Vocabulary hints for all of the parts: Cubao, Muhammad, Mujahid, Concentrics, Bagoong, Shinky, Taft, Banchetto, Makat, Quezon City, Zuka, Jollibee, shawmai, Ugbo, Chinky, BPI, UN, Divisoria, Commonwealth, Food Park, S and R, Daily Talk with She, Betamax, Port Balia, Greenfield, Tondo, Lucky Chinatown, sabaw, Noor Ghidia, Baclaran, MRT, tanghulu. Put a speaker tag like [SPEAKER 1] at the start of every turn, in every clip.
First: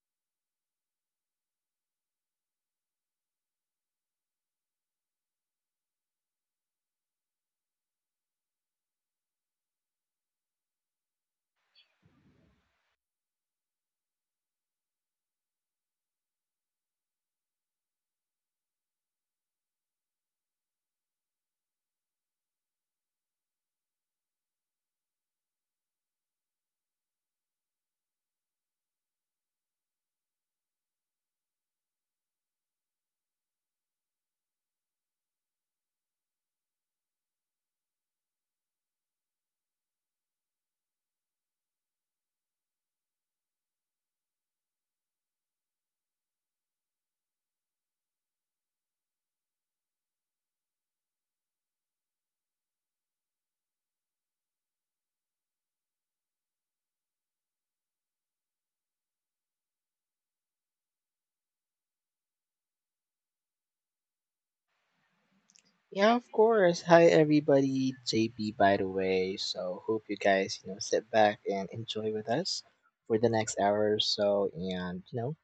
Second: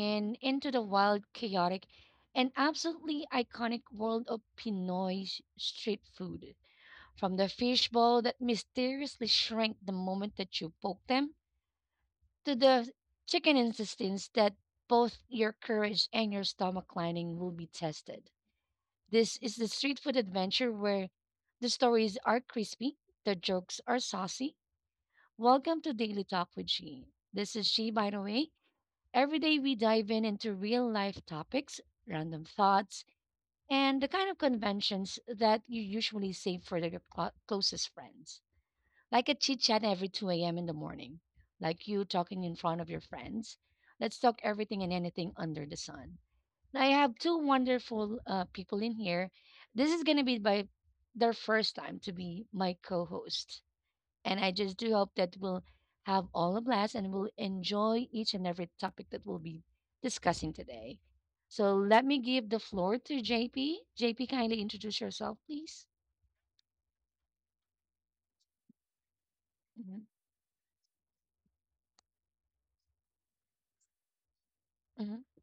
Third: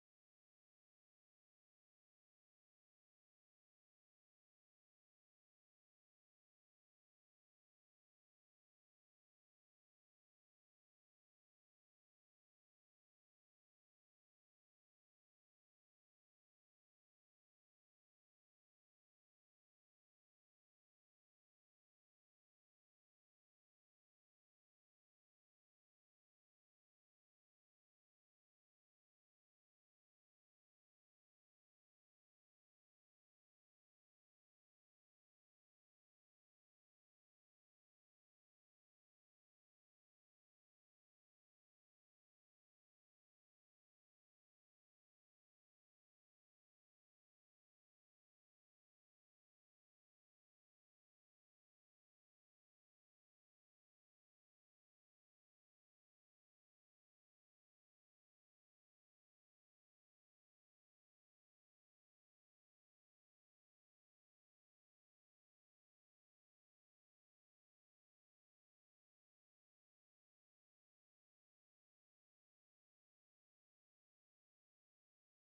[SPEAKER 1] in into the wild, chaotic, and absolutely iconic world of Pinoy street food. From the fishbowl that mysteriously shrank the moment that you poked them, to the chicken intestines that both your courage and your stomach lining will be tested. This is the street food adventure where the stories are crispy, the jokes are saucy. Welcome to Daily Talk with She. This is She, by the way. Every day we dive in into real life topics, random thoughts, and the kind of conventions that you usually save for the closest friends. Like a chit chat every 2 a.m. in the morning, like you talking in front of your friends. Let's talk everything and anything under the sun. Now, I have two wonderful people in here. This is going to be by their first time to be my co hosts, and I just do hope that we'll have all a blast and we'll enjoy each and every topic that we'll be discussing today. So let me give the floor to JP. JP, kindly introduce yourself, please.
[SPEAKER 2] Yeah, of course. Hi, everybody. JP, by the way. So, hope
[SPEAKER 1] Hmm.
[SPEAKER 2] you guys, sit back and enjoy with us for the next hour or so and,
[SPEAKER 1] Hmm.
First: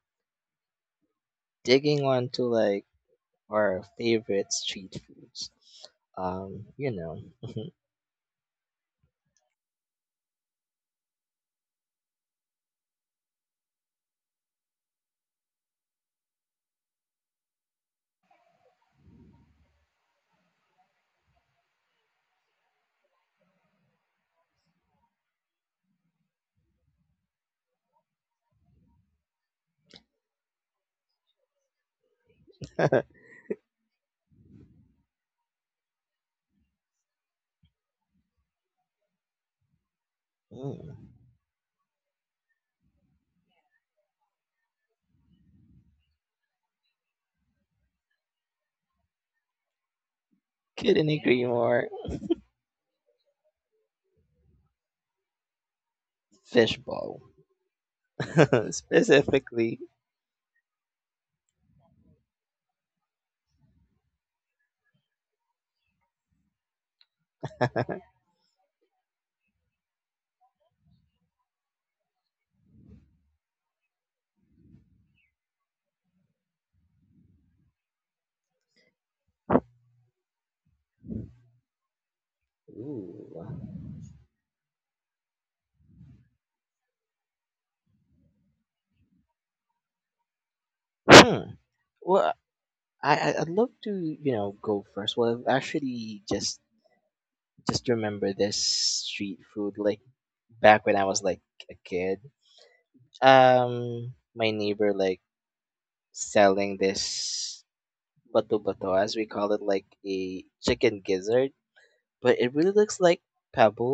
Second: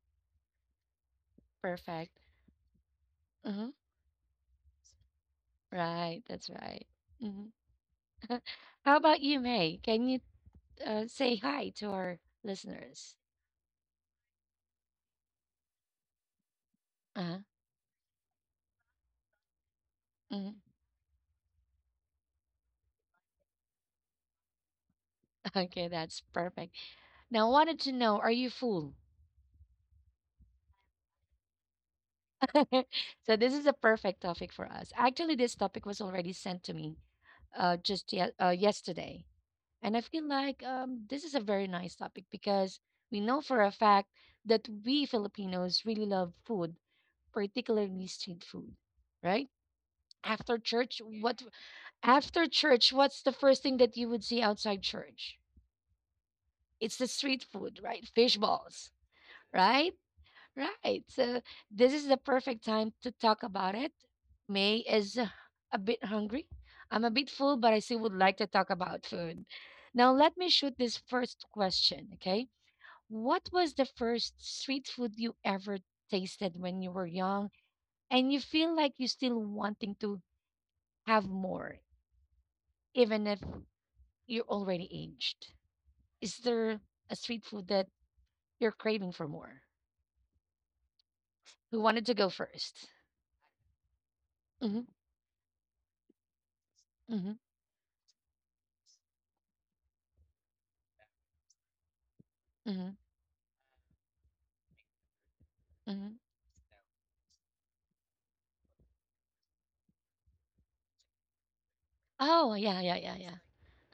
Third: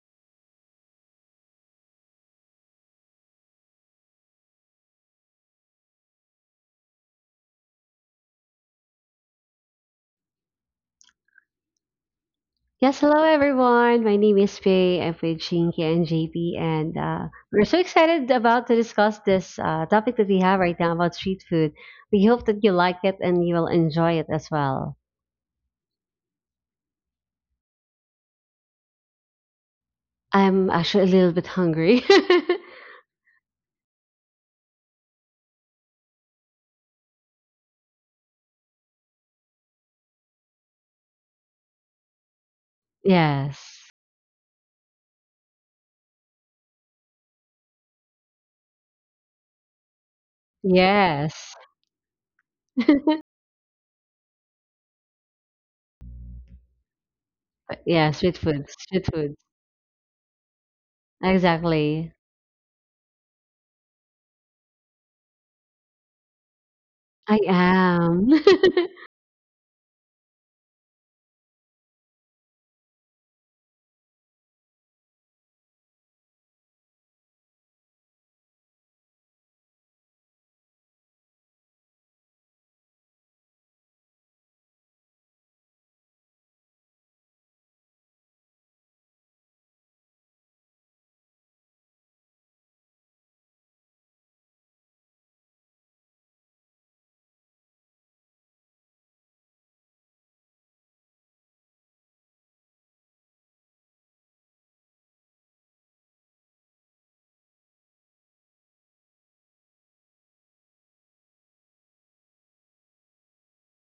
[SPEAKER 2] digging
[SPEAKER 1] Perfect.
[SPEAKER 2] on to like
[SPEAKER 1] Hmm.
[SPEAKER 2] our favorite street foods.
[SPEAKER 1] Right, that's
[SPEAKER 2] Um,
[SPEAKER 1] right.
[SPEAKER 2] you know,
[SPEAKER 1] Hmm. How about you, May? Can you say hi to our
[SPEAKER 3] Yes,
[SPEAKER 1] listeners?
[SPEAKER 3] hello everyone. My name is Faye. I'm with Shinky and JP, and
[SPEAKER 1] Uh-huh.
[SPEAKER 3] we're so excited about to discuss this topic that we have
[SPEAKER 1] Hmm.
[SPEAKER 3] right now about street food. We hope that you like it and you will enjoy it as well.
[SPEAKER 1] Okay, that's perfect. Now, I wanted to know, are you full?
[SPEAKER 3] I'm actually a little bit hungry.
[SPEAKER 1] so this is a perfect topic for us. Actually, this topic was already sent to me yesterday. And I feel like
[SPEAKER 2] mm,
[SPEAKER 1] this is a very nice topic because we know for a
[SPEAKER 3] Yes,
[SPEAKER 1] fact that we Filipinos really love food, particularly street food, right? After church,
[SPEAKER 2] couldn't
[SPEAKER 1] what
[SPEAKER 2] agree
[SPEAKER 3] yes,
[SPEAKER 2] more.
[SPEAKER 1] After church, what's the first thing that you would see outside church? It's the
[SPEAKER 2] Fishbowl,
[SPEAKER 1] street food,
[SPEAKER 3] but
[SPEAKER 1] right?
[SPEAKER 3] yeah.
[SPEAKER 1] Fish
[SPEAKER 3] Street food,
[SPEAKER 1] balls,
[SPEAKER 3] street food.
[SPEAKER 2] specifically.
[SPEAKER 1] right? Right. So this is
[SPEAKER 3] Exactly.
[SPEAKER 1] the perfect time to talk about it. May is a bit hungry. I'm a bit
[SPEAKER 3] I
[SPEAKER 1] full, but I still would like
[SPEAKER 3] am.
[SPEAKER 1] to talk about food. Now, let me shoot this first question, okay? What was the first street food you ever tasted when you were young and you feel like you're still wanting to have more, even if
[SPEAKER 2] Ooh.
[SPEAKER 1] you're already aged? Is there a street food that you're craving for more?
[SPEAKER 2] Hmm.
[SPEAKER 1] Who wanted to go
[SPEAKER 2] Well,
[SPEAKER 1] 1st?
[SPEAKER 2] I'd love to,
[SPEAKER 1] Mm-hmm.
[SPEAKER 2] go first. Well, I've actually just
[SPEAKER 1] Mm-hmm.
[SPEAKER 2] just remember this street food like back when I was like a kid.
[SPEAKER 1] Mm-hmm.
[SPEAKER 2] My neighbor like
[SPEAKER 1] Mm-hmm.
[SPEAKER 2] selling this bato bato as we call it, like a chicken gizzard, but it
[SPEAKER 1] Oh,
[SPEAKER 2] really
[SPEAKER 1] yeah, yeah,
[SPEAKER 2] looks
[SPEAKER 1] yeah,
[SPEAKER 2] like
[SPEAKER 1] yeah.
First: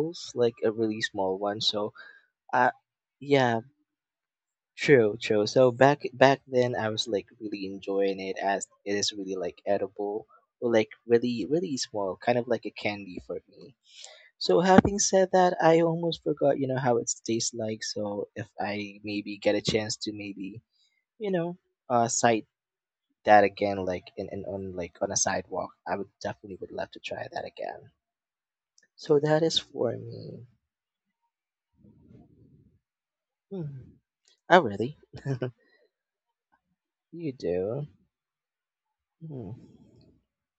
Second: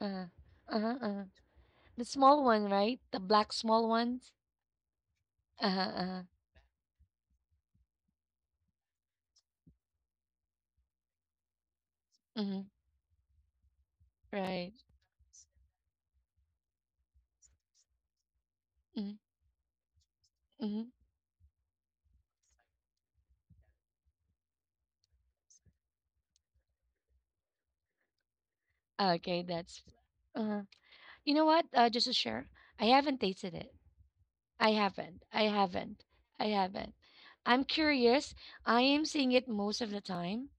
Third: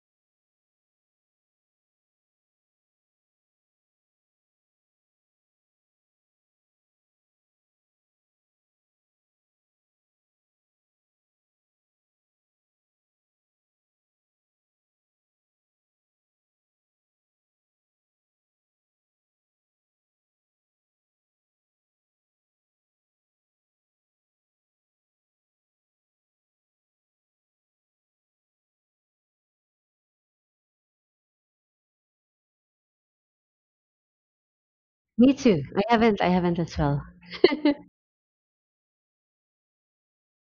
[SPEAKER 1] Uh-huh.
[SPEAKER 2] like a
[SPEAKER 1] Uh-huh.
[SPEAKER 2] really
[SPEAKER 1] Uh-huh.
[SPEAKER 2] small one. So,
[SPEAKER 1] The small one,
[SPEAKER 2] uh,
[SPEAKER 1] right? The black
[SPEAKER 2] yeah,
[SPEAKER 1] small ones.
[SPEAKER 2] true. So
[SPEAKER 1] Uh-huh.
[SPEAKER 2] back
[SPEAKER 1] Uh-huh.
[SPEAKER 2] back then, I was like really enjoying it as it is really like edible. Or, like really really small kind of
[SPEAKER 1] Hmm.
[SPEAKER 2] like a candy for me. So
[SPEAKER 1] Right.
[SPEAKER 2] having said that, I almost forgot, how it tastes like. So if I
[SPEAKER 1] Mm-hmm.
[SPEAKER 2] maybe get a chance to maybe,
[SPEAKER 1] Hmm.
[SPEAKER 2] you know, sight that again, like in on like on a sidewalk, I would definitely would love to try that again. So
[SPEAKER 1] Okay,
[SPEAKER 2] that is
[SPEAKER 1] that's
[SPEAKER 2] for me.
[SPEAKER 1] uh. You know what? Just to share, I haven't tasted it.
[SPEAKER 2] Hmm. Oh,
[SPEAKER 1] I
[SPEAKER 2] really?
[SPEAKER 1] haven't.
[SPEAKER 3] Me
[SPEAKER 1] I
[SPEAKER 3] too. I
[SPEAKER 1] haven't.
[SPEAKER 3] haven't. I
[SPEAKER 1] I
[SPEAKER 3] haven't as
[SPEAKER 1] haven't.
[SPEAKER 3] well.
[SPEAKER 2] You
[SPEAKER 1] I'm
[SPEAKER 2] do?
[SPEAKER 1] curious. I am seeing it
[SPEAKER 2] Hmm.
[SPEAKER 1] most of the time,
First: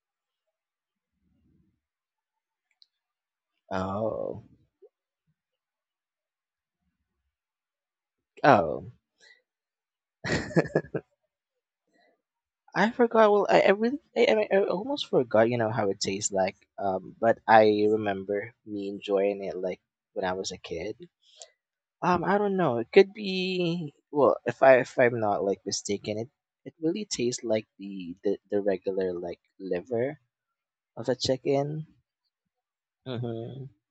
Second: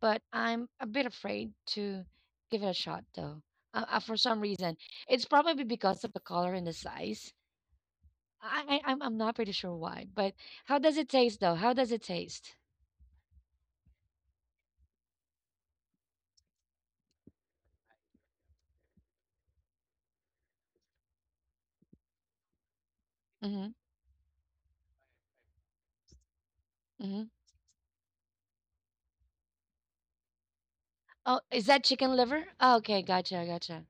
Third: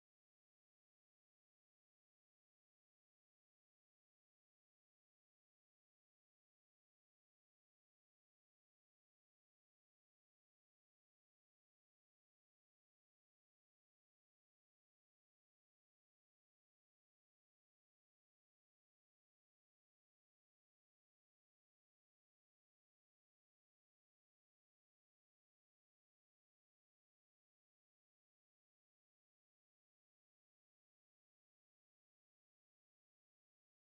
[SPEAKER 1] but I'm a bit afraid to give it a shot, though. For some
[SPEAKER 2] Oh,
[SPEAKER 1] reason, it's probably because of the color and the size. I, I
[SPEAKER 2] oh.
[SPEAKER 1] I'm I'm not pretty sure why, but how does it taste though? How does it taste?
[SPEAKER 2] I forgot. Well, I really, I mean, I almost forgot. You know how it tastes like. But I remember me enjoying it like when I was a kid. I don't know. It could
[SPEAKER 1] Mm-hmm.
[SPEAKER 2] be well, if I'm not like mistaken, it really
[SPEAKER 1] Mm-hmm.
[SPEAKER 2] tastes like the regular like liver of a
[SPEAKER 1] Oh, is that
[SPEAKER 2] chicken.
[SPEAKER 1] chicken liver? Oh, okay, gotcha,
[SPEAKER 2] Mm-hmm.
[SPEAKER 1] gotcha.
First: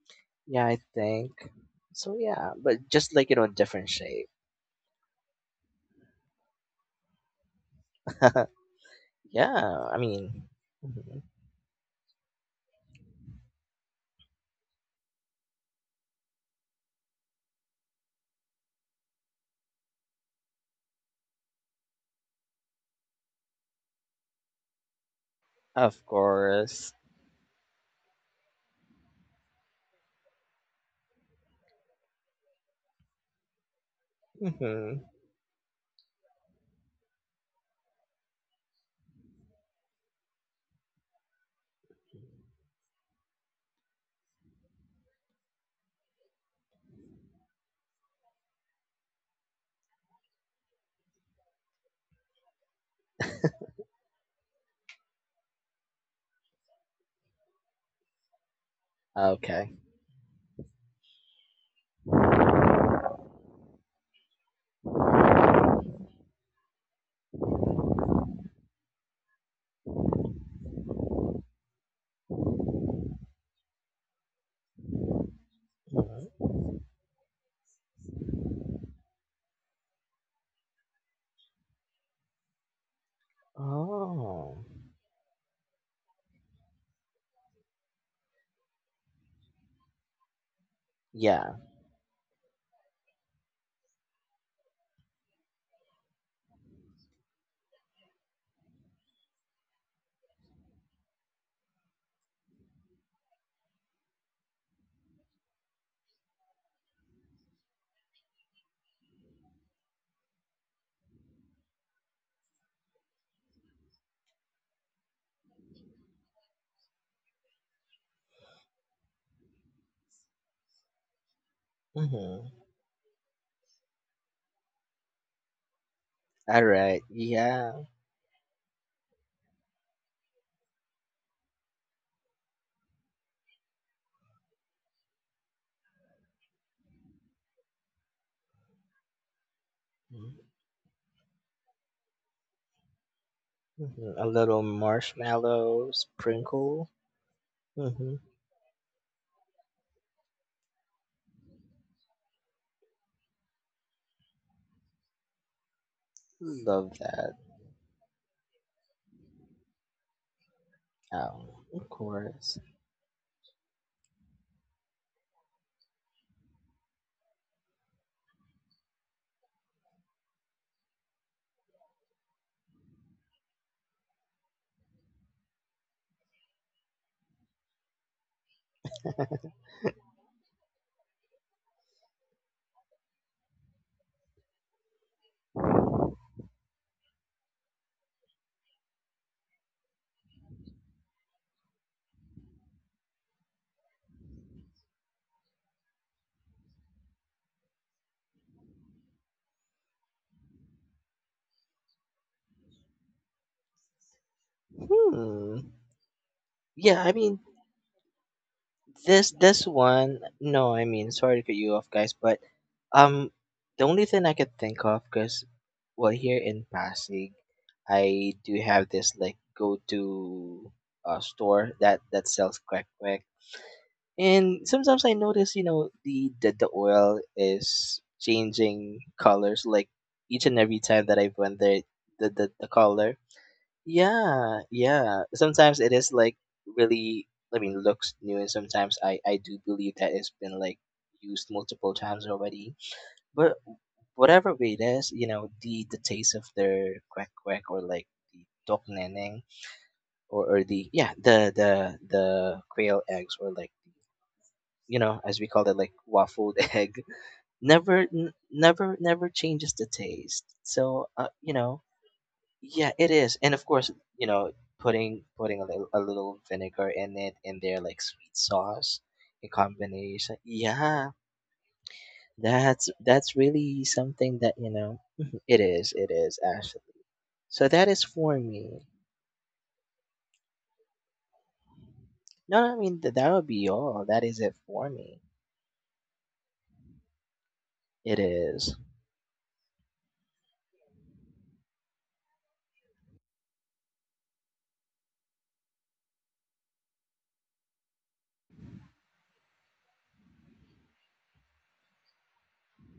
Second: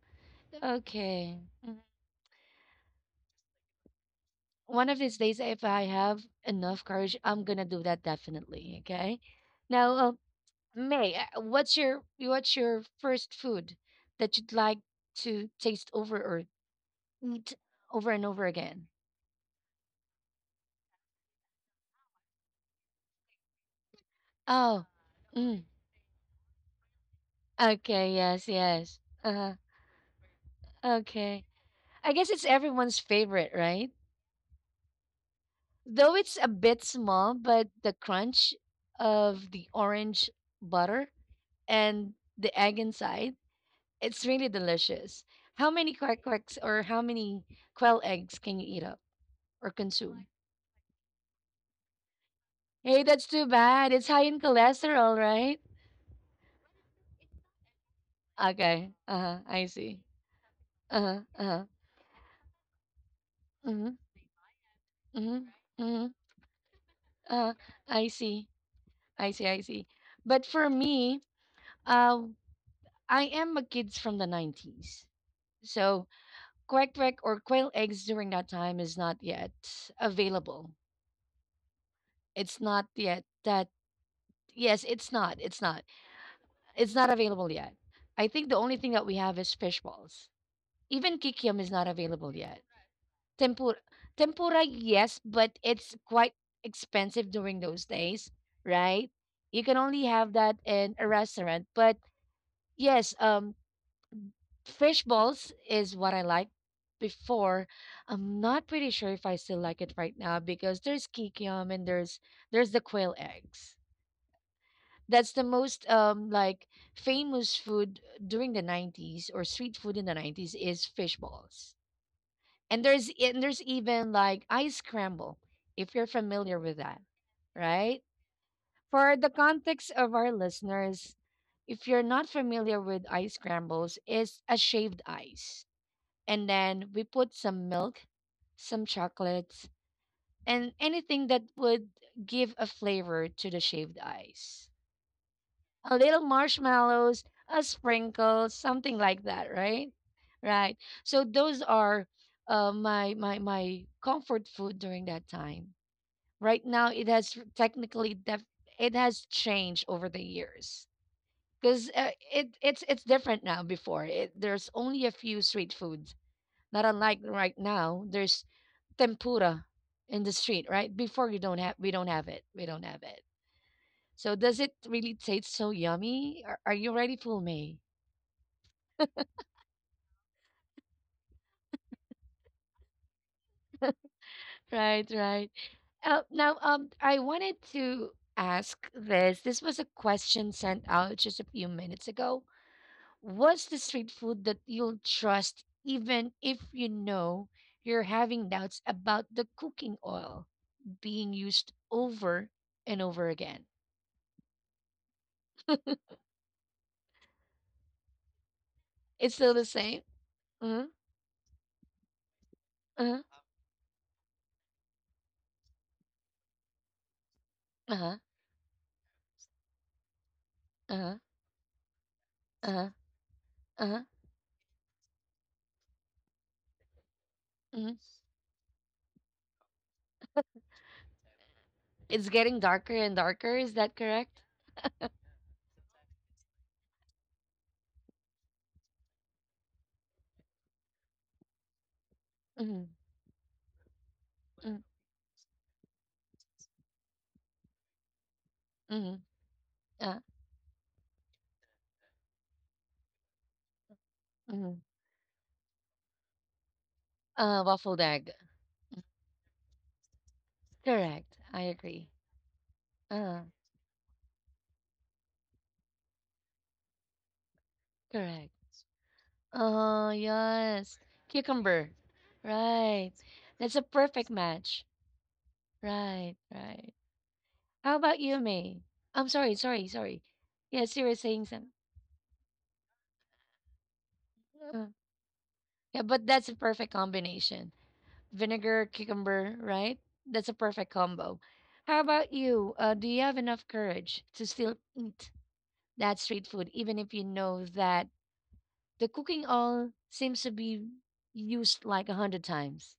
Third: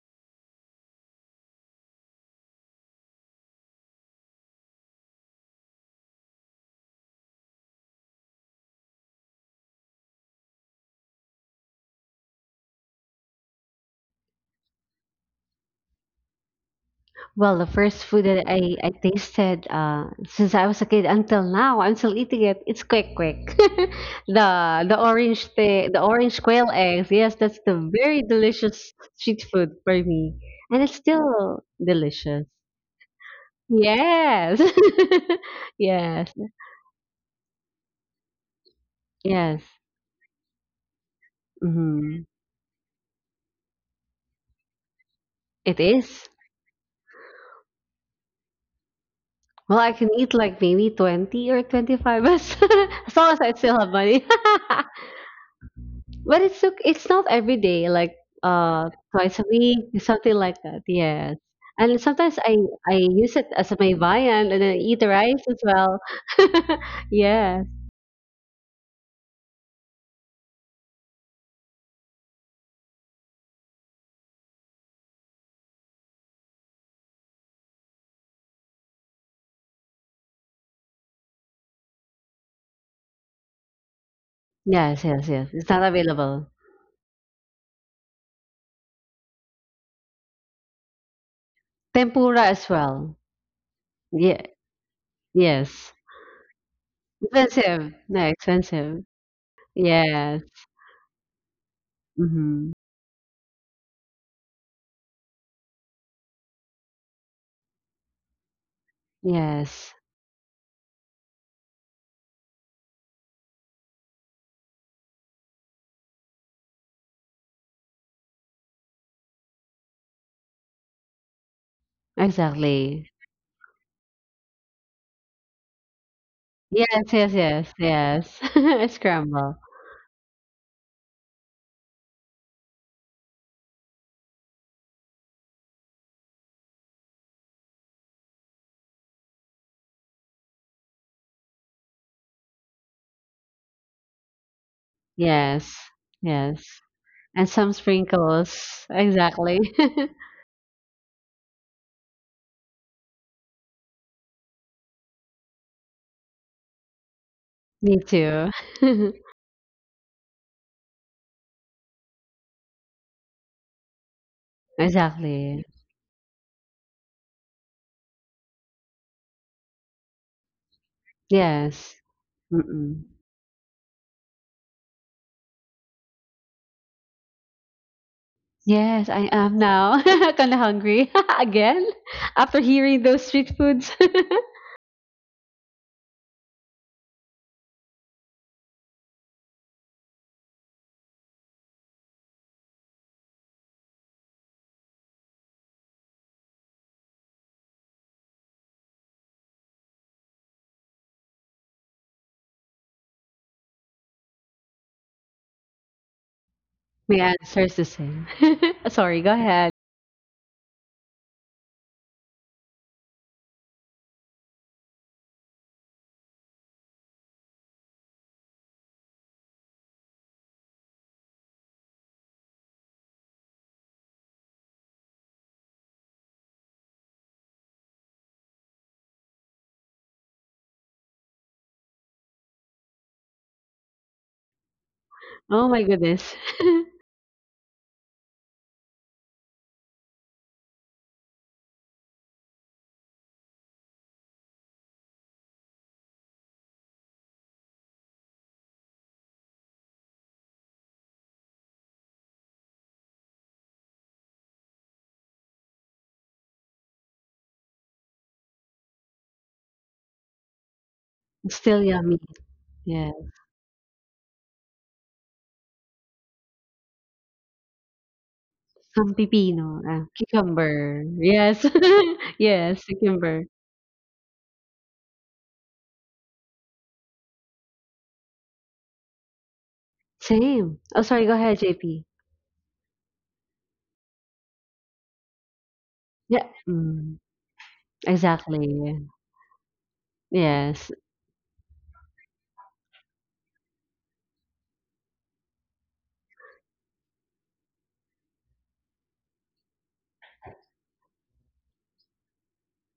[SPEAKER 2] Yeah, I think.
[SPEAKER 1] Okay. Mhm.
[SPEAKER 2] So yeah, but just like you know, different shape.
[SPEAKER 1] One of these days, if I have enough courage, I'm gonna do that definitely. Okay.
[SPEAKER 2] yeah,
[SPEAKER 1] Now,
[SPEAKER 2] I mean,
[SPEAKER 1] May,
[SPEAKER 2] mhm,
[SPEAKER 1] what's your first food that you'd like to taste over or eat
[SPEAKER 3] Well, the first
[SPEAKER 1] over and
[SPEAKER 3] food that
[SPEAKER 1] over
[SPEAKER 3] I,
[SPEAKER 1] again?
[SPEAKER 3] I tasted since I was a kid until now, I'm still eating it. It's quick quick.
[SPEAKER 1] Oh,
[SPEAKER 3] the the orange
[SPEAKER 1] mm.
[SPEAKER 3] the, the
[SPEAKER 2] of
[SPEAKER 3] orange quail
[SPEAKER 2] course.
[SPEAKER 3] eggs. Yes, that's the
[SPEAKER 1] Okay.
[SPEAKER 3] very
[SPEAKER 1] Yes.
[SPEAKER 3] delicious
[SPEAKER 1] Yes. Uh
[SPEAKER 3] street
[SPEAKER 1] huh.
[SPEAKER 3] food for me. And it's
[SPEAKER 1] Okay.
[SPEAKER 3] still
[SPEAKER 1] I guess it's
[SPEAKER 3] delicious.
[SPEAKER 1] everyone's favorite, right?
[SPEAKER 3] Yes.
[SPEAKER 2] Mm-hmm.
[SPEAKER 1] Though
[SPEAKER 3] Yes.
[SPEAKER 1] it's a bit small, but the crunch of the
[SPEAKER 3] Yes.
[SPEAKER 1] orange butter and
[SPEAKER 3] Mhm.
[SPEAKER 1] the egg inside, it's really delicious. How
[SPEAKER 3] It
[SPEAKER 1] many quack
[SPEAKER 3] is.
[SPEAKER 1] quacks or how many quail eggs can you eat up or
[SPEAKER 3] Well, I can
[SPEAKER 1] consume?
[SPEAKER 3] eat like maybe 20 or 25, as
[SPEAKER 1] Hey,
[SPEAKER 3] as
[SPEAKER 1] that's
[SPEAKER 3] long as
[SPEAKER 1] too
[SPEAKER 3] I still have
[SPEAKER 1] bad. It's high
[SPEAKER 3] money.
[SPEAKER 1] in cholesterol, right?
[SPEAKER 3] But it's ok, it's not every day, like,
[SPEAKER 1] Okay. Uh-huh.
[SPEAKER 3] twice a
[SPEAKER 1] I
[SPEAKER 2] Okay.
[SPEAKER 3] week,
[SPEAKER 1] see.
[SPEAKER 3] something like that,
[SPEAKER 1] Uh-huh.
[SPEAKER 3] yes.
[SPEAKER 1] Uh-huh.
[SPEAKER 3] And sometimes I use it as my
[SPEAKER 1] Mm-hmm.
[SPEAKER 3] viand and then eat the
[SPEAKER 1] Mm-hmm.
[SPEAKER 3] rice as well.
[SPEAKER 1] Mm-hmm. Uh,
[SPEAKER 3] Yes.
[SPEAKER 1] I see. I see. I see. But for me, uh, I am a kid from the 90s. So
[SPEAKER 2] Mhm.
[SPEAKER 1] quack quack or quail eggs during that time is not yet available. It's not yet that
[SPEAKER 2] Oh,
[SPEAKER 1] yes,
[SPEAKER 3] Yes,
[SPEAKER 1] it's
[SPEAKER 3] yes,
[SPEAKER 1] not.
[SPEAKER 3] yes.
[SPEAKER 1] It's
[SPEAKER 3] It's
[SPEAKER 1] not.
[SPEAKER 3] not available.
[SPEAKER 1] It's not available yet. I think the only thing that we have is fish balls. Even
[SPEAKER 2] yeah.
[SPEAKER 1] kikiam is not available
[SPEAKER 3] Tempura
[SPEAKER 1] yet.
[SPEAKER 3] as well.
[SPEAKER 1] Tempura
[SPEAKER 3] Yeah,
[SPEAKER 1] Tempura yes, but
[SPEAKER 3] yes.
[SPEAKER 1] it's quite expensive during those
[SPEAKER 3] Expensive. No,
[SPEAKER 1] days,
[SPEAKER 3] expensive.
[SPEAKER 1] right? You can only have
[SPEAKER 3] Yes.
[SPEAKER 1] that in a restaurant, but
[SPEAKER 3] Mhm.
[SPEAKER 1] yes, fish balls is what I liked before. I'm not pretty sure if I still like
[SPEAKER 3] Yes,
[SPEAKER 1] it right now because there's kikiam and there's the quail eggs. That's the most like famous food during the 90s or street food in the 90s is fish balls.
[SPEAKER 2] Mm-hmm.
[SPEAKER 1] And there's
[SPEAKER 3] exactly.
[SPEAKER 1] and there's even like ice scramble if you're familiar
[SPEAKER 2] All
[SPEAKER 1] with that,
[SPEAKER 3] Yes,
[SPEAKER 2] right.
[SPEAKER 3] yes, yes,
[SPEAKER 2] Yeah.
[SPEAKER 1] right?
[SPEAKER 3] yes.
[SPEAKER 1] For the
[SPEAKER 3] Scramble.
[SPEAKER 1] context of our listeners, if you're not familiar with ice scrambles, it's a shaved ice and then we put some milk, some chocolates,
[SPEAKER 2] Mm-hmm.
[SPEAKER 1] and anything that would give a flavor to the shaved
[SPEAKER 2] Mm-hmm. A little
[SPEAKER 1] ice.
[SPEAKER 3] Yes.
[SPEAKER 2] marshmallow
[SPEAKER 1] A little
[SPEAKER 3] Yes.
[SPEAKER 2] sprinkle.
[SPEAKER 1] marshmallows,
[SPEAKER 3] And
[SPEAKER 1] a
[SPEAKER 3] some
[SPEAKER 2] Hmm.
[SPEAKER 1] sprinkle,
[SPEAKER 3] sprinkles.
[SPEAKER 1] something like that,
[SPEAKER 3] Exactly.
[SPEAKER 1] right? Right. So those are uh, my comfort food during that time. Right now,
[SPEAKER 2] Love that.
[SPEAKER 3] Me too.
[SPEAKER 1] it has changed over the years
[SPEAKER 2] Um, of
[SPEAKER 1] because uh, it
[SPEAKER 2] course.
[SPEAKER 1] it's it's different now. Before it, there's only a few
[SPEAKER 3] Exactly.
[SPEAKER 1] street foods not unlike right now there's tempura in the street, right? Before you don't have we
[SPEAKER 3] Yes.
[SPEAKER 1] don't have it. We don't
[SPEAKER 3] Mm-mm.
[SPEAKER 1] have it. So does it really taste so yummy? Are you ready, Full May?
[SPEAKER 3] Yes, I am now. Kind of hungry again after hearing those street foods.
[SPEAKER 1] Right, right. Now, I wanted to ask this. This was a question sent out just a few minutes ago. What's the street food that you'll trust even if you know you're having doubts about the cooking oil being used over and over again?
[SPEAKER 2] Hmm. Yeah, I
[SPEAKER 3] My
[SPEAKER 2] mean
[SPEAKER 3] answer is the same. Sorry,
[SPEAKER 2] this
[SPEAKER 3] go
[SPEAKER 1] It's still the
[SPEAKER 2] this
[SPEAKER 3] ahead.
[SPEAKER 1] same.
[SPEAKER 2] one. No, I
[SPEAKER 1] Uh
[SPEAKER 2] mean sorry to cut you off, guys, but
[SPEAKER 1] huh. Uh
[SPEAKER 2] um,
[SPEAKER 1] huh.
[SPEAKER 2] the only thing I could think of, cause well here in Pasig,
[SPEAKER 1] Uh
[SPEAKER 2] I do have this like go to
[SPEAKER 1] huh.
[SPEAKER 2] store that sells quack
[SPEAKER 1] Uh-huh.
[SPEAKER 2] quack,
[SPEAKER 1] Uh-huh.
[SPEAKER 2] and sometimes I notice you know the oil
[SPEAKER 1] Mhm.
[SPEAKER 2] is changing colors like each and every time that I went there,
[SPEAKER 1] It's
[SPEAKER 2] the the,
[SPEAKER 1] getting
[SPEAKER 2] the
[SPEAKER 1] darker and
[SPEAKER 2] color.
[SPEAKER 1] darker. Is that correct?
[SPEAKER 2] Yeah, yeah.
[SPEAKER 3] Oh
[SPEAKER 2] Sometimes
[SPEAKER 3] my
[SPEAKER 2] it is
[SPEAKER 3] goodness.
[SPEAKER 2] like really, I mean, looks new, and sometimes I do believe that it's been like used multiple times already.
[SPEAKER 1] Mm-hmm.
[SPEAKER 2] But whatever way
[SPEAKER 1] Mm-hmm.
[SPEAKER 2] it is, you know, the taste of their quack quack or like the dok
[SPEAKER 1] Mm.
[SPEAKER 2] neneng
[SPEAKER 1] Uh,
[SPEAKER 2] or the yeah the quail eggs or like
[SPEAKER 1] mhm.
[SPEAKER 2] you know as we call it like waffled egg
[SPEAKER 1] Uh,
[SPEAKER 2] never
[SPEAKER 1] waffled egg.
[SPEAKER 2] n- never never changes the taste. So
[SPEAKER 1] Correct.
[SPEAKER 2] you
[SPEAKER 3] It's
[SPEAKER 1] I
[SPEAKER 2] know
[SPEAKER 3] still
[SPEAKER 1] agree.
[SPEAKER 3] yummy.
[SPEAKER 2] yeah, it
[SPEAKER 3] Yes.
[SPEAKER 2] is,
[SPEAKER 1] Uh,
[SPEAKER 2] and of course, you know, putting a little vinegar in it and their like sweet
[SPEAKER 1] correct.
[SPEAKER 2] sauce
[SPEAKER 3] Some
[SPEAKER 2] in
[SPEAKER 3] pipino. Ah,
[SPEAKER 1] Oh,
[SPEAKER 2] combination.
[SPEAKER 1] yes.
[SPEAKER 3] cucumber.
[SPEAKER 2] Yeah,
[SPEAKER 3] Yes.
[SPEAKER 1] Cucumber.
[SPEAKER 3] Yes,
[SPEAKER 1] Right.
[SPEAKER 2] that's
[SPEAKER 3] cucumber.
[SPEAKER 1] That's a
[SPEAKER 2] really
[SPEAKER 1] perfect
[SPEAKER 2] something that you
[SPEAKER 1] match.
[SPEAKER 2] know. It
[SPEAKER 1] Right,
[SPEAKER 2] is actually.
[SPEAKER 1] right.
[SPEAKER 2] So that
[SPEAKER 1] How
[SPEAKER 2] is
[SPEAKER 1] about
[SPEAKER 2] for
[SPEAKER 1] you, May?
[SPEAKER 2] me.
[SPEAKER 1] I'm sorry, sorry, sorry.
[SPEAKER 3] Same.
[SPEAKER 1] Yes,
[SPEAKER 3] Oh,
[SPEAKER 1] you were
[SPEAKER 3] sorry, go
[SPEAKER 1] saying
[SPEAKER 3] ahead,
[SPEAKER 1] some.
[SPEAKER 3] JP.
[SPEAKER 2] No, I mean that would be all. That is it
[SPEAKER 1] Uh,
[SPEAKER 2] for me.
[SPEAKER 1] yeah, but that's
[SPEAKER 3] Yeah.
[SPEAKER 1] a perfect
[SPEAKER 3] Mm,
[SPEAKER 1] combination.
[SPEAKER 2] It is.
[SPEAKER 1] Vinegar,
[SPEAKER 3] exactly.
[SPEAKER 1] cucumber, right? That's a perfect
[SPEAKER 3] Yes.
[SPEAKER 1] combo. How about you? Do you have enough courage to still eat that street food, even if you know that the cooking oil seems to be used like a hundred times?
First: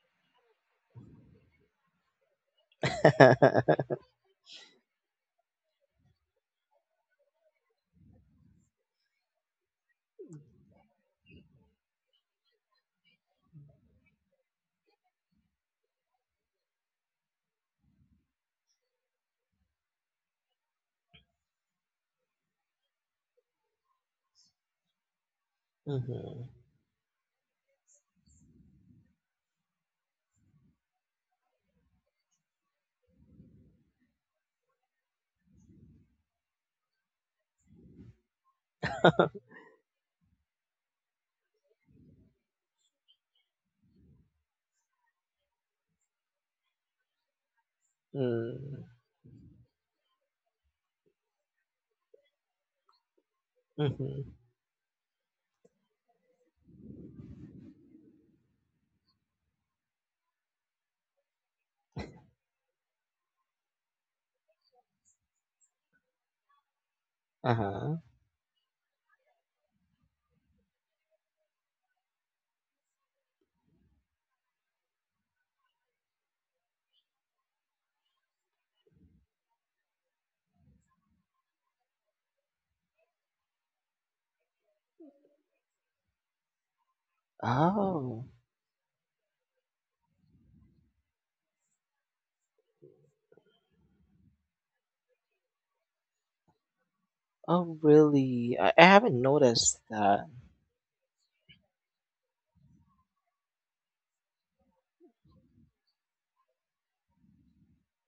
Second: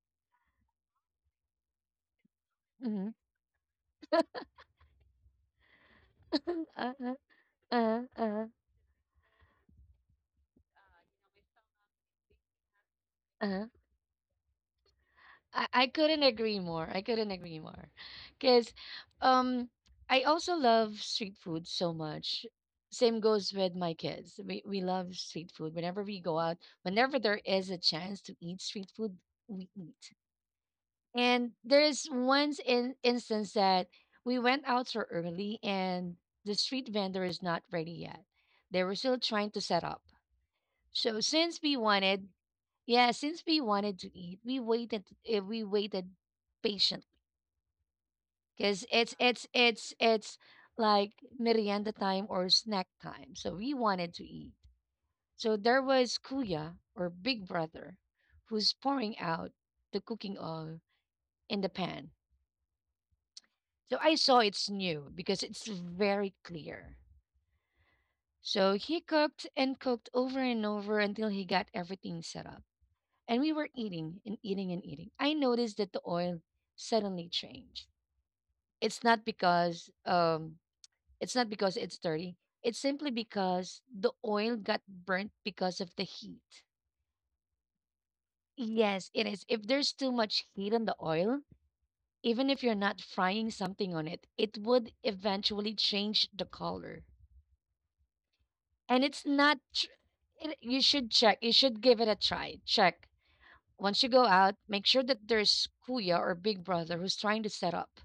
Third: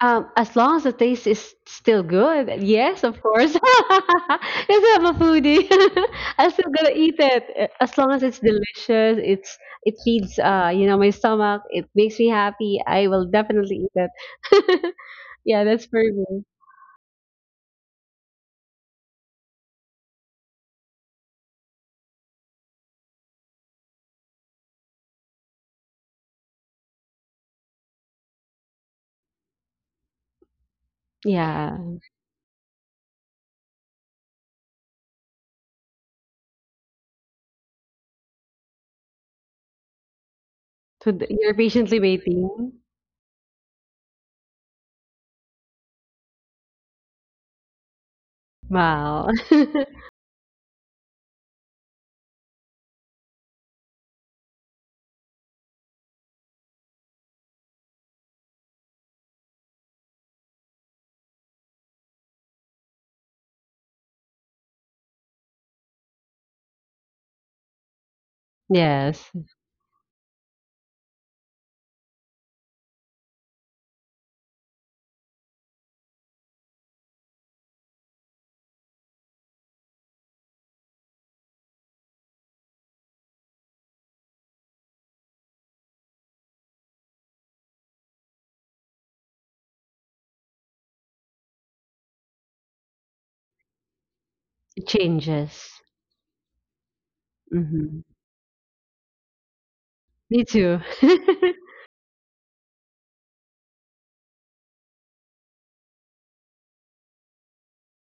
[SPEAKER 3] As long as the taste is still good, yes,
[SPEAKER 1] Mm-hmm.
[SPEAKER 3] of course. Because I'm a foodie, I'm still gonna eat
[SPEAKER 1] uh-huh,
[SPEAKER 3] it as long as it's
[SPEAKER 1] uh-huh,
[SPEAKER 3] delicious. It's it feeds you know my stomach. It makes me happy. I will
[SPEAKER 1] uh-huh.
[SPEAKER 3] definitely eat it. Yeah, that's
[SPEAKER 1] I
[SPEAKER 3] for
[SPEAKER 1] couldn't
[SPEAKER 3] me.
[SPEAKER 1] agree more. I couldn't agree more. Because um I also love street food so much. Same goes with my kids. We love street food. Whenever we go
[SPEAKER 2] Mm-hmm.
[SPEAKER 1] out, whenever there is a chance to eat street food, we eat. And
[SPEAKER 3] Yeah,
[SPEAKER 1] there's once in instance that we went out so early and the street vendor is not ready yet. They were still trying to set up.
[SPEAKER 3] so
[SPEAKER 1] So
[SPEAKER 3] you're patiently waiting.
[SPEAKER 1] yeah, since we wanted to eat, we waited. We waited patiently because it's
[SPEAKER 3] Wow.
[SPEAKER 1] it's it's it's like merienda time or snack time. So we wanted to
[SPEAKER 2] Mm-hmm.
[SPEAKER 1] eat. So there was Kuya or Big Brother, who's pouring out the cooking oil in the pan. So I saw it's new because it's very clear.
[SPEAKER 2] Uh-huh.
[SPEAKER 1] So he
[SPEAKER 3] Yes,
[SPEAKER 1] cooked and cooked over and over until he got everything set up. And we were eating and eating and eating. I noticed that the oil suddenly changed. It's not because um it's not because it's dirty. It's simply because the oil got burnt because of the heat.
[SPEAKER 2] Oh.
[SPEAKER 1] Yes, it is. If there's too much heat on the oil, even if you're not frying something on it, it
[SPEAKER 3] it
[SPEAKER 1] would
[SPEAKER 3] changes.
[SPEAKER 1] eventually change the color.
[SPEAKER 2] Oh,
[SPEAKER 3] Hmm
[SPEAKER 2] really? I
[SPEAKER 1] And
[SPEAKER 2] haven't
[SPEAKER 1] it's not
[SPEAKER 2] noticed
[SPEAKER 1] tr-
[SPEAKER 2] that.
[SPEAKER 3] Me
[SPEAKER 1] it,
[SPEAKER 3] too.
[SPEAKER 1] You should check. You should give it a try. Check. Once you go out, make sure that there's Kuya or Big Brother who's trying to set up.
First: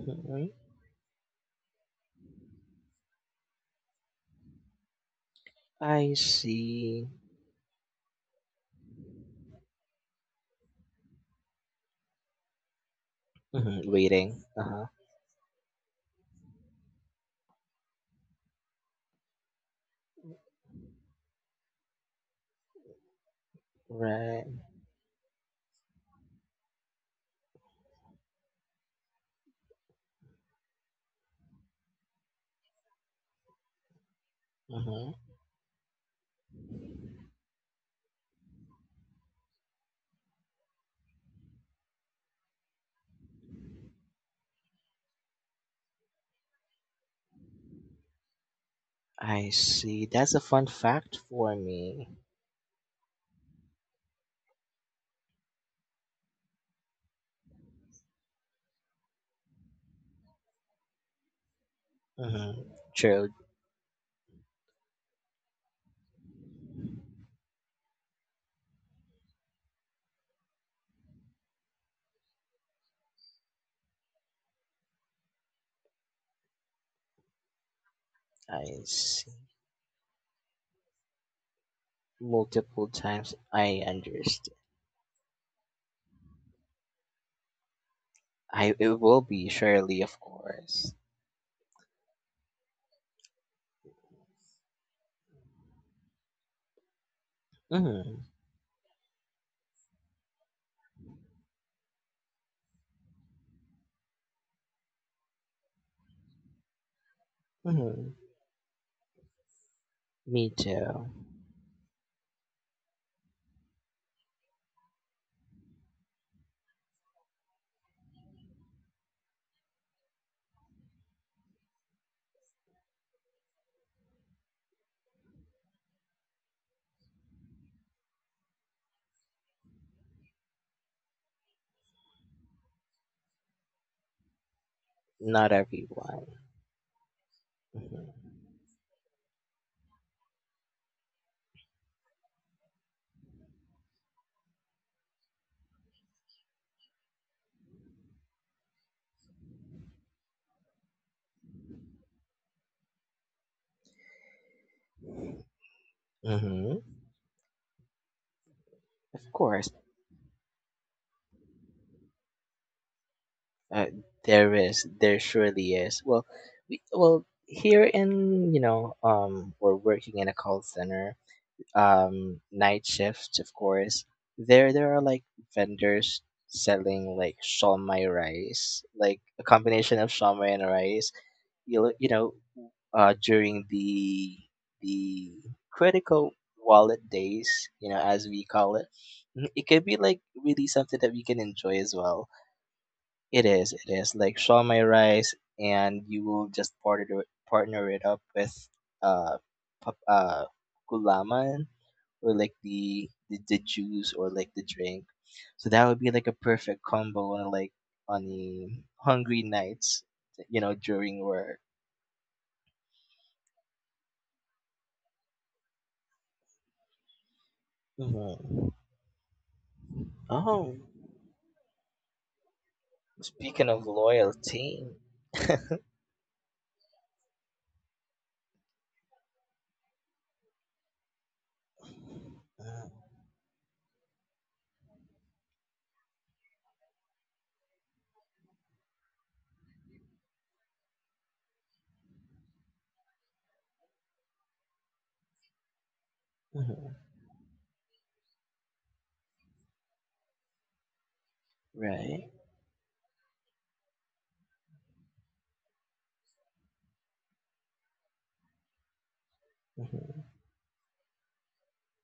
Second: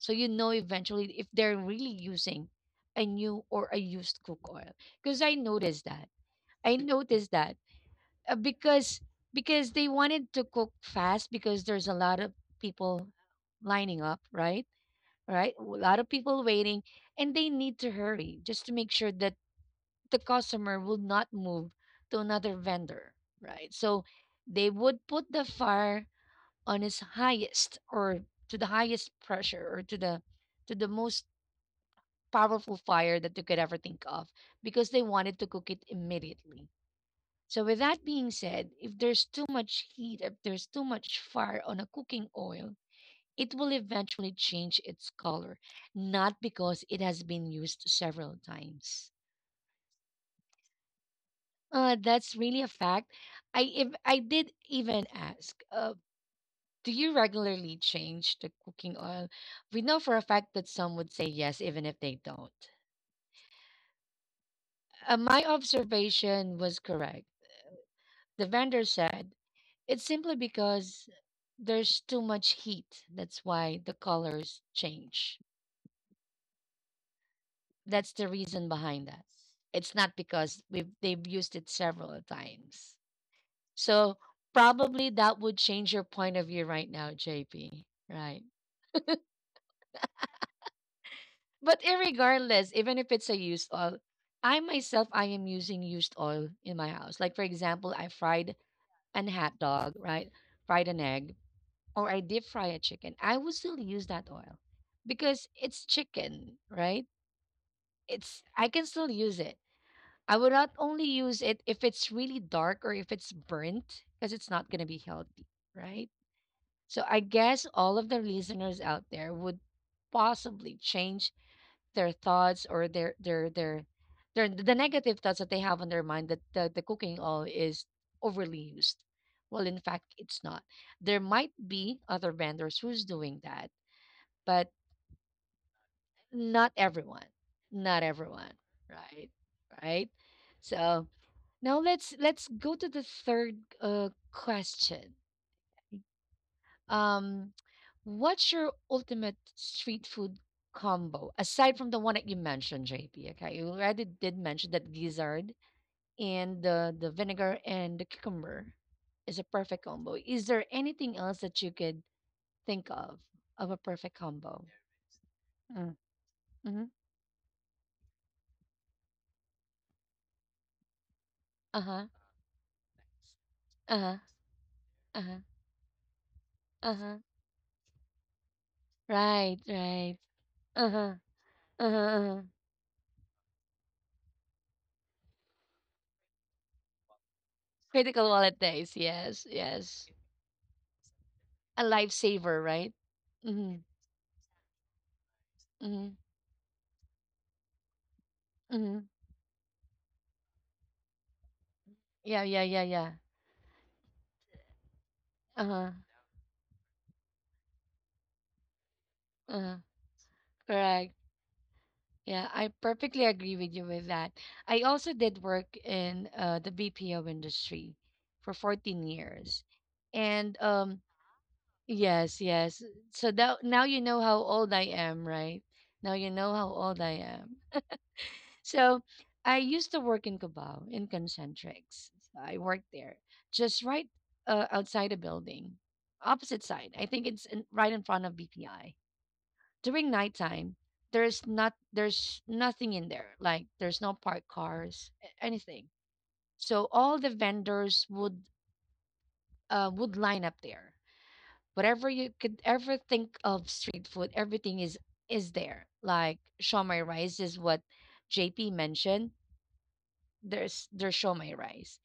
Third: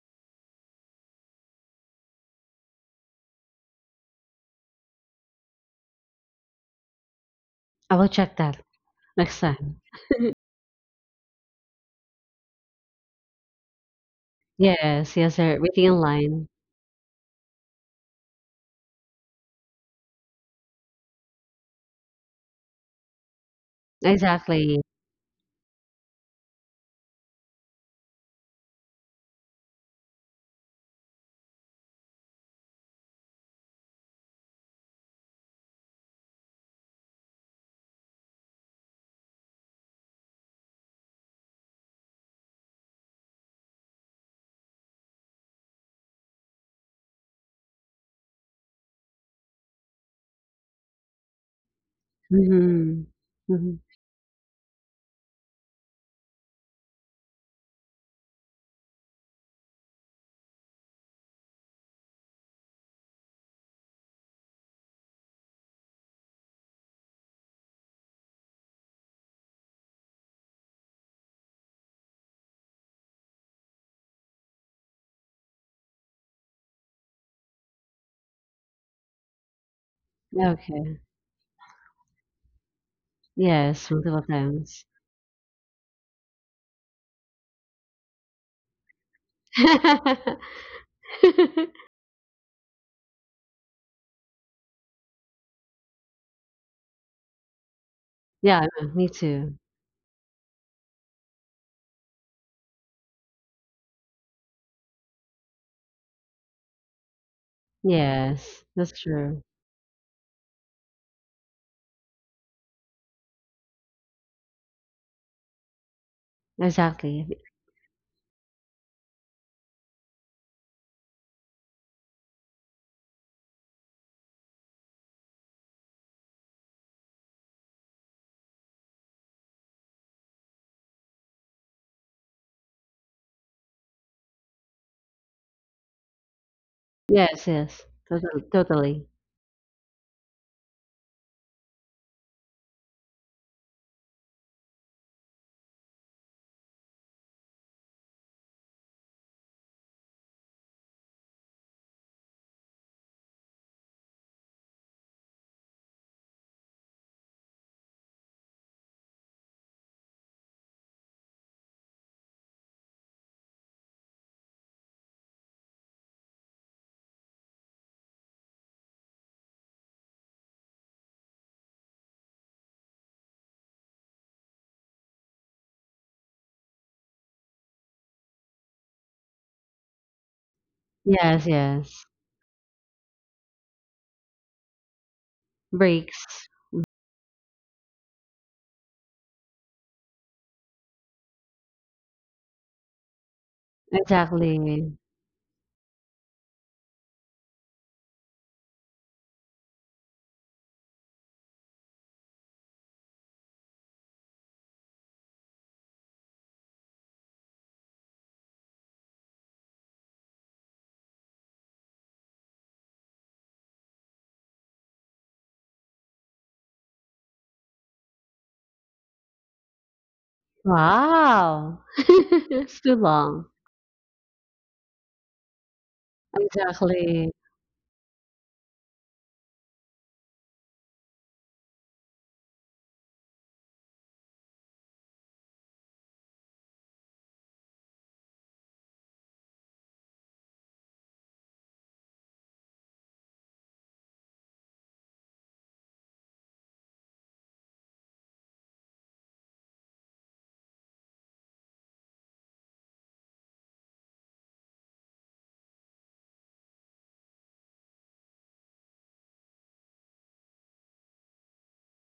[SPEAKER 1] So you know eventually if they're really using a new or a used cook oil. Because I noticed that.
[SPEAKER 2] I
[SPEAKER 1] I
[SPEAKER 2] see.
[SPEAKER 1] noticed that
[SPEAKER 3] I will
[SPEAKER 1] uh,
[SPEAKER 3] check that
[SPEAKER 1] because
[SPEAKER 3] next
[SPEAKER 1] because
[SPEAKER 3] time.
[SPEAKER 1] they wanted to cook fast because there's a lot of people
[SPEAKER 2] Mhm,
[SPEAKER 1] lining up,
[SPEAKER 2] waiting.
[SPEAKER 1] right?
[SPEAKER 2] Uh-huh.
[SPEAKER 3] Yes, yes,
[SPEAKER 1] Right?
[SPEAKER 3] sir.
[SPEAKER 1] A
[SPEAKER 3] Waiting in
[SPEAKER 1] lot of people
[SPEAKER 3] line.
[SPEAKER 1] waiting and they need to hurry just to make sure that the customer will not move to another vendor, right? So
[SPEAKER 2] Right.
[SPEAKER 1] they
[SPEAKER 3] Exactly.
[SPEAKER 1] would put the fire on its highest or to the highest pressure or to the most powerful fire that you could ever think of because they
[SPEAKER 2] Mm-hmm.
[SPEAKER 1] wanted to cook it immediately. So, with that being said, if there's too much heat, if there's too much fire on a cooking oil, it will eventually change its color, not because it has been used several times.
[SPEAKER 2] I see. That's a fun fact for me.
[SPEAKER 1] That's really a
[SPEAKER 3] Mhm.
[SPEAKER 1] fact. I
[SPEAKER 3] Mhm.
[SPEAKER 1] If I did even ask, do you regularly change the cooking oil? We know for a fact that some would say yes, even if they don't.
[SPEAKER 2] Mm-hmm. True.
[SPEAKER 1] My observation was correct. The vendor said, it's simply because there's too much heat. That's why the colors change. That's the reason
[SPEAKER 2] I
[SPEAKER 1] behind that.
[SPEAKER 2] see.
[SPEAKER 1] It's not because we've,
[SPEAKER 3] Okay.
[SPEAKER 1] they've used it several
[SPEAKER 2] Multiple
[SPEAKER 1] times.
[SPEAKER 2] times. I
[SPEAKER 3] Yes,
[SPEAKER 1] So
[SPEAKER 3] multiple
[SPEAKER 2] understand.
[SPEAKER 3] times.
[SPEAKER 1] probably that would change your point of view right now, JP. Right.
[SPEAKER 2] I it will be surely, of course.
[SPEAKER 1] But irregardless, even if it's a used oil, I myself, I am using used oil in my house. Like, for example, I
[SPEAKER 2] Mm-hmm.
[SPEAKER 1] fried
[SPEAKER 3] Yeah, I know, me
[SPEAKER 1] an
[SPEAKER 3] too.
[SPEAKER 1] hot dog, right? Fried an egg. Or I deep fry a chicken, I would still use that oil because it's chicken, right?
[SPEAKER 2] Mm-hmm.
[SPEAKER 1] It's
[SPEAKER 3] Yes,
[SPEAKER 1] I can
[SPEAKER 3] that's
[SPEAKER 1] still
[SPEAKER 3] true.
[SPEAKER 1] use it. I
[SPEAKER 2] Me
[SPEAKER 1] would not only
[SPEAKER 2] too.
[SPEAKER 1] use it if it's really dark or if it's burnt because it's not going to be healthy, right? So I
[SPEAKER 3] Exactly.
[SPEAKER 1] guess all of the listeners out there would possibly change their thoughts or their the negative thoughts that they have on their mind that the cooking oil is overly used. Well, in fact, it's not, there might be other vendors who's doing that, but
[SPEAKER 2] Not everyone.
[SPEAKER 1] not everyone,
[SPEAKER 3] Yes, yes.
[SPEAKER 1] not
[SPEAKER 2] Mm-hmm.
[SPEAKER 3] Totally.
[SPEAKER 1] everyone,
[SPEAKER 3] Totally.
[SPEAKER 1] right, right. So now let's go to the third question. um what's your ultimate street food combo aside from the one that you mentioned, JP? Okay, you already did mention that gizzard and
[SPEAKER 2] Mm-hmm.
[SPEAKER 1] the vinegar and the cucumber
[SPEAKER 2] Of
[SPEAKER 1] is a
[SPEAKER 2] course.
[SPEAKER 1] perfect combo. Is there anything else that you could think of a
[SPEAKER 2] Uh,
[SPEAKER 1] perfect
[SPEAKER 2] there
[SPEAKER 1] combo?
[SPEAKER 2] is. There surely is. Well, we,
[SPEAKER 1] Mm-hmm.
[SPEAKER 2] well here in you know we're working in a call center
[SPEAKER 1] Uh-huh.
[SPEAKER 2] night shifts of course
[SPEAKER 1] Uh-huh.
[SPEAKER 2] there are like
[SPEAKER 1] Uh-huh.
[SPEAKER 2] vendors
[SPEAKER 1] Uh-huh.
[SPEAKER 2] selling like shawmai rice like a
[SPEAKER 1] Right,
[SPEAKER 2] combination of
[SPEAKER 1] right.
[SPEAKER 2] shawmai and rice
[SPEAKER 1] Uh-huh.
[SPEAKER 3] Yes,
[SPEAKER 1] Uh-huh,
[SPEAKER 2] you
[SPEAKER 3] yes.
[SPEAKER 2] you know
[SPEAKER 1] uh-huh.
[SPEAKER 2] during the critical
[SPEAKER 3] Breaks.
[SPEAKER 2] wallet days you know
[SPEAKER 1] Critical
[SPEAKER 2] as we
[SPEAKER 1] wallet
[SPEAKER 2] call it.
[SPEAKER 1] days. Yes,
[SPEAKER 2] Mhm, it could be
[SPEAKER 1] yes.
[SPEAKER 2] like really something that we can enjoy
[SPEAKER 1] A
[SPEAKER 2] as well.
[SPEAKER 1] lifesaver, right?
[SPEAKER 2] It is.
[SPEAKER 1] Mhm.
[SPEAKER 2] It is like
[SPEAKER 3] Exactly.
[SPEAKER 2] Shaw rice, and
[SPEAKER 1] Mhm.
[SPEAKER 2] you will just partner it up with
[SPEAKER 1] Mhm.
[SPEAKER 2] uh, pap- uh, gulaman or
[SPEAKER 1] Yeah,
[SPEAKER 2] like
[SPEAKER 1] yeah, yeah,
[SPEAKER 2] the,
[SPEAKER 1] yeah.
[SPEAKER 2] the the juice or like the drink. So that
[SPEAKER 1] Uh-huh.
[SPEAKER 2] would be like a perfect combo on like on the hungry
[SPEAKER 1] Uh-huh.
[SPEAKER 2] nights, you know,
[SPEAKER 1] Correct.
[SPEAKER 2] during work.
[SPEAKER 1] Yeah, I perfectly agree with you with that. I also did work in the BPO industry for
[SPEAKER 2] Hmm.
[SPEAKER 1] 14 years. And
[SPEAKER 2] Oh,
[SPEAKER 3] Wow.
[SPEAKER 1] yes, yes.
[SPEAKER 3] It's too
[SPEAKER 1] So
[SPEAKER 3] long.
[SPEAKER 1] that
[SPEAKER 2] speaking
[SPEAKER 1] now
[SPEAKER 2] of
[SPEAKER 1] you know how old I
[SPEAKER 2] loyalty,
[SPEAKER 1] am, right? Now you know how old I
[SPEAKER 3] Exactly.
[SPEAKER 1] am. So I used to work in Cubao in Concentrics. I worked there just right outside the building, opposite side. I think it's in, right in front of BPI. During nighttime, there's nothing in there. Like there's no parked cars, anything. So
[SPEAKER 2] mm-hmm,
[SPEAKER 1] all the vendors would line up there. Whatever
[SPEAKER 2] right?
[SPEAKER 1] you could ever think of street food, everything is there. Like shawmai rice is what JP mentioned.
[SPEAKER 2] Hmm.
[SPEAKER 1] There's shomai rice.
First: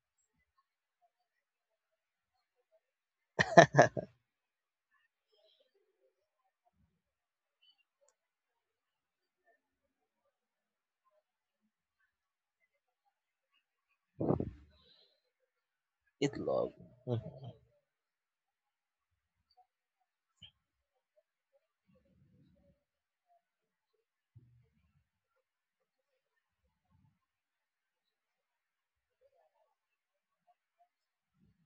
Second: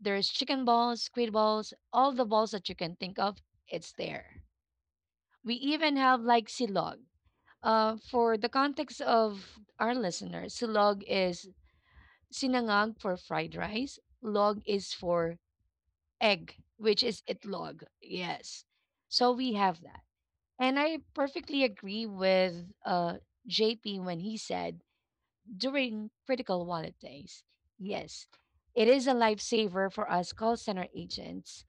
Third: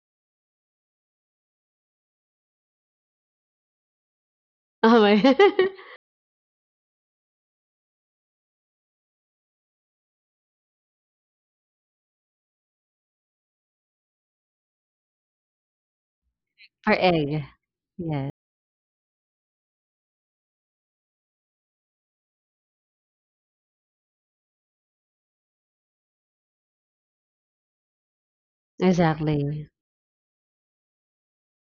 [SPEAKER 1] There's chicken balls, squid balls, all the balls that you can think of, it's there.
[SPEAKER 3] Oh
[SPEAKER 1] We
[SPEAKER 3] my.
[SPEAKER 1] even have like silog. For the context of our listeners, silog is sinangag for fried rice, log is for
[SPEAKER 2] It
[SPEAKER 1] egg,
[SPEAKER 2] love.
[SPEAKER 3] Per
[SPEAKER 1] which
[SPEAKER 2] Hmm.
[SPEAKER 1] is
[SPEAKER 3] egg.
[SPEAKER 1] itlog.
[SPEAKER 3] Yes.
[SPEAKER 1] Yes. So we have that. And I perfectly agree with uh, JP when he said during critical wallet days, yes, it is a
[SPEAKER 3] Exactly.
[SPEAKER 1] lifesaver for us call center agents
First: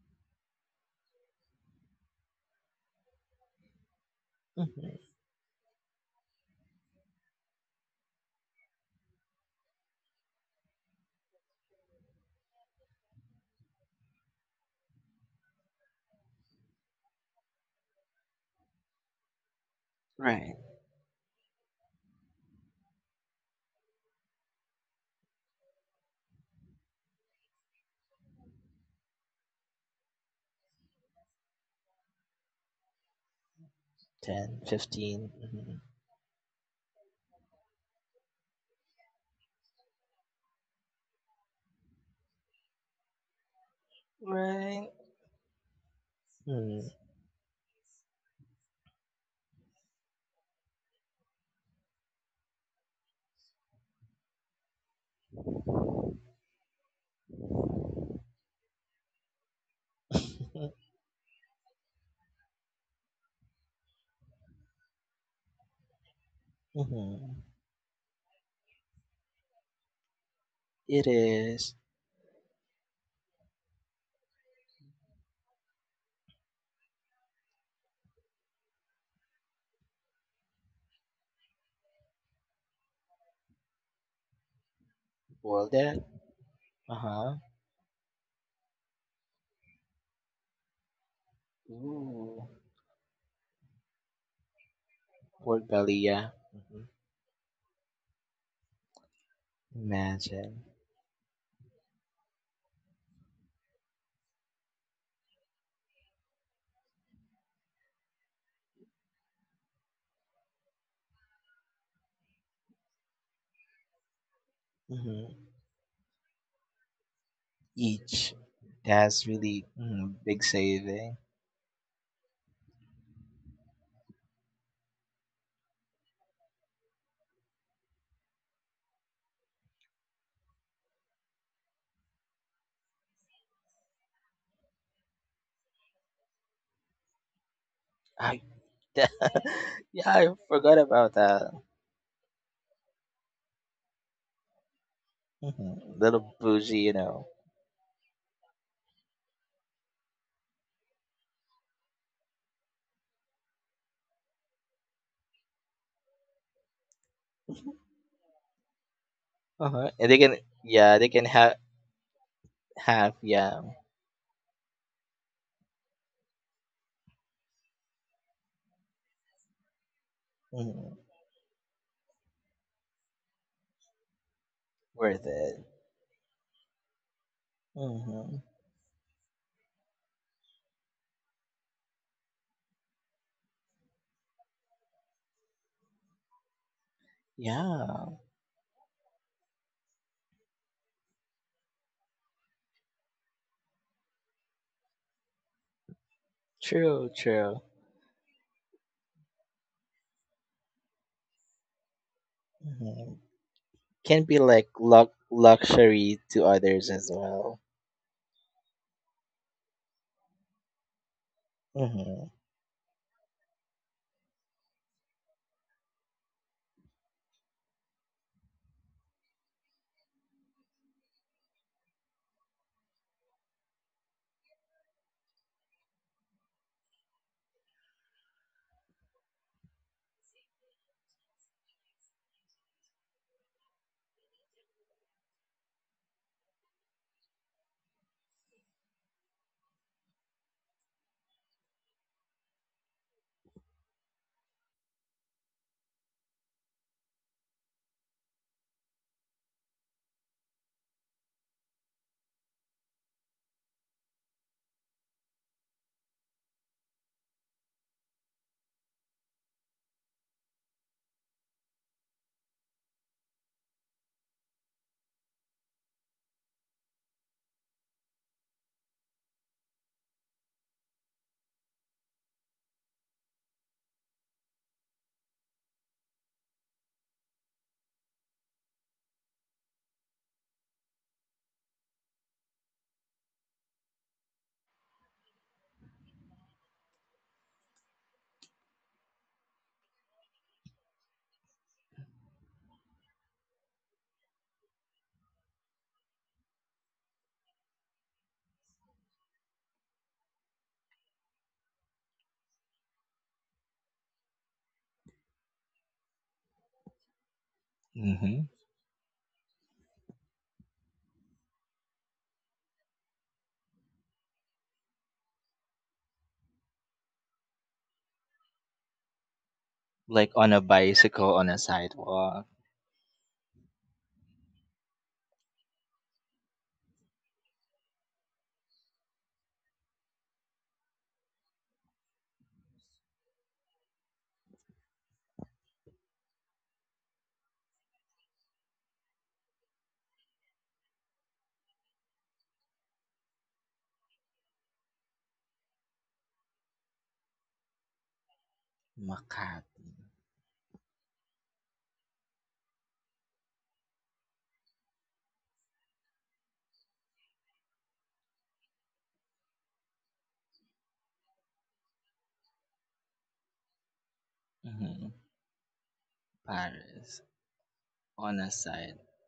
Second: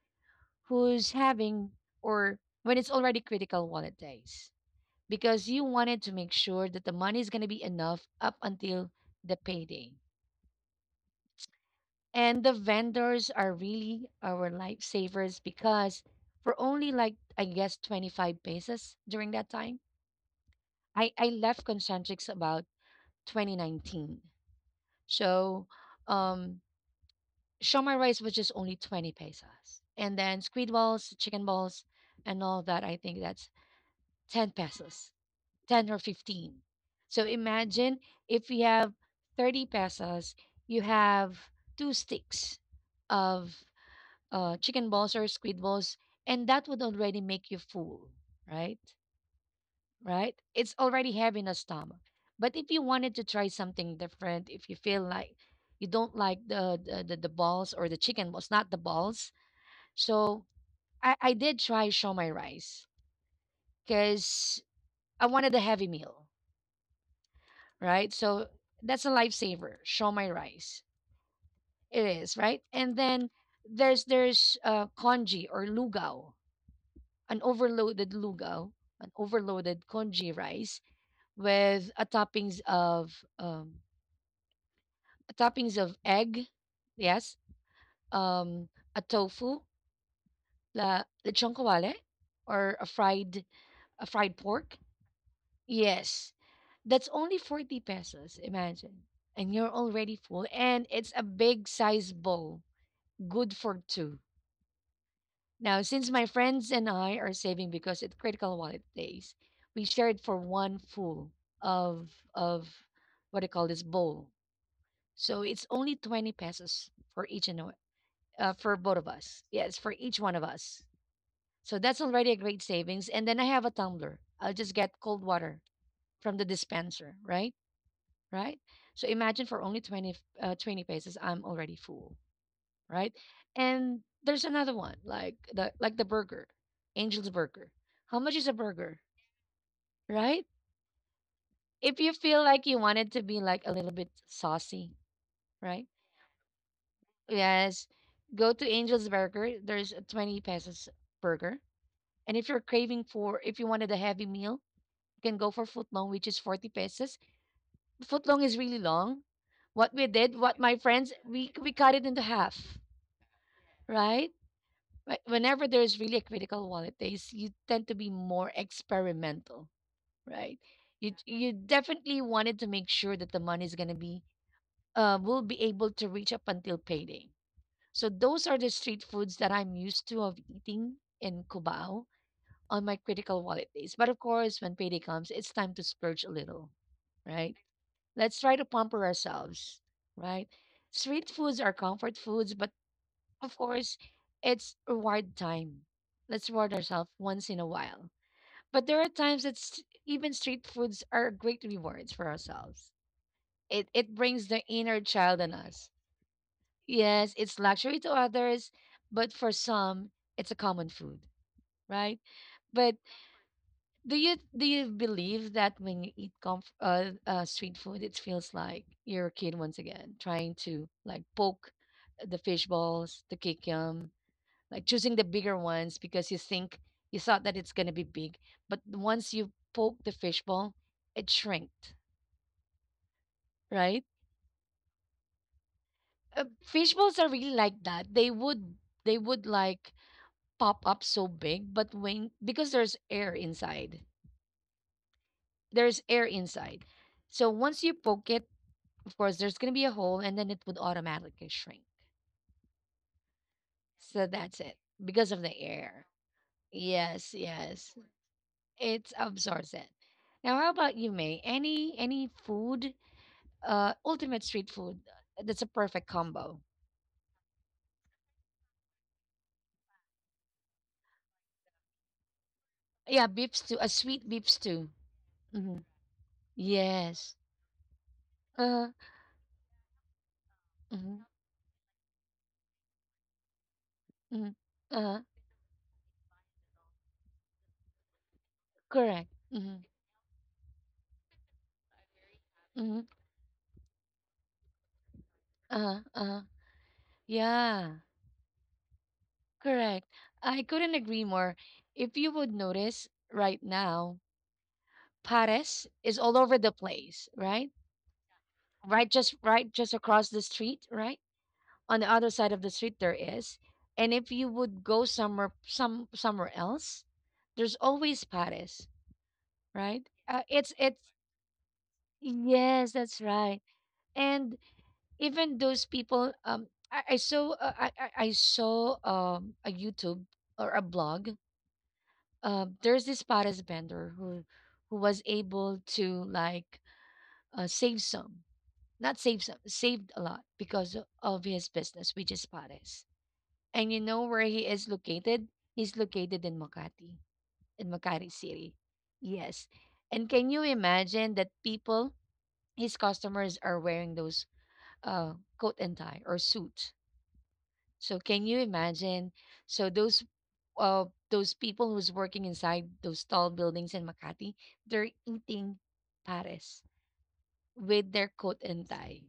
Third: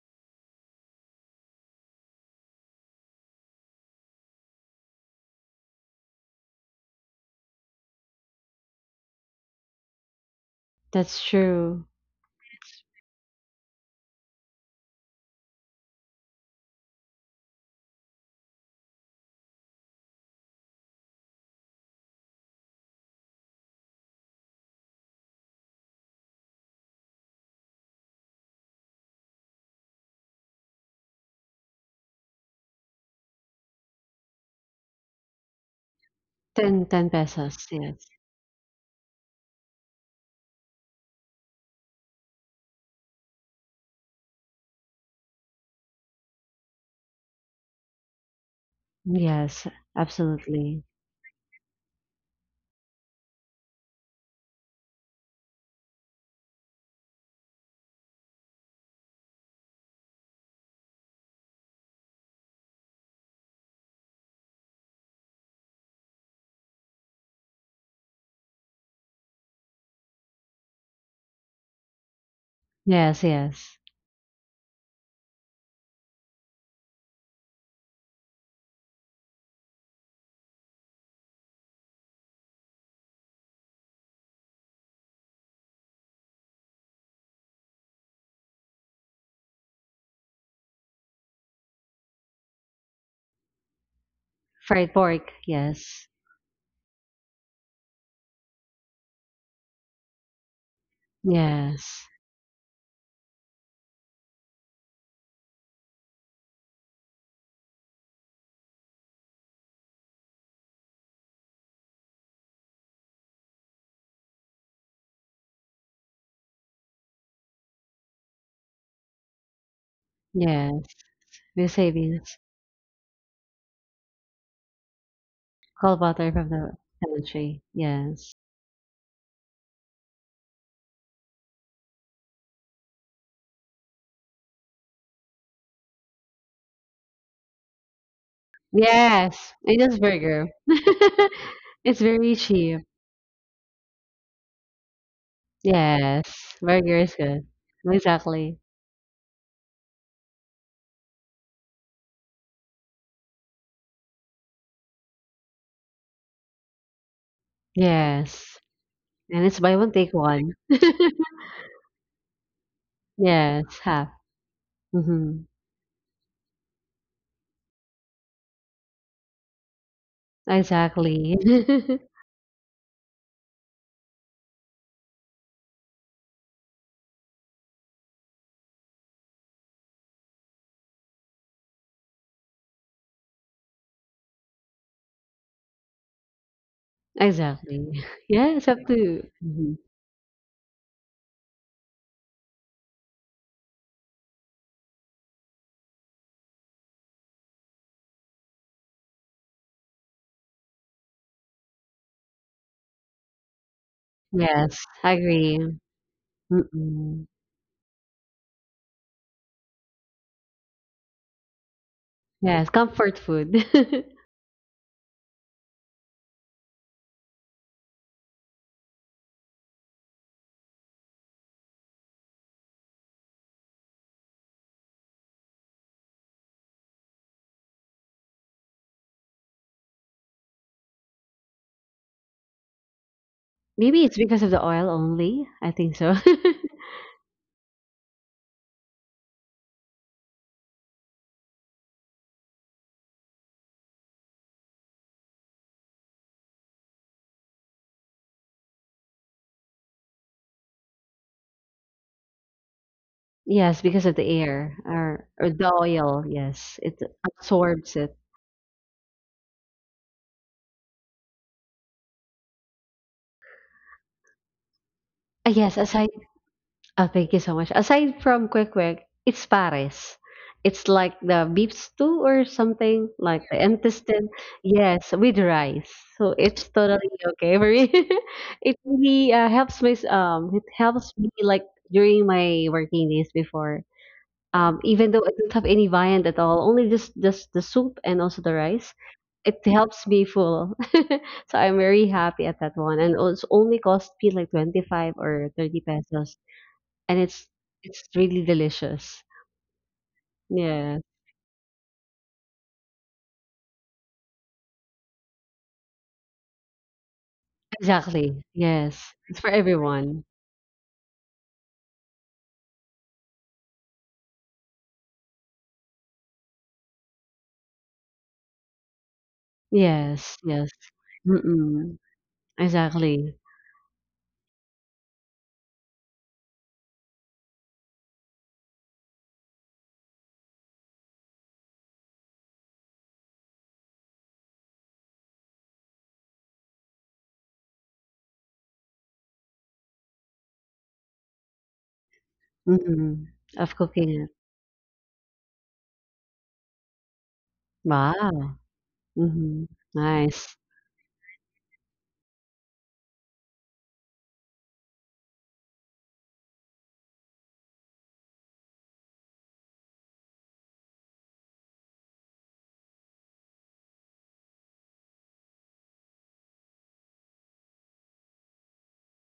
[SPEAKER 1] who's having or when it's already critical wallet days, because you wanted to make sure that the money is going to be enough up until the payday.
[SPEAKER 3] That's true.
[SPEAKER 1] And the vendors are really our lifesavers because for only like I guess 25 pesos during that time,
[SPEAKER 2] Right.
[SPEAKER 1] I left Concentrics about 2019. So, um Shumai rice was just only 20 pesos. And then squid balls, chicken balls, and all that, I think that's 10
[SPEAKER 2] 10,
[SPEAKER 1] pesos,
[SPEAKER 2] 15. Mhm.
[SPEAKER 1] 10 or 15.
[SPEAKER 3] Ten ten
[SPEAKER 1] So
[SPEAKER 3] pesos. Yes.
[SPEAKER 1] imagine if you have 30 pesos, you have two sticks of chicken
[SPEAKER 2] Right.
[SPEAKER 1] balls or squid balls, and that would
[SPEAKER 2] Mm,
[SPEAKER 1] already make you full, right?
[SPEAKER 3] Yes,
[SPEAKER 1] Right? It's
[SPEAKER 3] absolutely.
[SPEAKER 1] already heavy in the stomach. But if you wanted to try something different, if you feel like you don't like the balls or the chicken balls, not the balls, so
[SPEAKER 2] mhm,
[SPEAKER 1] I did try shomai rice because I wanted a heavy meal,
[SPEAKER 2] mhm.
[SPEAKER 1] right? So that's a lifesaver, shomai rice.
[SPEAKER 2] It is
[SPEAKER 1] It is, right? And
[SPEAKER 3] Yes,
[SPEAKER 1] then
[SPEAKER 3] yes.
[SPEAKER 1] there's congee or lugao, an overloaded congee rice with um, a toppings of
[SPEAKER 2] Waldeck.
[SPEAKER 1] egg,
[SPEAKER 2] Uh huh.
[SPEAKER 1] yes, um, a tofu, la lechon kawale,
[SPEAKER 2] Ooh.
[SPEAKER 1] or a fried pork.
[SPEAKER 3] Fried pork.
[SPEAKER 2] Port
[SPEAKER 3] Yes.
[SPEAKER 2] Balia.
[SPEAKER 1] Yes.
[SPEAKER 2] Hmm.
[SPEAKER 1] That's only 40 pesos, imagine. And you're already full.
[SPEAKER 2] Imagine.
[SPEAKER 1] And it's a big
[SPEAKER 3] Yes.
[SPEAKER 1] size bowl, good for two. Now, since my friends and I are saving because it's critical wallet days, we shared for one full of of what do you call this bowl. So
[SPEAKER 2] Hmm.
[SPEAKER 1] it's only 20 pesos for each and
[SPEAKER 2] Each.
[SPEAKER 1] for both of
[SPEAKER 2] That's
[SPEAKER 1] us.
[SPEAKER 2] really
[SPEAKER 1] Yes, for
[SPEAKER 2] mhm,
[SPEAKER 1] each one
[SPEAKER 2] big
[SPEAKER 1] of us.
[SPEAKER 3] Yes.
[SPEAKER 2] saving.
[SPEAKER 3] We
[SPEAKER 1] So that's already a
[SPEAKER 3] savings.
[SPEAKER 1] great savings. And then I have a tumbler. I'll just get cold water
[SPEAKER 3] Call butter
[SPEAKER 1] from the
[SPEAKER 3] from the
[SPEAKER 1] dispenser, right?
[SPEAKER 3] pantry. Yes.
[SPEAKER 1] Right? So imagine for only 20, 20 pesos, I'm already full, right? And there's another one, like the burger, Angel's Burger. How much
[SPEAKER 2] I
[SPEAKER 1] is a burger,
[SPEAKER 3] Yes. And just
[SPEAKER 2] yeah, I
[SPEAKER 1] right?
[SPEAKER 3] burger.
[SPEAKER 2] forgot about that.
[SPEAKER 1] If
[SPEAKER 3] It's
[SPEAKER 1] you
[SPEAKER 3] very
[SPEAKER 1] feel like you
[SPEAKER 3] cheap.
[SPEAKER 1] wanted to be like a little bit saucy, right?
[SPEAKER 2] Mhm, little
[SPEAKER 3] Yes.
[SPEAKER 2] bougie, you
[SPEAKER 3] Burger is
[SPEAKER 2] know.
[SPEAKER 3] good.
[SPEAKER 1] Yes, go
[SPEAKER 3] Exactly.
[SPEAKER 1] to Angel's Burger. There's a 20 pesos burger. And if you're craving for, if you wanted a heavy meal, you can go for footlong, which is 40 pesos. Footlong is
[SPEAKER 3] Yes.
[SPEAKER 1] really long.
[SPEAKER 3] And it's buy
[SPEAKER 2] Uh-huh.
[SPEAKER 3] one,
[SPEAKER 1] What we
[SPEAKER 2] And
[SPEAKER 3] take
[SPEAKER 2] they can
[SPEAKER 1] did,
[SPEAKER 3] one.
[SPEAKER 1] what my
[SPEAKER 2] yeah, they
[SPEAKER 1] friends,
[SPEAKER 2] can
[SPEAKER 1] we we cut it into half,
[SPEAKER 2] have yeah.
[SPEAKER 3] Yes, half.
[SPEAKER 1] right? Right.
[SPEAKER 3] Mm-hmm.
[SPEAKER 1] Whenever there's really a critical wallet days, you tend to be more experimental, right?
[SPEAKER 2] Mhm,
[SPEAKER 1] You
[SPEAKER 3] Exactly.
[SPEAKER 1] you definitely wanted to make sure that the money is gonna be
[SPEAKER 2] worth
[SPEAKER 1] will be
[SPEAKER 2] it.
[SPEAKER 1] able to reach up until payday. So
[SPEAKER 2] Hmm.
[SPEAKER 1] those are the street foods that I'm used to of eating in Cubao on my critical wallet days. But of course, when payday comes, it's time to splurge a little, right?
[SPEAKER 3] Exactly.
[SPEAKER 2] Yeah.
[SPEAKER 1] Let's try to
[SPEAKER 3] Yes, up
[SPEAKER 1] pamper
[SPEAKER 3] to. Hmm
[SPEAKER 1] ourselves, right? Street foods are comfort foods, but of course, it's reward time. Let's reward
[SPEAKER 2] True,
[SPEAKER 1] ourselves once
[SPEAKER 2] true.
[SPEAKER 1] in a while. But there are times that even street foods are great rewards for ourselves.
[SPEAKER 2] Mhm.
[SPEAKER 1] It
[SPEAKER 2] Can be
[SPEAKER 1] brings the
[SPEAKER 2] like
[SPEAKER 3] Yes,
[SPEAKER 1] inner
[SPEAKER 3] I
[SPEAKER 1] child in
[SPEAKER 3] agree.
[SPEAKER 1] us.
[SPEAKER 2] luxury to others as
[SPEAKER 3] Mm-mm.
[SPEAKER 1] Yes, it's
[SPEAKER 2] well.
[SPEAKER 1] luxury to others, but for some, it's a common food, right?
[SPEAKER 2] Mm-hmm.
[SPEAKER 3] Yes,
[SPEAKER 1] But
[SPEAKER 3] comfort food.
[SPEAKER 1] do you believe that when you eat street food, it feels like you're a kid once again, trying to like poke the fish balls, the kikiam, like choosing the bigger ones because you thought that it's going to be big, but once you poke the fishbowl it shrinked, right?
[SPEAKER 3] Maybe it's because of the oil only. I think so.
[SPEAKER 1] Uh, fishbowls are really like that. They would they would like pop up so big, but when because there's air inside, there's air inside, so once you poke it, of course there's going to be a hole and then it would automatically shrink.
[SPEAKER 3] Yes, because of
[SPEAKER 1] So
[SPEAKER 3] the
[SPEAKER 1] that's it,
[SPEAKER 3] air or
[SPEAKER 1] because of the
[SPEAKER 3] the
[SPEAKER 1] air,
[SPEAKER 3] oil. Yes, it
[SPEAKER 1] yes, yes,
[SPEAKER 3] absorbs it.
[SPEAKER 1] it absorbs it. Now how about you, May, any food, ultimate street food,
[SPEAKER 3] Ah,
[SPEAKER 1] that's a
[SPEAKER 3] yes,
[SPEAKER 1] perfect
[SPEAKER 3] aside.
[SPEAKER 1] combo.
[SPEAKER 3] Ah, thank you so much. Aside from quick quick, it's pares. It's like the beef stew or something
[SPEAKER 1] Yeah,
[SPEAKER 3] like
[SPEAKER 1] beef
[SPEAKER 3] the
[SPEAKER 1] stew, a sweet
[SPEAKER 3] intestine.
[SPEAKER 1] beef stew.
[SPEAKER 3] Yes, with
[SPEAKER 1] Mm-hmm.
[SPEAKER 3] rice. So it's totally
[SPEAKER 1] Yes.
[SPEAKER 3] okay for me.
[SPEAKER 1] Uh
[SPEAKER 3] It
[SPEAKER 1] huh.
[SPEAKER 3] really helps me. It
[SPEAKER 1] Hmm.
[SPEAKER 3] helps me like during my working days before.
[SPEAKER 1] Hmm. Uh
[SPEAKER 3] Even
[SPEAKER 1] huh.
[SPEAKER 3] though I don't have any viand at all, only just the soup and also the rice,
[SPEAKER 1] Correct.
[SPEAKER 3] it
[SPEAKER 1] Mm-hmm.
[SPEAKER 3] helps me full. So I'm very happy at that
[SPEAKER 1] Mm-hmm.
[SPEAKER 3] one, and it's only cost me like 25 or
[SPEAKER 1] Uh
[SPEAKER 3] 30
[SPEAKER 1] huh. Uh
[SPEAKER 3] pesos,
[SPEAKER 1] huh.
[SPEAKER 3] and it's
[SPEAKER 1] Yeah,
[SPEAKER 3] it's really delicious.
[SPEAKER 1] correct. I couldn't
[SPEAKER 3] Yeah,
[SPEAKER 1] agree more. If you would notice right now, Pares is all over the place, right?
[SPEAKER 2] Mm-hmm.
[SPEAKER 3] exactly. Yes, it's for
[SPEAKER 1] Right, just
[SPEAKER 3] everyone.
[SPEAKER 1] across the street, right? On the other side of the street there is. And if you would go somewhere somewhere else, there's always Paris, right?
[SPEAKER 2] Like
[SPEAKER 3] Yes,
[SPEAKER 2] on a
[SPEAKER 3] yes.
[SPEAKER 1] It's
[SPEAKER 2] bicycle on a
[SPEAKER 3] Mm-mm.
[SPEAKER 2] sidewalk.
[SPEAKER 1] yes, that's
[SPEAKER 3] Exactly.
[SPEAKER 1] right. And even those people, I saw I saw a YouTube or a blog. There's this Paris vendor who was able to like uh, save some, not save some, saved a lot because of his business, which is Paris.
[SPEAKER 3] Mm-mm. Of
[SPEAKER 1] And you
[SPEAKER 3] cooking
[SPEAKER 1] know
[SPEAKER 3] it.
[SPEAKER 1] where he is located? He's located in Makati
[SPEAKER 3] Wow.
[SPEAKER 1] City.
[SPEAKER 2] Makat.
[SPEAKER 3] Mm-hmm.
[SPEAKER 1] Yes. And can
[SPEAKER 3] Nice.
[SPEAKER 1] you imagine that people, his customers, are wearing those coat and tie or suit? So can you imagine? So uh, those people who's working inside those tall buildings in Makati,
[SPEAKER 2] Mm-hmm.
[SPEAKER 1] they're eating pares
[SPEAKER 2] Paris.
[SPEAKER 1] with their
[SPEAKER 2] On a
[SPEAKER 1] coat and
[SPEAKER 2] side.
[SPEAKER 1] tie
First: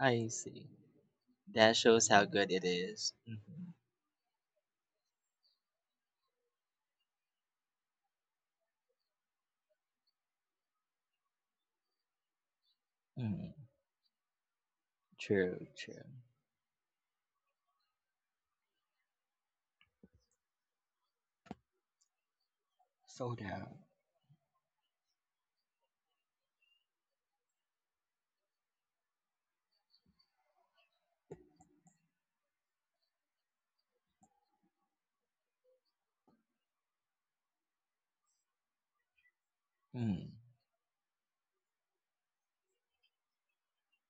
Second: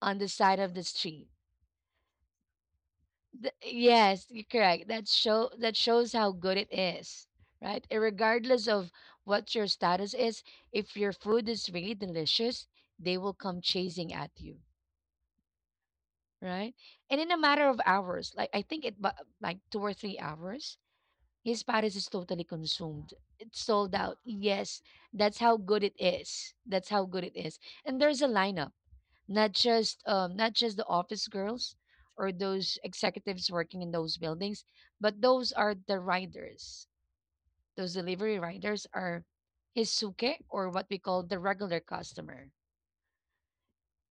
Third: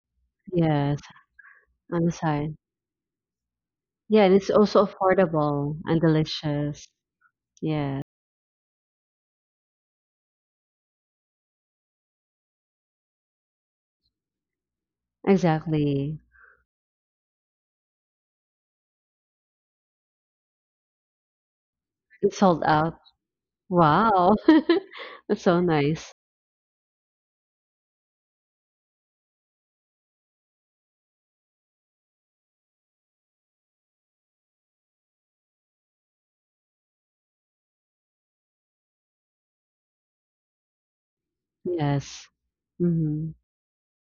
[SPEAKER 1] on the
[SPEAKER 2] I
[SPEAKER 1] side
[SPEAKER 2] see.
[SPEAKER 1] of the
[SPEAKER 3] Yes.
[SPEAKER 1] street.
[SPEAKER 2] That
[SPEAKER 3] On
[SPEAKER 2] shows
[SPEAKER 3] the
[SPEAKER 2] how good
[SPEAKER 3] side.
[SPEAKER 2] it is. Mm-hmm.
[SPEAKER 3] Yeah,
[SPEAKER 1] Yes,
[SPEAKER 3] and
[SPEAKER 1] you're
[SPEAKER 3] it's also
[SPEAKER 1] correct. That
[SPEAKER 3] affordable and
[SPEAKER 1] shows how good it
[SPEAKER 3] delicious.
[SPEAKER 1] is, right?
[SPEAKER 3] Yeah,
[SPEAKER 1] Regardless of what your status is, if your food is really delicious, they will come
[SPEAKER 2] Mm-hmm.
[SPEAKER 1] chasing at you,
[SPEAKER 2] True, true.
[SPEAKER 3] exactly.
[SPEAKER 1] right? And in a matter of hours, like I think like 2 or 3 hours, his Paris is
[SPEAKER 3] It's
[SPEAKER 1] totally
[SPEAKER 3] sold out.
[SPEAKER 1] consumed.
[SPEAKER 2] Sold
[SPEAKER 1] It's
[SPEAKER 2] out.
[SPEAKER 1] sold out.
[SPEAKER 3] Wow.
[SPEAKER 1] Yes, that's
[SPEAKER 3] That's
[SPEAKER 1] how
[SPEAKER 3] so
[SPEAKER 1] good it
[SPEAKER 3] nice.
[SPEAKER 1] is. That's how good it is. And there's a lineup, not just not just the office girls or those executives working in those buildings, but those are the riders. Those delivery riders are
[SPEAKER 2] Mm.
[SPEAKER 1] hisuke or what we call the regular
[SPEAKER 3] Yes.
[SPEAKER 1] customer.
[SPEAKER 3] Mm-hmm.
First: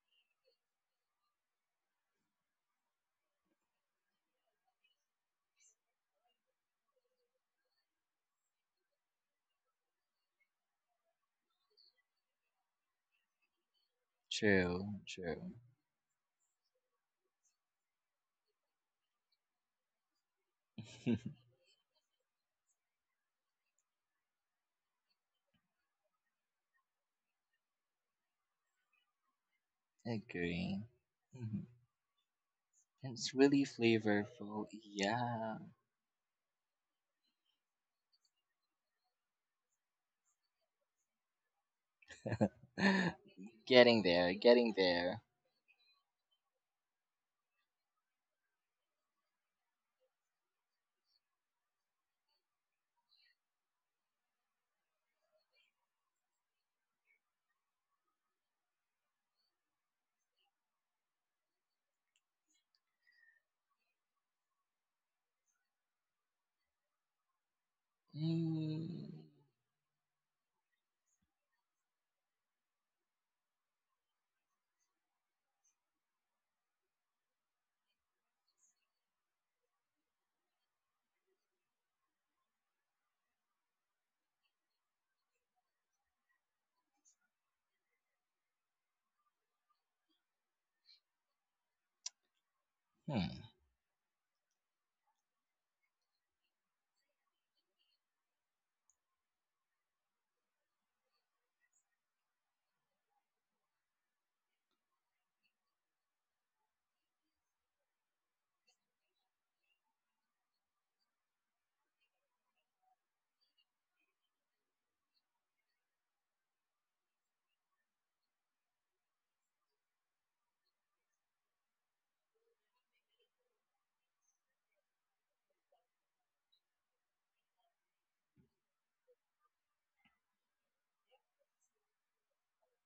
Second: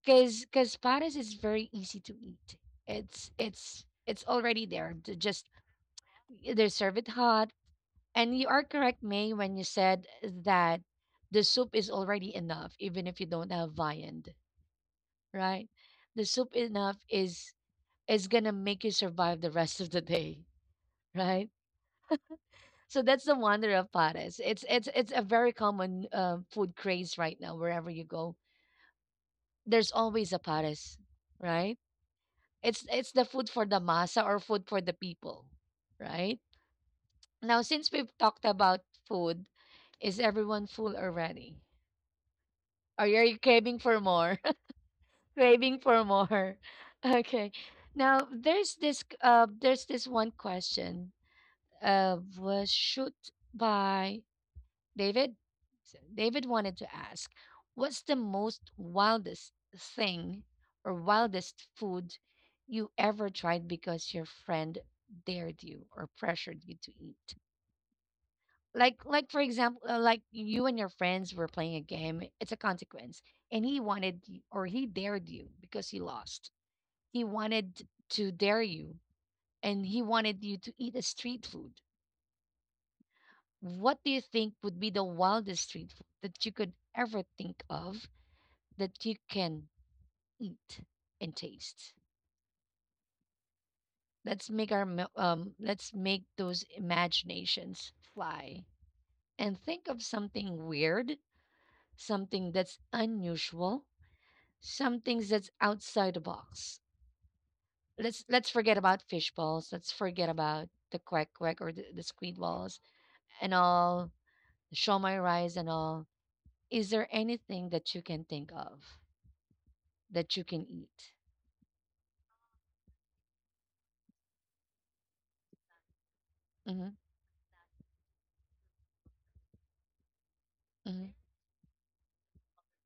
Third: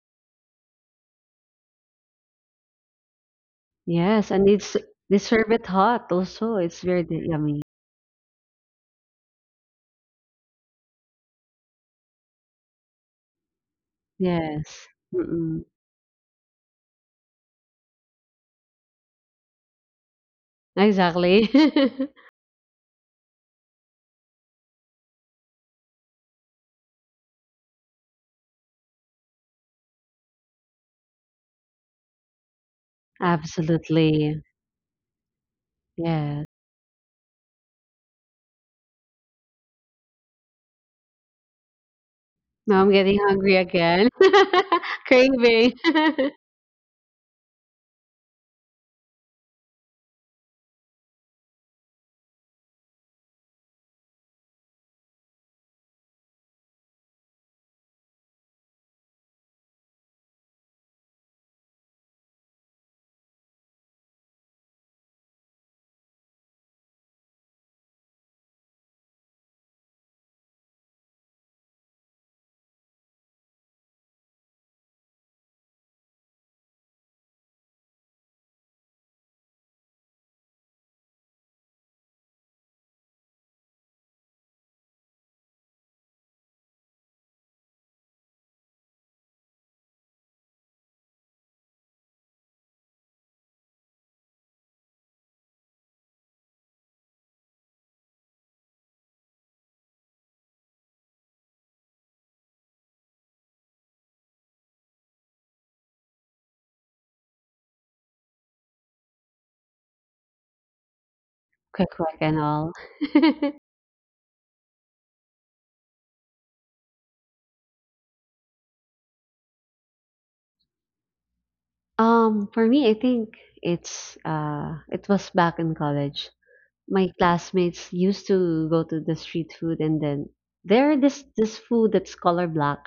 [SPEAKER 1] Cause pares is very easy to eat. It's
[SPEAKER 3] Yes, and
[SPEAKER 1] already
[SPEAKER 3] it's
[SPEAKER 1] there. To
[SPEAKER 3] they serve
[SPEAKER 1] just
[SPEAKER 3] it hot also.
[SPEAKER 1] they
[SPEAKER 3] It's
[SPEAKER 1] serve
[SPEAKER 3] very
[SPEAKER 1] it hot.
[SPEAKER 3] yummy.
[SPEAKER 1] And you are correct, May, when you said that the soup is already enough, even if you don't have viand,
[SPEAKER 2] True,
[SPEAKER 3] Yes.
[SPEAKER 2] true.
[SPEAKER 3] Mm-mm.
[SPEAKER 1] right? The soup enough is gonna make you survive the rest of the day, right?
[SPEAKER 3] Exactly.
[SPEAKER 1] So that's the wonder of pares. It's a very common food craze right now. Wherever you go, there's always a
[SPEAKER 2] Agree.
[SPEAKER 1] pares,
[SPEAKER 2] Mhm.
[SPEAKER 1] right? It's the
[SPEAKER 2] It's
[SPEAKER 1] food
[SPEAKER 2] really
[SPEAKER 1] for the masa or
[SPEAKER 3] Absolutely.
[SPEAKER 2] flavorful.
[SPEAKER 1] food for the people,
[SPEAKER 2] Yeah.
[SPEAKER 1] right?
[SPEAKER 3] Yes.
[SPEAKER 1] Now since we've talked about food, is everyone full already?
[SPEAKER 3] Now I'm
[SPEAKER 1] Or
[SPEAKER 3] getting
[SPEAKER 1] are you
[SPEAKER 3] hungry
[SPEAKER 1] craving for
[SPEAKER 2] getting
[SPEAKER 3] again.
[SPEAKER 2] there,
[SPEAKER 1] more?
[SPEAKER 2] getting there.
[SPEAKER 3] Craving.
[SPEAKER 1] Craving for more. Okay. Now there's this one question was shot by David. So David wanted to ask, what's the most wildest thing or wildest food you ever tried because your friend dared you or pressured you to eat?
[SPEAKER 2] Mm.
[SPEAKER 1] Like for example, like you and your friends were playing a game. It's a consequence, and he wanted or he dared you because he lost. He wanted to dare you, and he wanted you to eat a street food. What do you think would be the wildest street food that you could ever think of that you can eat and taste?
[SPEAKER 2] Hmm.
[SPEAKER 1] Let's let's make those imaginations fly and think of something weird, something that's unusual, some things that's outside the box. Let's forget about fish balls. Let's forget about the quack quack or the,
[SPEAKER 3] Quick,
[SPEAKER 1] the
[SPEAKER 3] quick
[SPEAKER 1] squid
[SPEAKER 3] and all.
[SPEAKER 1] balls and all. Show my rice and all. Is there anything that you can think of that you can eat?
[SPEAKER 3] For me, I think it's it was back in college.
[SPEAKER 1] Hmm.
[SPEAKER 3] My classmates used to go to the street food, and then there
[SPEAKER 1] Hmm.
[SPEAKER 3] this this food that's color black.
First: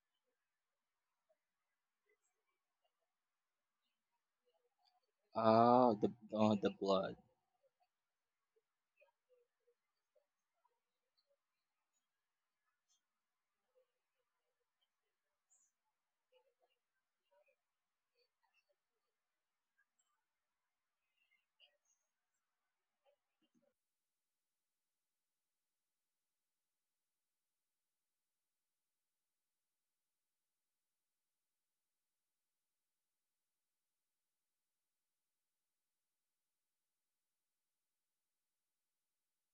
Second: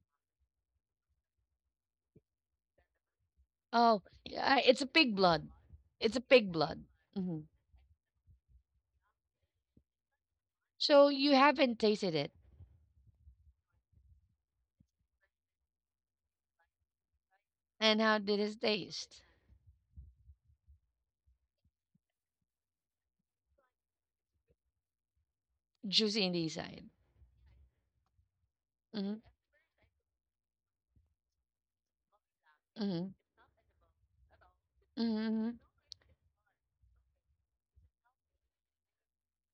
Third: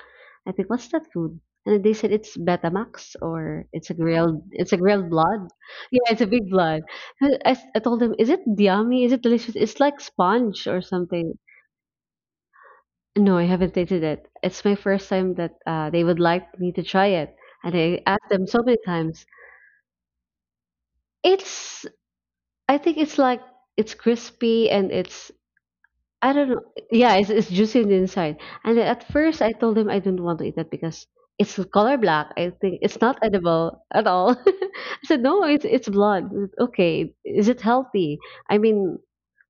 [SPEAKER 3] I think what's that food? And they said it's Betamax or
[SPEAKER 1] Oh,
[SPEAKER 3] it's a
[SPEAKER 1] it's a
[SPEAKER 3] grilled
[SPEAKER 1] pig blood.
[SPEAKER 3] blood. Yeah,
[SPEAKER 1] It's a
[SPEAKER 3] it's a big
[SPEAKER 1] pig
[SPEAKER 2] Oh the
[SPEAKER 3] blood.
[SPEAKER 1] blood.
[SPEAKER 2] blood.
[SPEAKER 3] And
[SPEAKER 1] Hmm.
[SPEAKER 3] I told them, is it yummy? Is it delicious? It's like sponge or
[SPEAKER 1] So you
[SPEAKER 3] something.
[SPEAKER 1] haven't tasted it.
[SPEAKER 3] No, I haven't tasted it. It's my first time that they would like me to try it. And
[SPEAKER 1] And
[SPEAKER 3] I
[SPEAKER 1] how
[SPEAKER 3] asked
[SPEAKER 1] did
[SPEAKER 3] them
[SPEAKER 1] it
[SPEAKER 3] so many
[SPEAKER 1] taste?
[SPEAKER 3] times. It's I think it's like it's crispy and it's
[SPEAKER 1] Juicy in
[SPEAKER 3] I
[SPEAKER 1] the
[SPEAKER 3] don't know.
[SPEAKER 1] side.
[SPEAKER 3] Yeah, it's juicy on the inside. And then at
[SPEAKER 1] Hmm.
[SPEAKER 3] first I told him I didn't want to eat that because it's color black. I think it's
[SPEAKER 1] Hmm.
[SPEAKER 3] not edible at all. I said no,
[SPEAKER 1] Hmm.
[SPEAKER 3] it's blood. Okay, is it healthy? I mean,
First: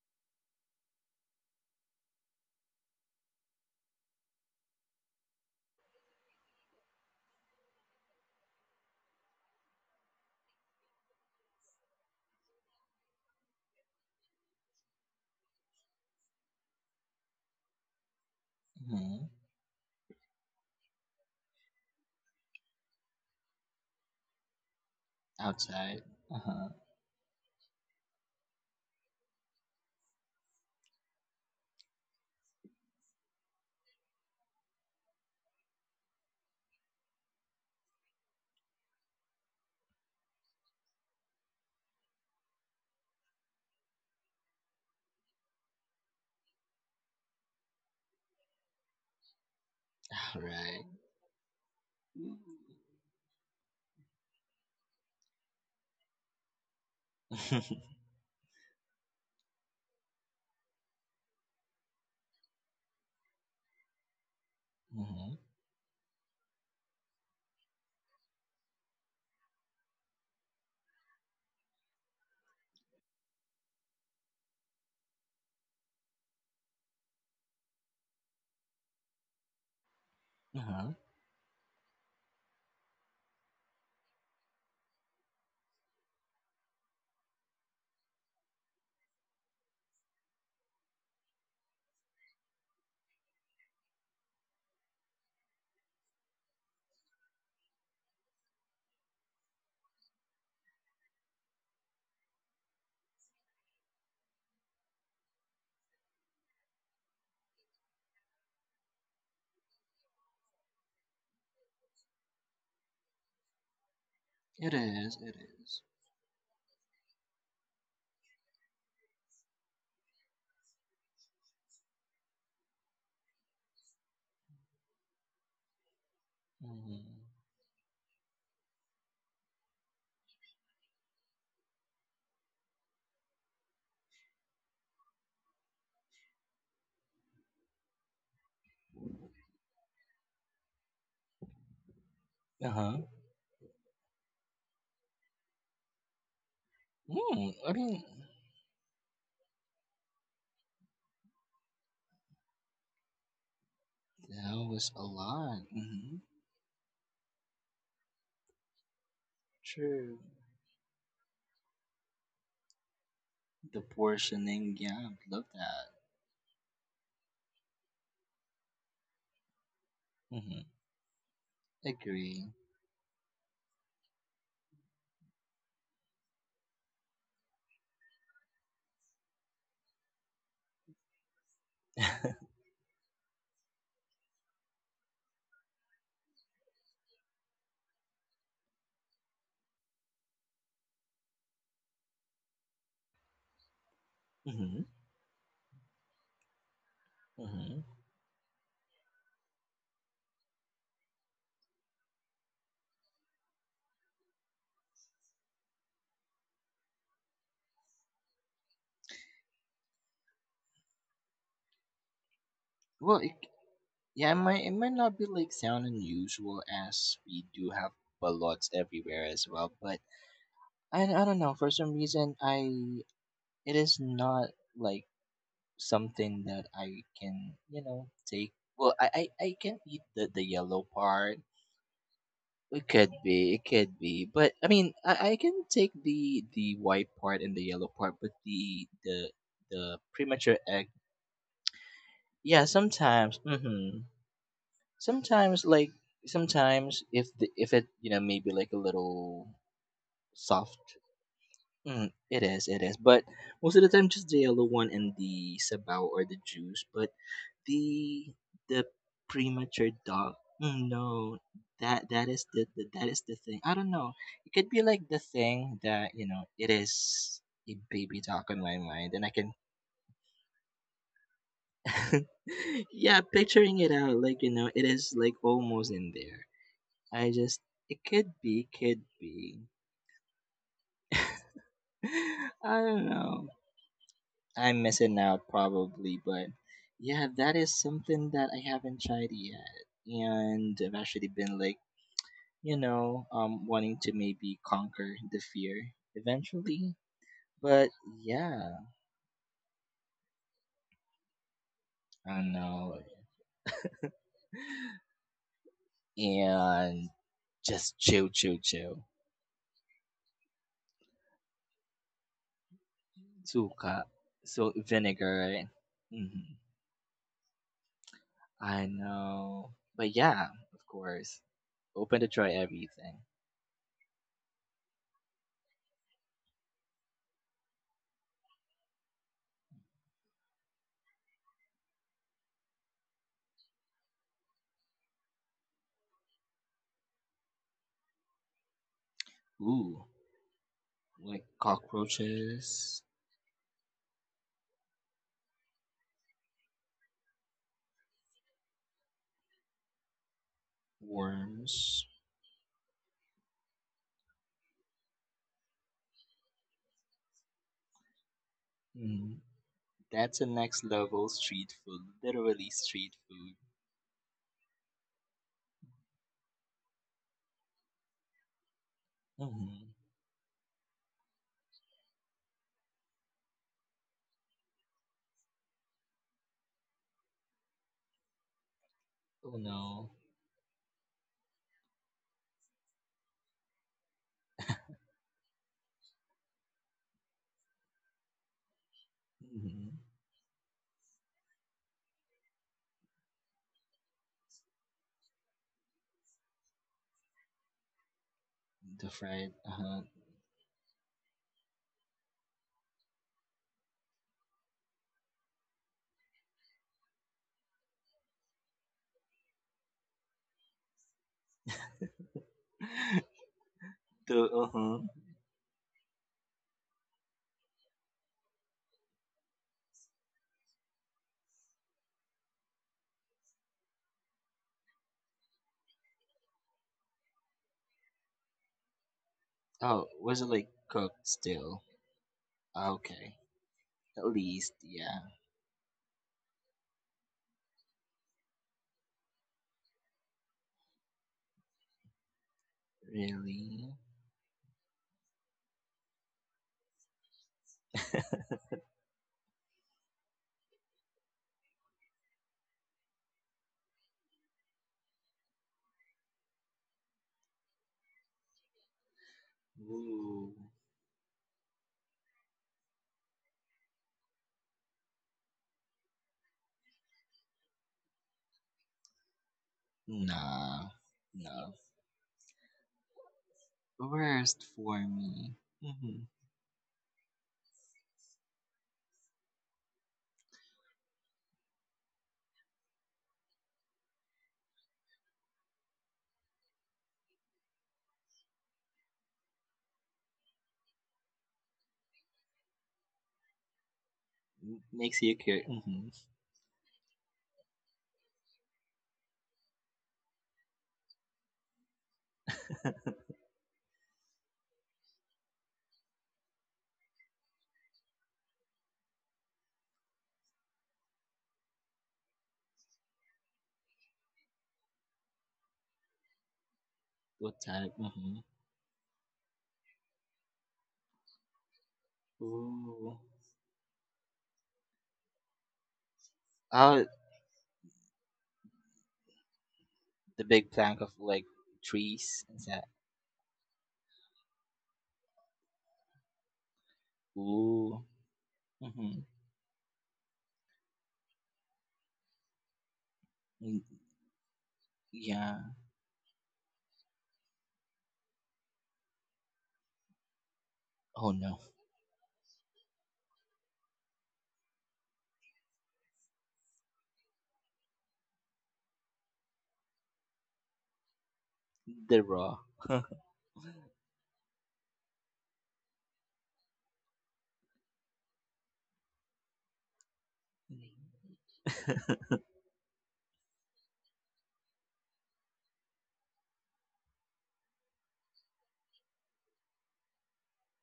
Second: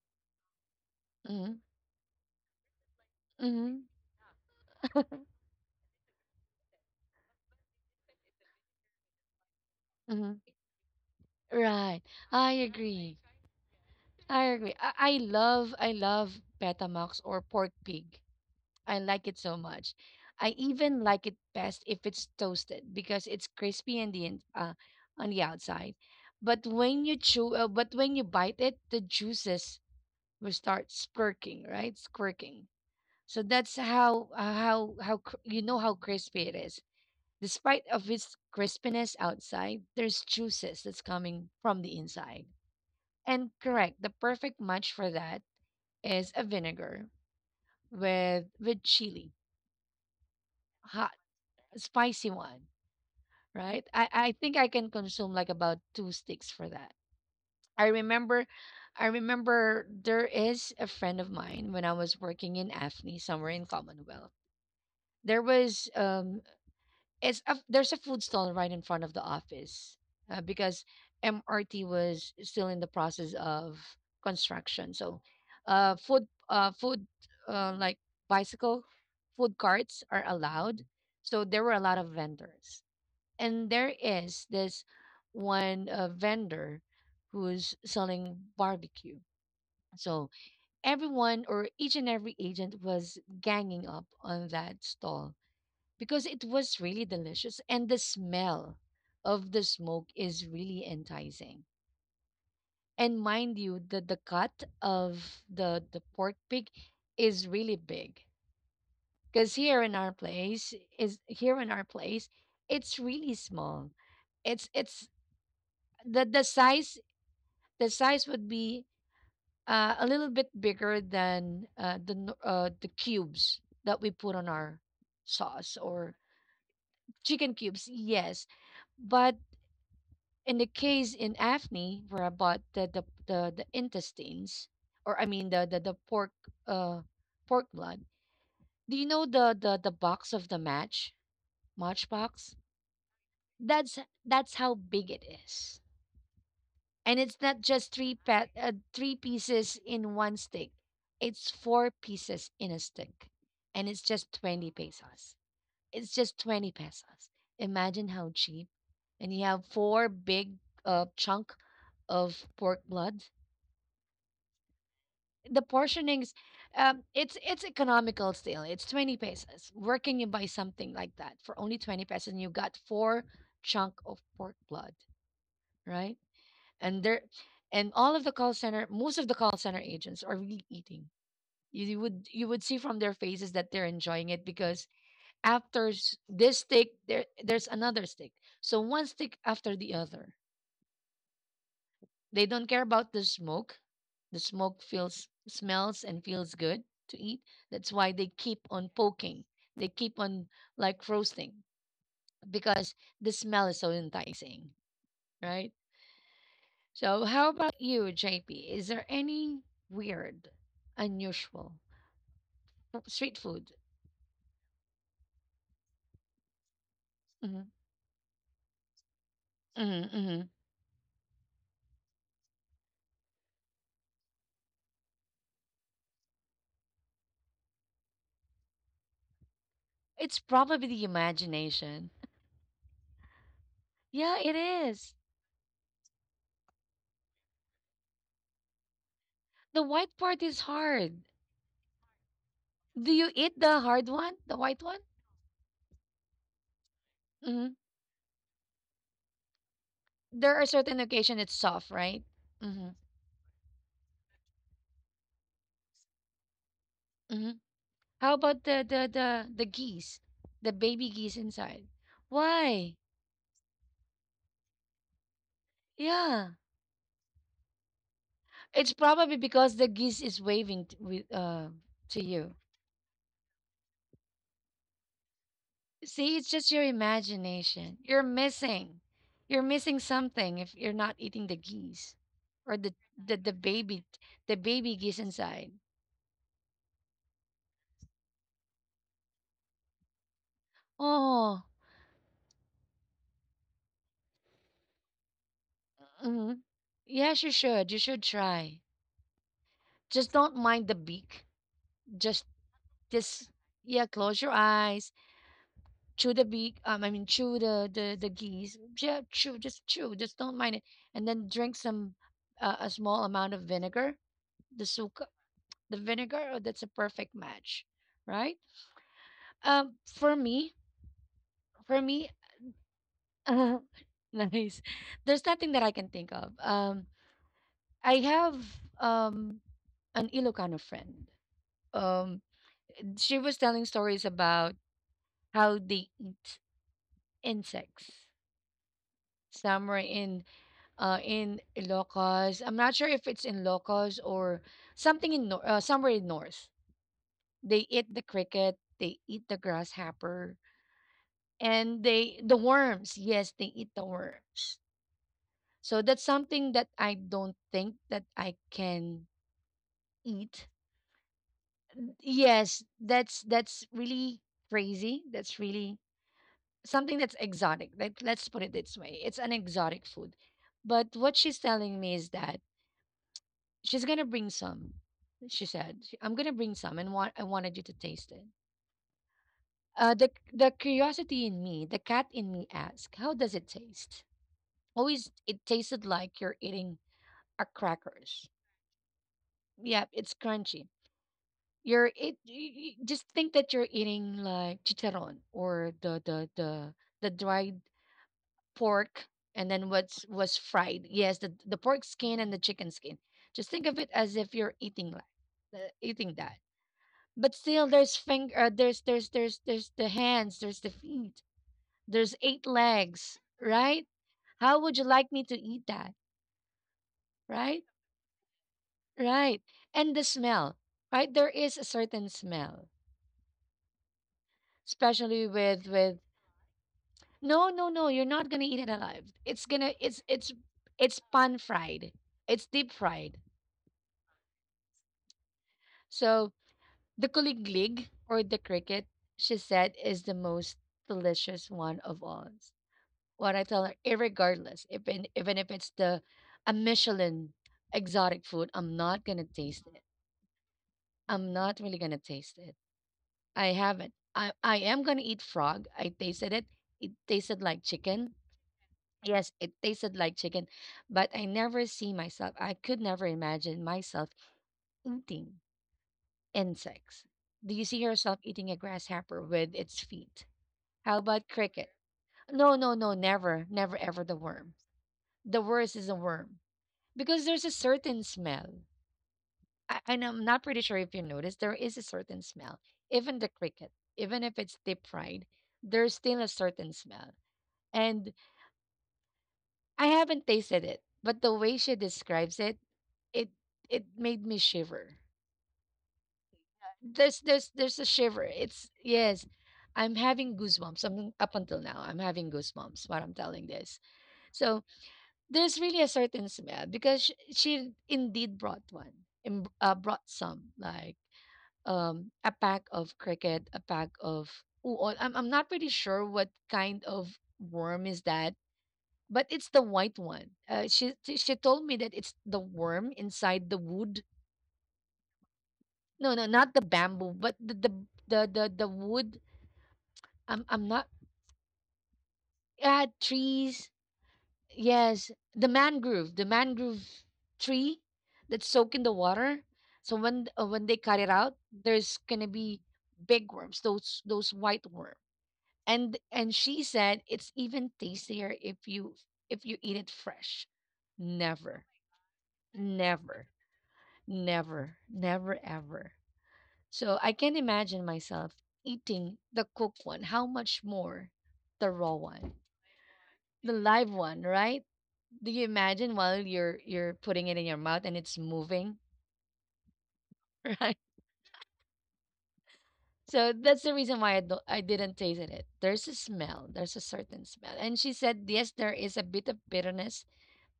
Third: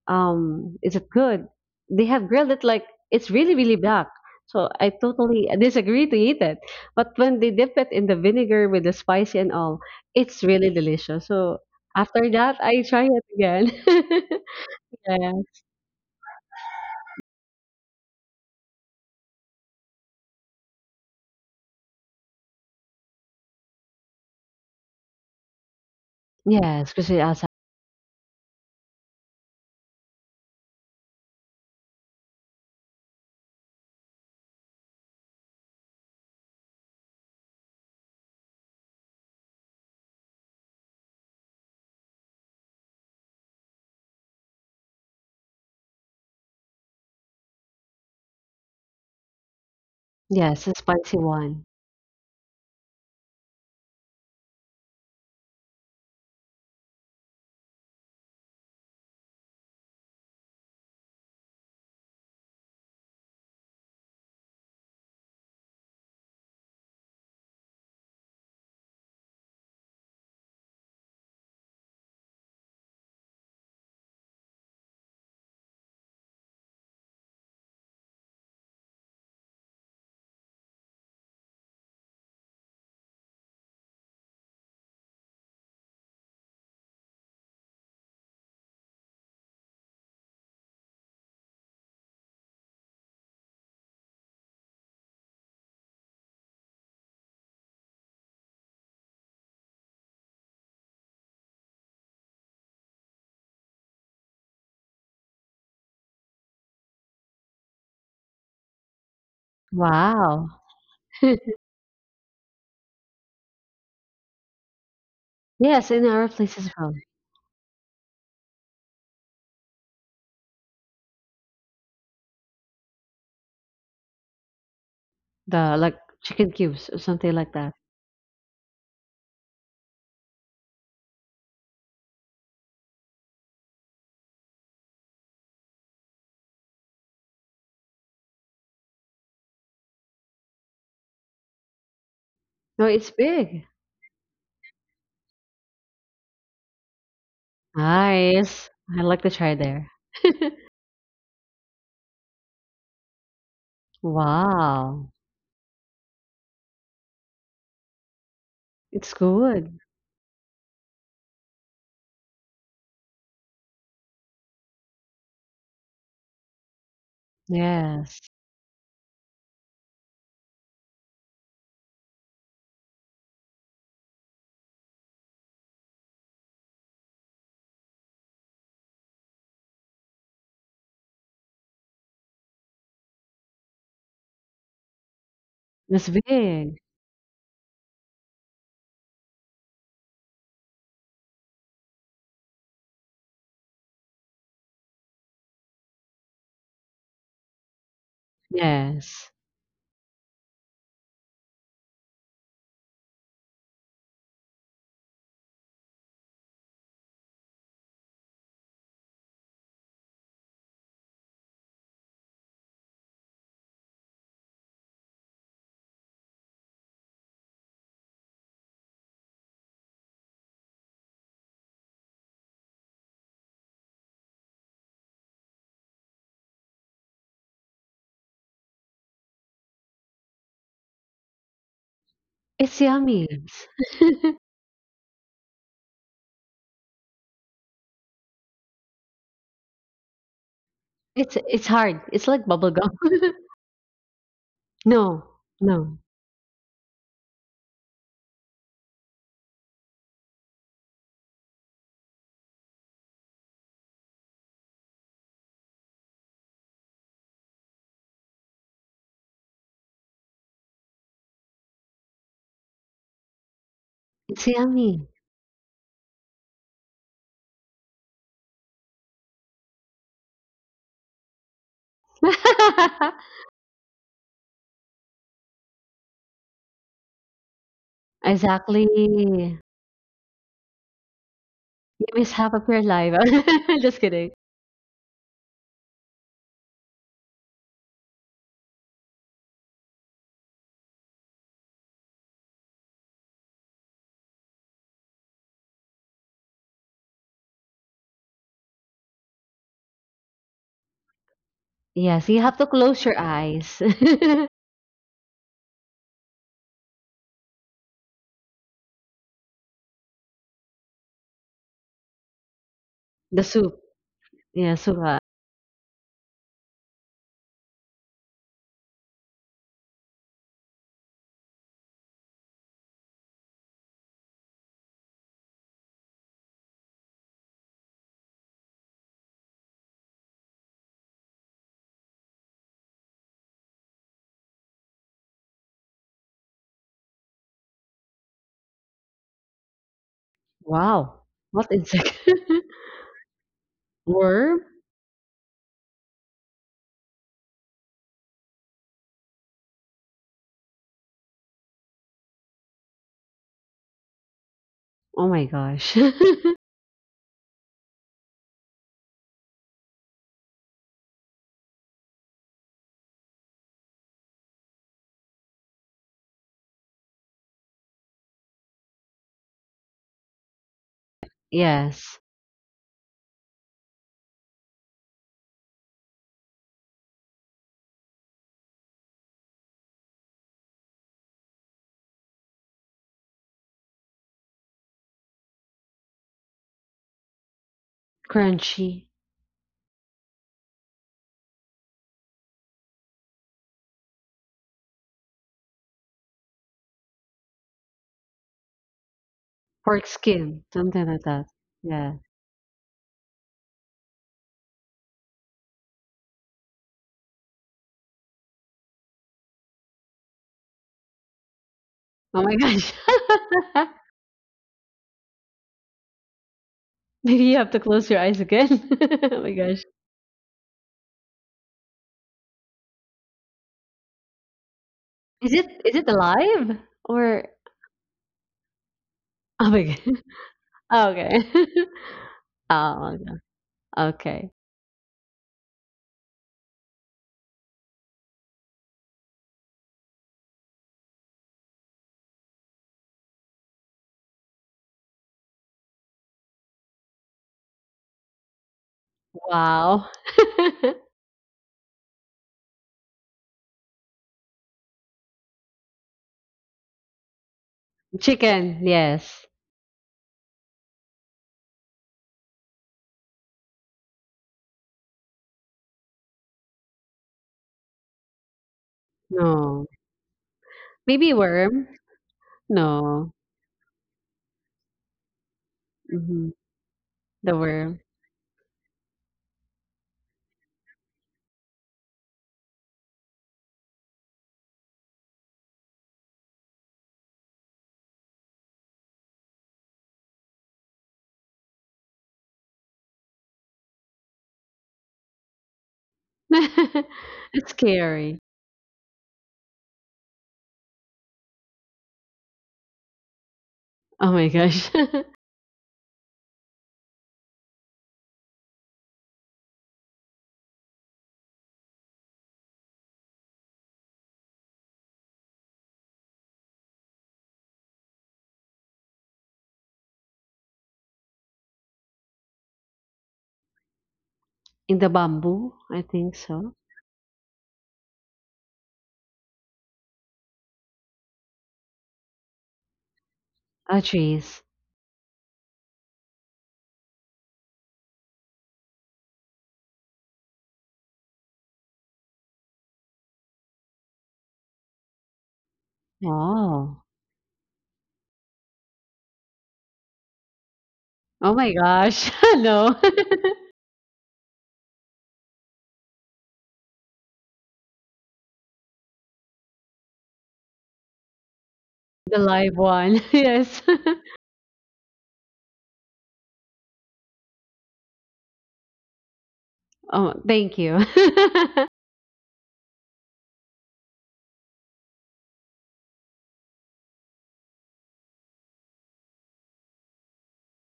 [SPEAKER 3] is it good,
[SPEAKER 1] Hmm.
[SPEAKER 3] they have grilled it like it's really really
[SPEAKER 1] Hmm.
[SPEAKER 3] black, so I totally disagree to eat it. But when they dip it in the vinegar with the spicy and all,
[SPEAKER 1] Hmm.
[SPEAKER 3] it's really delicious. So
[SPEAKER 1] Right.
[SPEAKER 3] after
[SPEAKER 1] I
[SPEAKER 3] that I try
[SPEAKER 1] agree.
[SPEAKER 3] it again.
[SPEAKER 1] I agree. I, I
[SPEAKER 3] Yeah.
[SPEAKER 1] love I love petamax or pork pig. I like
[SPEAKER 2] Hmm.
[SPEAKER 1] it so much. I even like it best if it's toasted because it's crispy on the on the outside.
[SPEAKER 2] Outside. Uh
[SPEAKER 1] But
[SPEAKER 2] huh.
[SPEAKER 3] Yes,
[SPEAKER 1] when you
[SPEAKER 3] crispy outside.
[SPEAKER 1] but when you bite it, the juices will start squirting, right? Squirting. So that's how how you know how crispy it is. Despite of its crispiness outside, there's juices that's coming from the inside. And correct, the perfect match for that is a vinegar with chili,
[SPEAKER 2] All
[SPEAKER 3] Yes, the
[SPEAKER 2] right.
[SPEAKER 1] hot,
[SPEAKER 3] spicy one.
[SPEAKER 1] spicy one, right? I think I can consume like about two sticks for that. I remember I remember there is a friend of mine when I was working in AFNI somewhere in Commonwealth. There
[SPEAKER 2] mm-hmm.
[SPEAKER 1] was there's a food stall right in front of the office, because MRT was still in the process of construction. So food food like bicycle food carts are
[SPEAKER 2] Uh
[SPEAKER 1] allowed.
[SPEAKER 2] huh.
[SPEAKER 1] So there were a lot of vendors, and there is this one vendor who's selling barbecue. So everyone or each and every agent was ganging up on that stall because it was really delicious, and the smell of the smoke is really enticing. And mind you, the cut of the pork pig is really big. Because here in our
[SPEAKER 3] Wow.
[SPEAKER 1] place is here in our place, it's really small.
[SPEAKER 2] It
[SPEAKER 1] It's
[SPEAKER 2] is. It is.
[SPEAKER 3] Yes, in
[SPEAKER 1] The
[SPEAKER 3] our place as well.
[SPEAKER 1] size, the size would be a little bit bigger than the no- the cubes that we put on our
[SPEAKER 3] The
[SPEAKER 1] sauce
[SPEAKER 3] like
[SPEAKER 1] or
[SPEAKER 3] chicken cubes or
[SPEAKER 2] Mm-hmm.
[SPEAKER 3] something like
[SPEAKER 1] chicken
[SPEAKER 3] that.
[SPEAKER 1] cubes. Yes, but in the case in Afni, where I bought the intestines, or I mean the pork uh pork blood. Do you know the box of the match matchbox?
[SPEAKER 2] Uh
[SPEAKER 3] No,
[SPEAKER 2] huh.
[SPEAKER 3] it's big.
[SPEAKER 1] That's that's how big it is. And it's
[SPEAKER 2] Mm,
[SPEAKER 1] not
[SPEAKER 2] I
[SPEAKER 1] just
[SPEAKER 2] mean,
[SPEAKER 3] Nice. I'd
[SPEAKER 1] three
[SPEAKER 3] like to try
[SPEAKER 1] pieces
[SPEAKER 3] there.
[SPEAKER 1] in one stick. It's four pieces in a stick, and it's just
[SPEAKER 2] that
[SPEAKER 1] 20
[SPEAKER 2] was
[SPEAKER 3] Wow,
[SPEAKER 2] a
[SPEAKER 1] pesos.
[SPEAKER 2] lot.
[SPEAKER 1] It's
[SPEAKER 2] Mm-hmm.
[SPEAKER 1] just 20 pesos. Imagine how cheap,
[SPEAKER 3] it's
[SPEAKER 1] and you have
[SPEAKER 3] good.
[SPEAKER 1] four
[SPEAKER 2] True.
[SPEAKER 1] big chunk of pork blood.
[SPEAKER 2] The portioning. Yeah, love
[SPEAKER 1] The
[SPEAKER 2] that.
[SPEAKER 1] portionings, it's
[SPEAKER 3] Yes.
[SPEAKER 1] economical. Still it's 20 pesos. Where can you buy
[SPEAKER 2] Mm-hmm.
[SPEAKER 1] something like that for only 20 pesos, and you
[SPEAKER 2] Agree.
[SPEAKER 1] got four chunk of pork blood? Right. And there, and all of the call center, most of the call center agents are really eating. You you would see from their faces that they're enjoying it, because after
[SPEAKER 3] It's
[SPEAKER 1] s- this
[SPEAKER 3] big.
[SPEAKER 1] stick, there there's another stick. So one stick after the other, they don't care about the smoke. The smoke
[SPEAKER 2] Mm-hmm.
[SPEAKER 1] feels smells and feels good to eat.
[SPEAKER 2] Mm-hmm.
[SPEAKER 1] That's why they keep on
[SPEAKER 3] Yes.
[SPEAKER 1] poking. They keep on like roasting, because the smell is so enticing, right? So, how about you, JP? Is there any weird, unusual
[SPEAKER 2] Well, it,
[SPEAKER 1] street food?
[SPEAKER 2] yeah, it might not be like sound unusual as we
[SPEAKER 1] Hmm.
[SPEAKER 2] do have ballots everywhere as well, but
[SPEAKER 1] Hmm. Hmm.
[SPEAKER 2] I don't know for some reason I it is not like something that I can you know take well I can eat
[SPEAKER 1] It's
[SPEAKER 2] the yellow
[SPEAKER 1] probably the
[SPEAKER 2] part.
[SPEAKER 1] imagination.
[SPEAKER 3] It's
[SPEAKER 2] It could
[SPEAKER 3] yummy.
[SPEAKER 2] be
[SPEAKER 1] Yeah,
[SPEAKER 2] but
[SPEAKER 1] it
[SPEAKER 2] I mean
[SPEAKER 1] is.
[SPEAKER 2] I can take the white part and the yellow part but
[SPEAKER 1] The
[SPEAKER 2] the
[SPEAKER 1] white part
[SPEAKER 2] premature
[SPEAKER 1] is
[SPEAKER 2] egg
[SPEAKER 1] hard.
[SPEAKER 3] It's hard. It's like
[SPEAKER 2] yeah
[SPEAKER 3] bubble gum.
[SPEAKER 1] Do you
[SPEAKER 2] sometimes
[SPEAKER 1] eat the
[SPEAKER 2] mm-hmm,
[SPEAKER 1] hard one, the white one?
[SPEAKER 3] No,
[SPEAKER 2] sometimes like
[SPEAKER 3] no.
[SPEAKER 2] sometimes if the
[SPEAKER 1] Hmm.
[SPEAKER 2] if it you know maybe like a little
[SPEAKER 1] There are
[SPEAKER 2] soft.
[SPEAKER 1] certain occasions it's soft,
[SPEAKER 2] Mm,
[SPEAKER 1] right?
[SPEAKER 2] it is, it
[SPEAKER 1] Hmm.
[SPEAKER 2] is. But most of the time, just the yellow one and the sabaw or the juice. But
[SPEAKER 1] Hmm.
[SPEAKER 2] the
[SPEAKER 1] How about
[SPEAKER 2] the
[SPEAKER 1] the
[SPEAKER 2] premature
[SPEAKER 1] geese,
[SPEAKER 2] dog,
[SPEAKER 1] the
[SPEAKER 2] mm,
[SPEAKER 1] baby geese
[SPEAKER 2] no,
[SPEAKER 1] inside?
[SPEAKER 2] that that is the
[SPEAKER 1] Why?
[SPEAKER 2] that is the thing. I don't know.
[SPEAKER 3] It's
[SPEAKER 2] It could be
[SPEAKER 3] yummy.
[SPEAKER 2] like the thing that you know
[SPEAKER 1] Yeah,
[SPEAKER 2] it is a baby dog on my
[SPEAKER 1] it's
[SPEAKER 2] mind, and I
[SPEAKER 1] probably
[SPEAKER 2] can,
[SPEAKER 1] because the geese is waving t- with to you.
[SPEAKER 2] yeah, picturing it out like you know it is like almost in
[SPEAKER 1] See,
[SPEAKER 2] there.
[SPEAKER 1] it's just your
[SPEAKER 2] I just it
[SPEAKER 1] imagination. You're
[SPEAKER 2] could be,
[SPEAKER 3] Exactly.
[SPEAKER 2] could
[SPEAKER 1] missing.
[SPEAKER 2] be.
[SPEAKER 1] You're missing something if you're not eating the
[SPEAKER 3] You
[SPEAKER 1] geese
[SPEAKER 3] miss half of
[SPEAKER 2] I
[SPEAKER 3] your
[SPEAKER 1] or the
[SPEAKER 2] don't
[SPEAKER 3] life.
[SPEAKER 1] the,
[SPEAKER 2] know.
[SPEAKER 1] the
[SPEAKER 3] Just
[SPEAKER 1] baby,
[SPEAKER 3] kidding.
[SPEAKER 1] the
[SPEAKER 2] I'm
[SPEAKER 1] baby
[SPEAKER 2] missing
[SPEAKER 1] geese
[SPEAKER 2] out
[SPEAKER 1] inside.
[SPEAKER 2] probably, but yeah, that is something that I haven't tried yet, and I've actually been
[SPEAKER 1] Oh,
[SPEAKER 2] like, you know, wanting to maybe conquer the fear
[SPEAKER 1] mm,
[SPEAKER 2] eventually.
[SPEAKER 1] yes, you should.
[SPEAKER 2] But
[SPEAKER 1] You should
[SPEAKER 2] yeah,
[SPEAKER 1] try. Just don't mind the beak.
[SPEAKER 3] Yes, you
[SPEAKER 2] I
[SPEAKER 1] Just
[SPEAKER 3] have to close
[SPEAKER 2] know,
[SPEAKER 3] your
[SPEAKER 1] this.
[SPEAKER 3] eyes.
[SPEAKER 1] Yeah, close your eyes. Chew the beak.
[SPEAKER 2] and
[SPEAKER 1] I mean, chew the
[SPEAKER 2] just
[SPEAKER 1] the the geese.
[SPEAKER 2] chill.
[SPEAKER 1] Yeah, chew. Just chew. Just don't mind it. And then drink some a small
[SPEAKER 3] The
[SPEAKER 1] amount of
[SPEAKER 3] soup.
[SPEAKER 2] Zuka,
[SPEAKER 1] vinegar,
[SPEAKER 3] Yeah,
[SPEAKER 2] so
[SPEAKER 1] the
[SPEAKER 3] soup. Ah.
[SPEAKER 1] soup,
[SPEAKER 2] vinegar, right?
[SPEAKER 1] the
[SPEAKER 2] Hmm.
[SPEAKER 1] vinegar. Oh, that's a perfect match, right?
[SPEAKER 2] I know,
[SPEAKER 1] Um,
[SPEAKER 2] but
[SPEAKER 1] for
[SPEAKER 2] yeah,
[SPEAKER 1] me,
[SPEAKER 2] of course,
[SPEAKER 1] for
[SPEAKER 2] open to
[SPEAKER 1] me,
[SPEAKER 2] try everything.
[SPEAKER 1] uh, nice. There's nothing that I can think of. I have um an Ilocano friend. Um, she was telling stories about how they eat insects. Somewhere
[SPEAKER 2] Ooh,
[SPEAKER 3] Wow.
[SPEAKER 2] like
[SPEAKER 1] in
[SPEAKER 3] What insect?
[SPEAKER 1] Ilocos, I'm not
[SPEAKER 2] cockroaches,
[SPEAKER 1] sure if it's in Ilocos
[SPEAKER 3] Worm?
[SPEAKER 1] or something in nor- somewhere in north. They eat the cricket. They eat the grasshopper, and
[SPEAKER 2] worms.
[SPEAKER 1] they eat the worms.
[SPEAKER 3] Oh my gosh.
[SPEAKER 1] So that's something that I don't think that I can
[SPEAKER 2] Mm, that's a
[SPEAKER 1] eat.
[SPEAKER 2] next level street food, literally
[SPEAKER 1] Yes,
[SPEAKER 2] street food.
[SPEAKER 1] that's really crazy. That's really something that's exotic. Like let's put it this way, it's an
[SPEAKER 2] Hmm.
[SPEAKER 1] exotic food. But what she's telling
[SPEAKER 3] Yes.
[SPEAKER 1] me is that she's gonna bring some she said, "She- I'm gonna bring some and want, I wanted you to taste it."
[SPEAKER 2] Oh no.
[SPEAKER 1] The curiosity in me, the cat in me asked, "How does it taste?" Always, it tasted like you're eating are crackers.
[SPEAKER 3] Crunchy.
[SPEAKER 2] Hmm.
[SPEAKER 1] Yeah, it's crunchy. You're it. You just think that you're eating like chicharron or the dried
[SPEAKER 2] The
[SPEAKER 1] pork,
[SPEAKER 2] fried,
[SPEAKER 1] and then
[SPEAKER 3] Pork
[SPEAKER 2] uh-huh.
[SPEAKER 1] what's was
[SPEAKER 3] skin. Something
[SPEAKER 1] fried.
[SPEAKER 3] like
[SPEAKER 1] Yes,
[SPEAKER 3] that.
[SPEAKER 1] the pork
[SPEAKER 3] Yeah.
[SPEAKER 1] skin and the chicken skin. Just think of it as if you're eating like eating that. But still, there's finger. There's the hands. There's the feet. There's
[SPEAKER 3] Oh my
[SPEAKER 1] eight
[SPEAKER 3] gosh.
[SPEAKER 1] legs, right?
[SPEAKER 2] The,
[SPEAKER 1] How would
[SPEAKER 2] uh-huh.
[SPEAKER 1] you like me to eat that?
[SPEAKER 3] Maybe you have to
[SPEAKER 1] Right?
[SPEAKER 3] close your eyes again. Oh my
[SPEAKER 1] Right.
[SPEAKER 3] gosh.
[SPEAKER 1] And the smell, right? There is a certain smell,
[SPEAKER 3] Is
[SPEAKER 1] especially with
[SPEAKER 3] it alive or
[SPEAKER 1] no, no, no, you're not gonna eat it alive.
[SPEAKER 3] oh my god.
[SPEAKER 2] Oh, was it like
[SPEAKER 3] Oh,
[SPEAKER 1] It's
[SPEAKER 2] cooked
[SPEAKER 3] okay.
[SPEAKER 1] pan
[SPEAKER 2] still?
[SPEAKER 1] fried. It's deep
[SPEAKER 3] Oh, no.
[SPEAKER 2] Okay.
[SPEAKER 1] fried.
[SPEAKER 2] At
[SPEAKER 3] Okay.
[SPEAKER 2] least, yeah.
[SPEAKER 1] So the kuliglig or the cricket, she said, is the most delicious one of all. What I tell her,
[SPEAKER 2] Really?
[SPEAKER 1] irregardless, even even if it's the a Michelin exotic food, I'm not gonna taste it.
[SPEAKER 3] Wow.
[SPEAKER 1] I'm not really gonna taste it. I haven't. I am gonna eat frog. I tasted it. It tasted like chicken.
[SPEAKER 3] Chicken, yes.
[SPEAKER 1] Yes, it tasted like
[SPEAKER 2] Ooh.
[SPEAKER 1] chicken, but I never see myself. I could never imagine myself eating insects. Do you see yourself eating a grasshopper with
[SPEAKER 3] No.
[SPEAKER 1] its feet?
[SPEAKER 2] Nah.
[SPEAKER 1] How
[SPEAKER 3] Maybe
[SPEAKER 1] about
[SPEAKER 2] No.
[SPEAKER 3] worm?
[SPEAKER 1] cricket? No, no, no,
[SPEAKER 3] No.
[SPEAKER 1] never, never, ever the
[SPEAKER 2] Worst
[SPEAKER 1] worm.
[SPEAKER 2] for me.
[SPEAKER 1] The worst is a
[SPEAKER 2] Hmm.
[SPEAKER 3] Mhm.
[SPEAKER 1] worm, because
[SPEAKER 3] The
[SPEAKER 1] there's a
[SPEAKER 3] worm.
[SPEAKER 1] certain smell. And I'm not pretty sure if you noticed, there is a certain smell. Even the cricket, even if it's deep fried, there's still a certain smell. And I haven't tasted it, but the way she describes it, it it made me shiver.
[SPEAKER 2] Makes you care. Hmm.
[SPEAKER 1] There's
[SPEAKER 3] It's
[SPEAKER 1] a
[SPEAKER 3] scary.
[SPEAKER 1] shiver. It's yes, I'm having goosebumps. Up until now, I'm having goosebumps while I'm telling this.
[SPEAKER 3] Oh my
[SPEAKER 1] So
[SPEAKER 3] gosh.
[SPEAKER 1] there's really a certain smell because she indeed brought one, and brought some like a pack of cricket, a pack of uod. I'm not pretty sure what kind of
[SPEAKER 2] What type?
[SPEAKER 1] worm is
[SPEAKER 2] Hmm.
[SPEAKER 1] that, but it's the white one. She told me that it's the worm
[SPEAKER 2] Ooh.
[SPEAKER 1] inside the wood.
[SPEAKER 3] In the bamboo, I think
[SPEAKER 1] No, no,
[SPEAKER 3] so.
[SPEAKER 1] not the
[SPEAKER 2] Oh,
[SPEAKER 1] bamboo, but the wood.
[SPEAKER 2] the
[SPEAKER 1] I'm
[SPEAKER 2] big
[SPEAKER 1] I'm
[SPEAKER 2] plank
[SPEAKER 1] not
[SPEAKER 2] of like trees. Is that?
[SPEAKER 1] trees.
[SPEAKER 3] Oh, trees.
[SPEAKER 1] Yes, the mangrove tree
[SPEAKER 2] Ooh.
[SPEAKER 1] that's soak in the
[SPEAKER 2] Mhm.
[SPEAKER 1] water. So when they cut it out, there's gonna be big
[SPEAKER 2] Mm,
[SPEAKER 1] worms, those white worms.
[SPEAKER 2] yeah.
[SPEAKER 1] And she
[SPEAKER 3] Oh.
[SPEAKER 1] said it's even tastier if you, if you eat it fresh.
[SPEAKER 2] Oh
[SPEAKER 3] Oh
[SPEAKER 2] no.
[SPEAKER 3] my
[SPEAKER 1] Never,
[SPEAKER 3] gosh. No.
[SPEAKER 1] never, never, never ever. So I can imagine myself eating the cooked one, how much more the raw
[SPEAKER 2] The
[SPEAKER 3] The
[SPEAKER 1] one,
[SPEAKER 2] raw.
[SPEAKER 3] live one.
[SPEAKER 1] the
[SPEAKER 3] Yes.
[SPEAKER 1] live one, right? Do you imagine while you're putting it in your mouth and it's moving?
[SPEAKER 3] Oh, thank you.
[SPEAKER 1] right. So that's the reason why I didn't taste it. There's a smell. There's a certain smell. And she said, yes, there is a bit of bitterness,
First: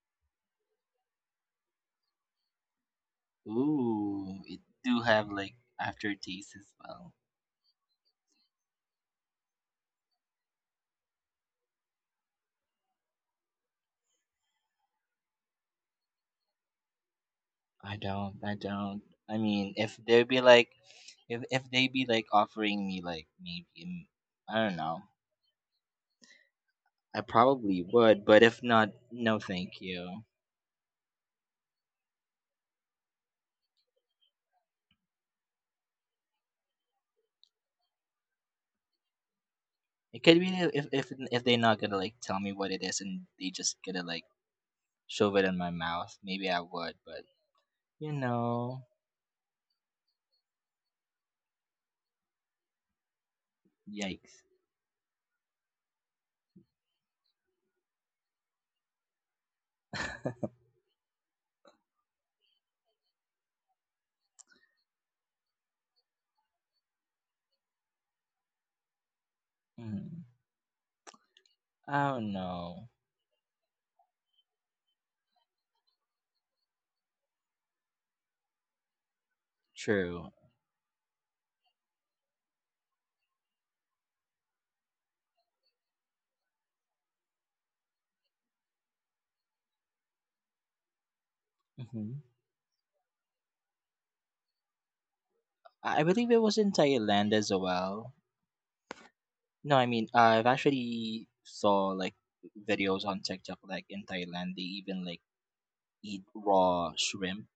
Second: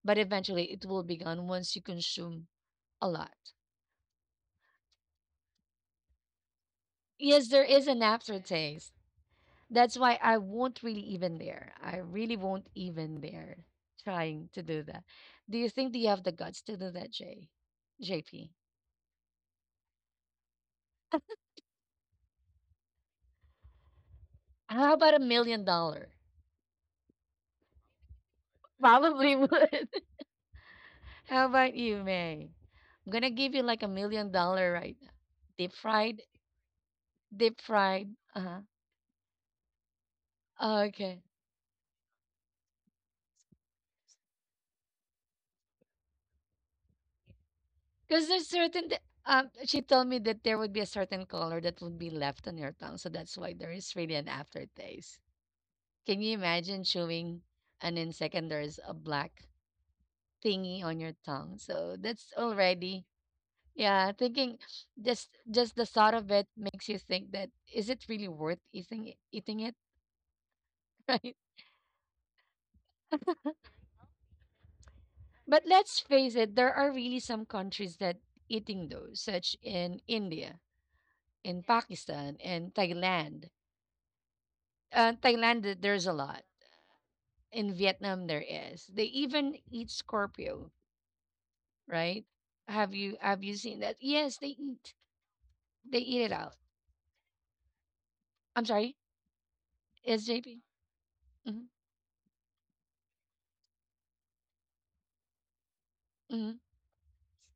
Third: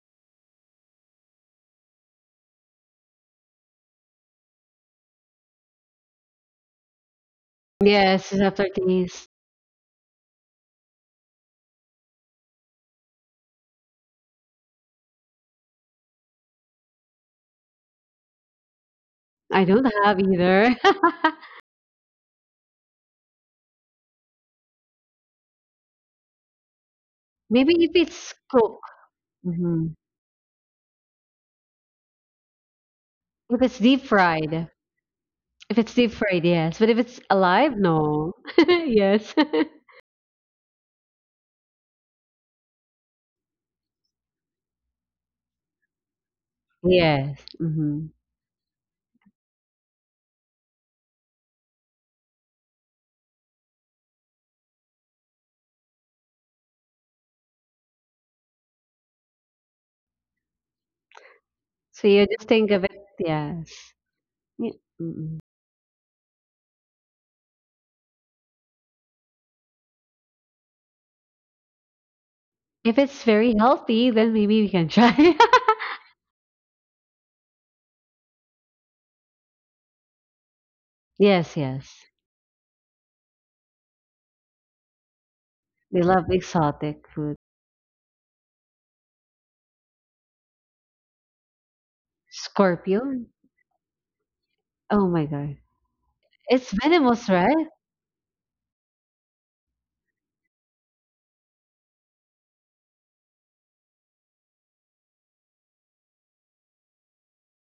[SPEAKER 1] but eventually it will be gone once you consume a lot.
[SPEAKER 2] Ooh, it do have like aftertaste as well.
[SPEAKER 1] Yes, there is an
[SPEAKER 3] Yes, after
[SPEAKER 1] aftertaste.
[SPEAKER 3] these,
[SPEAKER 1] That's why I won't really even dare. I really won't even dare trying to do that. Do you think, do you have the guts to do that, Jay?
[SPEAKER 2] I don't.
[SPEAKER 1] JP?
[SPEAKER 2] I don't. I
[SPEAKER 3] I
[SPEAKER 2] mean,
[SPEAKER 3] don't
[SPEAKER 2] if
[SPEAKER 3] have
[SPEAKER 2] they be
[SPEAKER 3] either.
[SPEAKER 2] like, if if they be like offering me like maybe, mm, I don't
[SPEAKER 1] How
[SPEAKER 2] know.
[SPEAKER 1] about $1 million?
[SPEAKER 2] I
[SPEAKER 3] Maybe
[SPEAKER 2] probably
[SPEAKER 3] if it's
[SPEAKER 2] would, but if
[SPEAKER 3] cooked.
[SPEAKER 2] not,
[SPEAKER 1] Probably
[SPEAKER 2] no,
[SPEAKER 1] would.
[SPEAKER 2] thank
[SPEAKER 3] Mhm.
[SPEAKER 2] you.
[SPEAKER 1] How about you, May? I'm gonna give
[SPEAKER 3] If
[SPEAKER 1] you
[SPEAKER 3] it's
[SPEAKER 1] like a
[SPEAKER 3] deep
[SPEAKER 1] million
[SPEAKER 3] fried.
[SPEAKER 1] dollar right now. Deep
[SPEAKER 3] If it's deep
[SPEAKER 1] fried,
[SPEAKER 3] fried, yes. But if it's
[SPEAKER 1] deep
[SPEAKER 3] alive,
[SPEAKER 1] fried.
[SPEAKER 3] no.
[SPEAKER 1] Uh
[SPEAKER 3] Yes.
[SPEAKER 2] It could be
[SPEAKER 1] huh.
[SPEAKER 2] that if if
[SPEAKER 1] Okay.
[SPEAKER 2] if they're not gonna like tell me what it is and they just gonna like shove it in my mouth. Maybe I would, but
[SPEAKER 3] Yes. hmm
[SPEAKER 2] you
[SPEAKER 1] Because there's
[SPEAKER 2] know,
[SPEAKER 1] she told me that there would be a certain color that would be left on your tongue, so that's why there is really an
[SPEAKER 2] yikes.
[SPEAKER 1] aftertaste. Can you imagine chewing, and in second there's a black thingy on your tongue? So
[SPEAKER 3] So you
[SPEAKER 1] that's
[SPEAKER 3] just think of it,
[SPEAKER 1] already
[SPEAKER 3] yes.
[SPEAKER 1] yeah, thinking,
[SPEAKER 3] Mm.
[SPEAKER 1] just the thought of it makes you think that is it really worth eating it,
[SPEAKER 2] Mm.
[SPEAKER 1] right?
[SPEAKER 2] I don't
[SPEAKER 3] If
[SPEAKER 2] know.
[SPEAKER 3] it's very healthy, then maybe we can try.
[SPEAKER 1] But let's face it, there are really some countries that eating those, such in
[SPEAKER 2] True.
[SPEAKER 1] India,
[SPEAKER 3] Yes,
[SPEAKER 1] in
[SPEAKER 3] yes.
[SPEAKER 1] Pakistan, and Thailand. Thailand,
[SPEAKER 3] They
[SPEAKER 1] there's a
[SPEAKER 3] love
[SPEAKER 1] lot.
[SPEAKER 3] exotic food.
[SPEAKER 1] In Vietnam, there is. They even eat Scorpio, right?
[SPEAKER 2] Hmm.
[SPEAKER 1] Have you
[SPEAKER 3] Scorpion.
[SPEAKER 1] have you seen that? Yes, they eat.
[SPEAKER 3] Oh my God.
[SPEAKER 1] They
[SPEAKER 2] I
[SPEAKER 1] eat it
[SPEAKER 2] believe it
[SPEAKER 1] out.
[SPEAKER 2] was
[SPEAKER 3] It's
[SPEAKER 2] in
[SPEAKER 3] venomous,
[SPEAKER 2] Thailand as
[SPEAKER 3] right?
[SPEAKER 2] well.
[SPEAKER 1] I'm sorry.
[SPEAKER 2] No, I mean,
[SPEAKER 1] Yes,
[SPEAKER 2] I've
[SPEAKER 1] JP.
[SPEAKER 2] actually
[SPEAKER 1] Hmm.
[SPEAKER 2] saw like videos on TikTok, like in Thailand, they even like eat
[SPEAKER 1] Hmm.
[SPEAKER 2] raw shrimp,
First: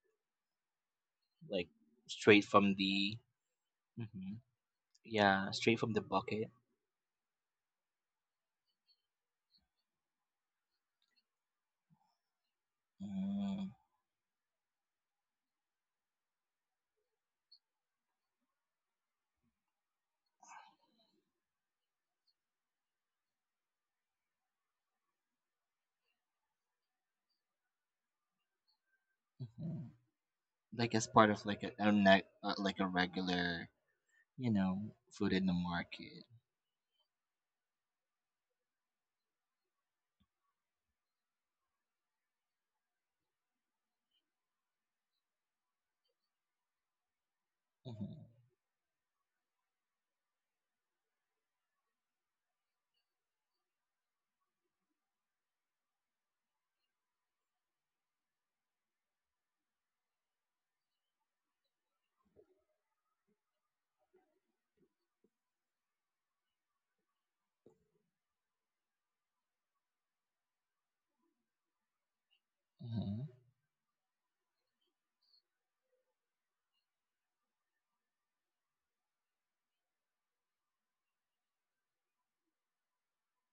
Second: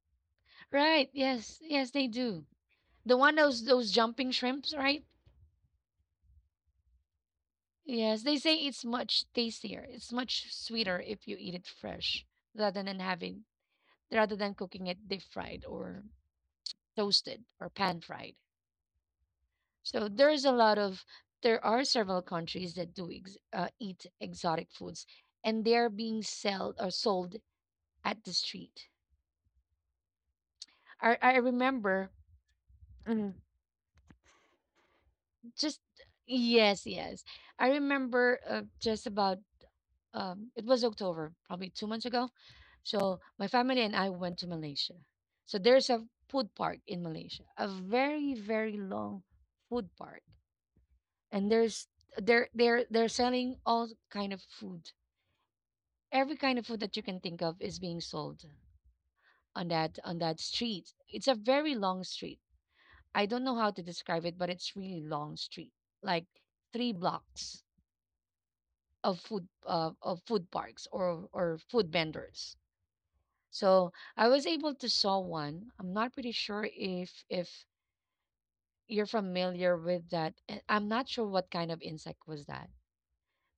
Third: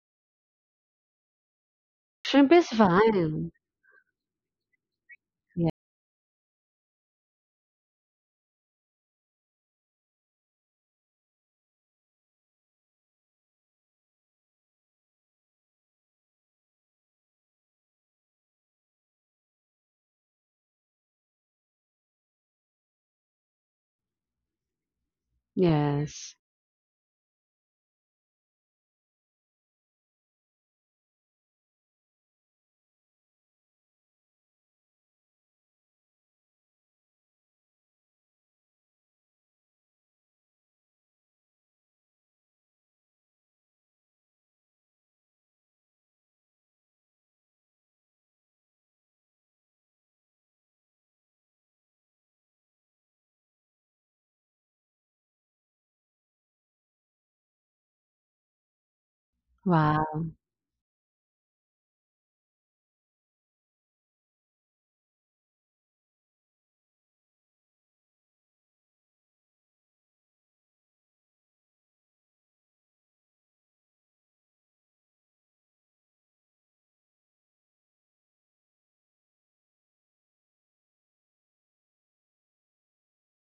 [SPEAKER 1] Right. Yes.
[SPEAKER 2] like
[SPEAKER 1] Yes, they do.
[SPEAKER 2] straight
[SPEAKER 3] Shrimp is
[SPEAKER 2] from the,
[SPEAKER 1] The one
[SPEAKER 3] fine.
[SPEAKER 1] those jumping
[SPEAKER 2] hmm
[SPEAKER 1] shrimps, right?
[SPEAKER 2] yeah,
[SPEAKER 3] Yeah.
[SPEAKER 2] straight from the bucket.
[SPEAKER 1] Yes, they say it's much tastier. It's much sweeter if you eat it fresh rather than having
[SPEAKER 2] Mm-hmm.
[SPEAKER 1] rather than cooking it deep fried or toasted or pan fried. So there's a lot of there are several countries that eat exotic foods, and they are being
[SPEAKER 3] Yes.
[SPEAKER 1] sold or sold at the street.
[SPEAKER 2] Like as
[SPEAKER 1] I
[SPEAKER 2] part
[SPEAKER 1] I
[SPEAKER 2] of like a,
[SPEAKER 1] remember
[SPEAKER 2] like a
[SPEAKER 1] Mm.
[SPEAKER 2] regular, you know, food in the
[SPEAKER 1] just
[SPEAKER 2] market.
[SPEAKER 1] yes yes I remember just about it was October, probably 2 months ago. So my family and I went to Malaysia. So there's a food park in Malaysia, a very very long food park, and there's they're selling all kind of food. Every kind of food that you can think of is being sold on
[SPEAKER 3] Wow.
[SPEAKER 1] that street. It's a very long street. I don't know how to describe it, but it's really long street, like three blocks of food, of food parks or food vendors.
[SPEAKER 2] Hmm.
[SPEAKER 1] So I was able to saw one. I'm not pretty sure if you're familiar with that, and I'm not sure what kind of insect was that,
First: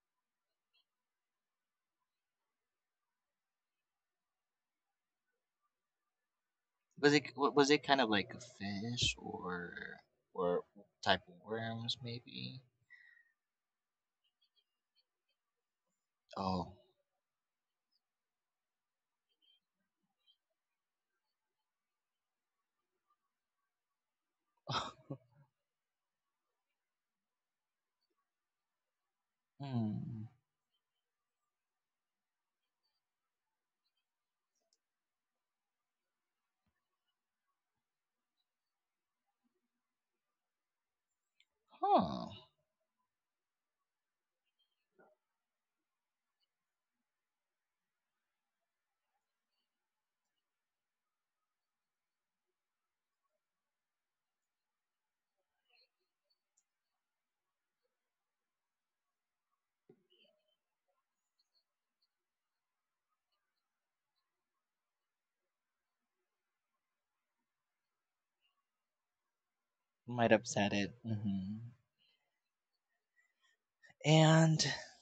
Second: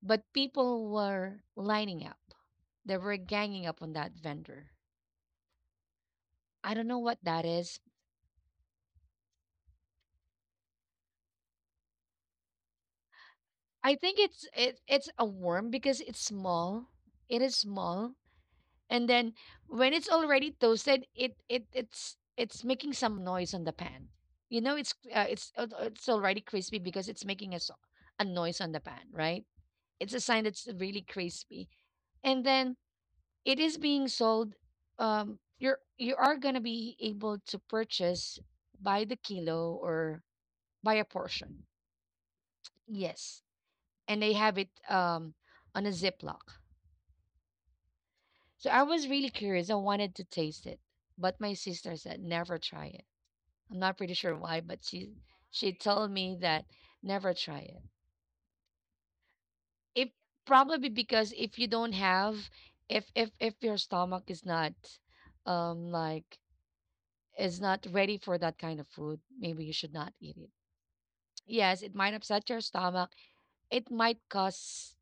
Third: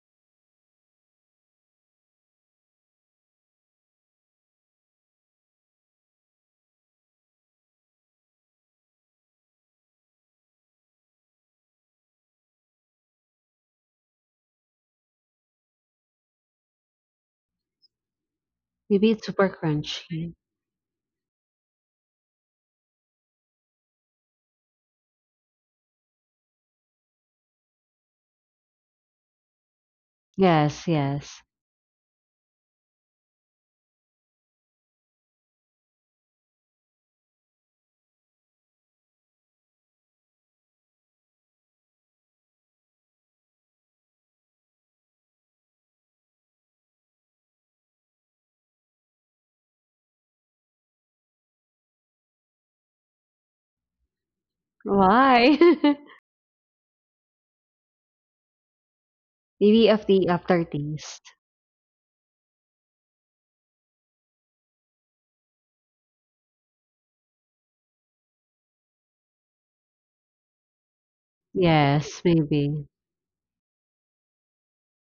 [SPEAKER 1] but people were lining up. They were ganging up on that vendor. I don't know
[SPEAKER 2] Was
[SPEAKER 1] what
[SPEAKER 2] it
[SPEAKER 1] that
[SPEAKER 2] was
[SPEAKER 1] is.
[SPEAKER 2] it kind of like a fish or type of worms maybe?
[SPEAKER 1] I think it's a worm because it's
[SPEAKER 2] Oh,
[SPEAKER 1] small. It is small, and
[SPEAKER 3] Maybe it's
[SPEAKER 1] then
[SPEAKER 3] super
[SPEAKER 1] when it's
[SPEAKER 3] crunchy.
[SPEAKER 1] already toasted, it's making some noise on the pan. You know, it's already crispy because it's making a a noise on the pan, right? It's a
[SPEAKER 2] hmm,
[SPEAKER 1] sign that's
[SPEAKER 3] Yes,
[SPEAKER 1] really
[SPEAKER 3] yes.
[SPEAKER 1] crispy, and then it is being sold. You're you are gonna be able to purchase by the kilo or by a portion.
[SPEAKER 2] huh.
[SPEAKER 1] Yes, and they have it on a Ziploc. So I was really curious. I wanted to taste it, but my sister said never try it. I'm not pretty sure why, but
[SPEAKER 3] Why?
[SPEAKER 1] she told me that never try it.
[SPEAKER 3] Maybe of
[SPEAKER 1] It
[SPEAKER 3] the
[SPEAKER 1] probably
[SPEAKER 3] aftertaste.
[SPEAKER 1] because if you don't have if your stomach is not um like is not ready for that kind of food, maybe you should not
[SPEAKER 2] Might
[SPEAKER 1] eat it.
[SPEAKER 2] upset it. Hmm.
[SPEAKER 1] Yes, it might
[SPEAKER 3] Yes,
[SPEAKER 1] upset your
[SPEAKER 3] maybe.
[SPEAKER 1] stomach. It might
[SPEAKER 2] And
[SPEAKER 1] cause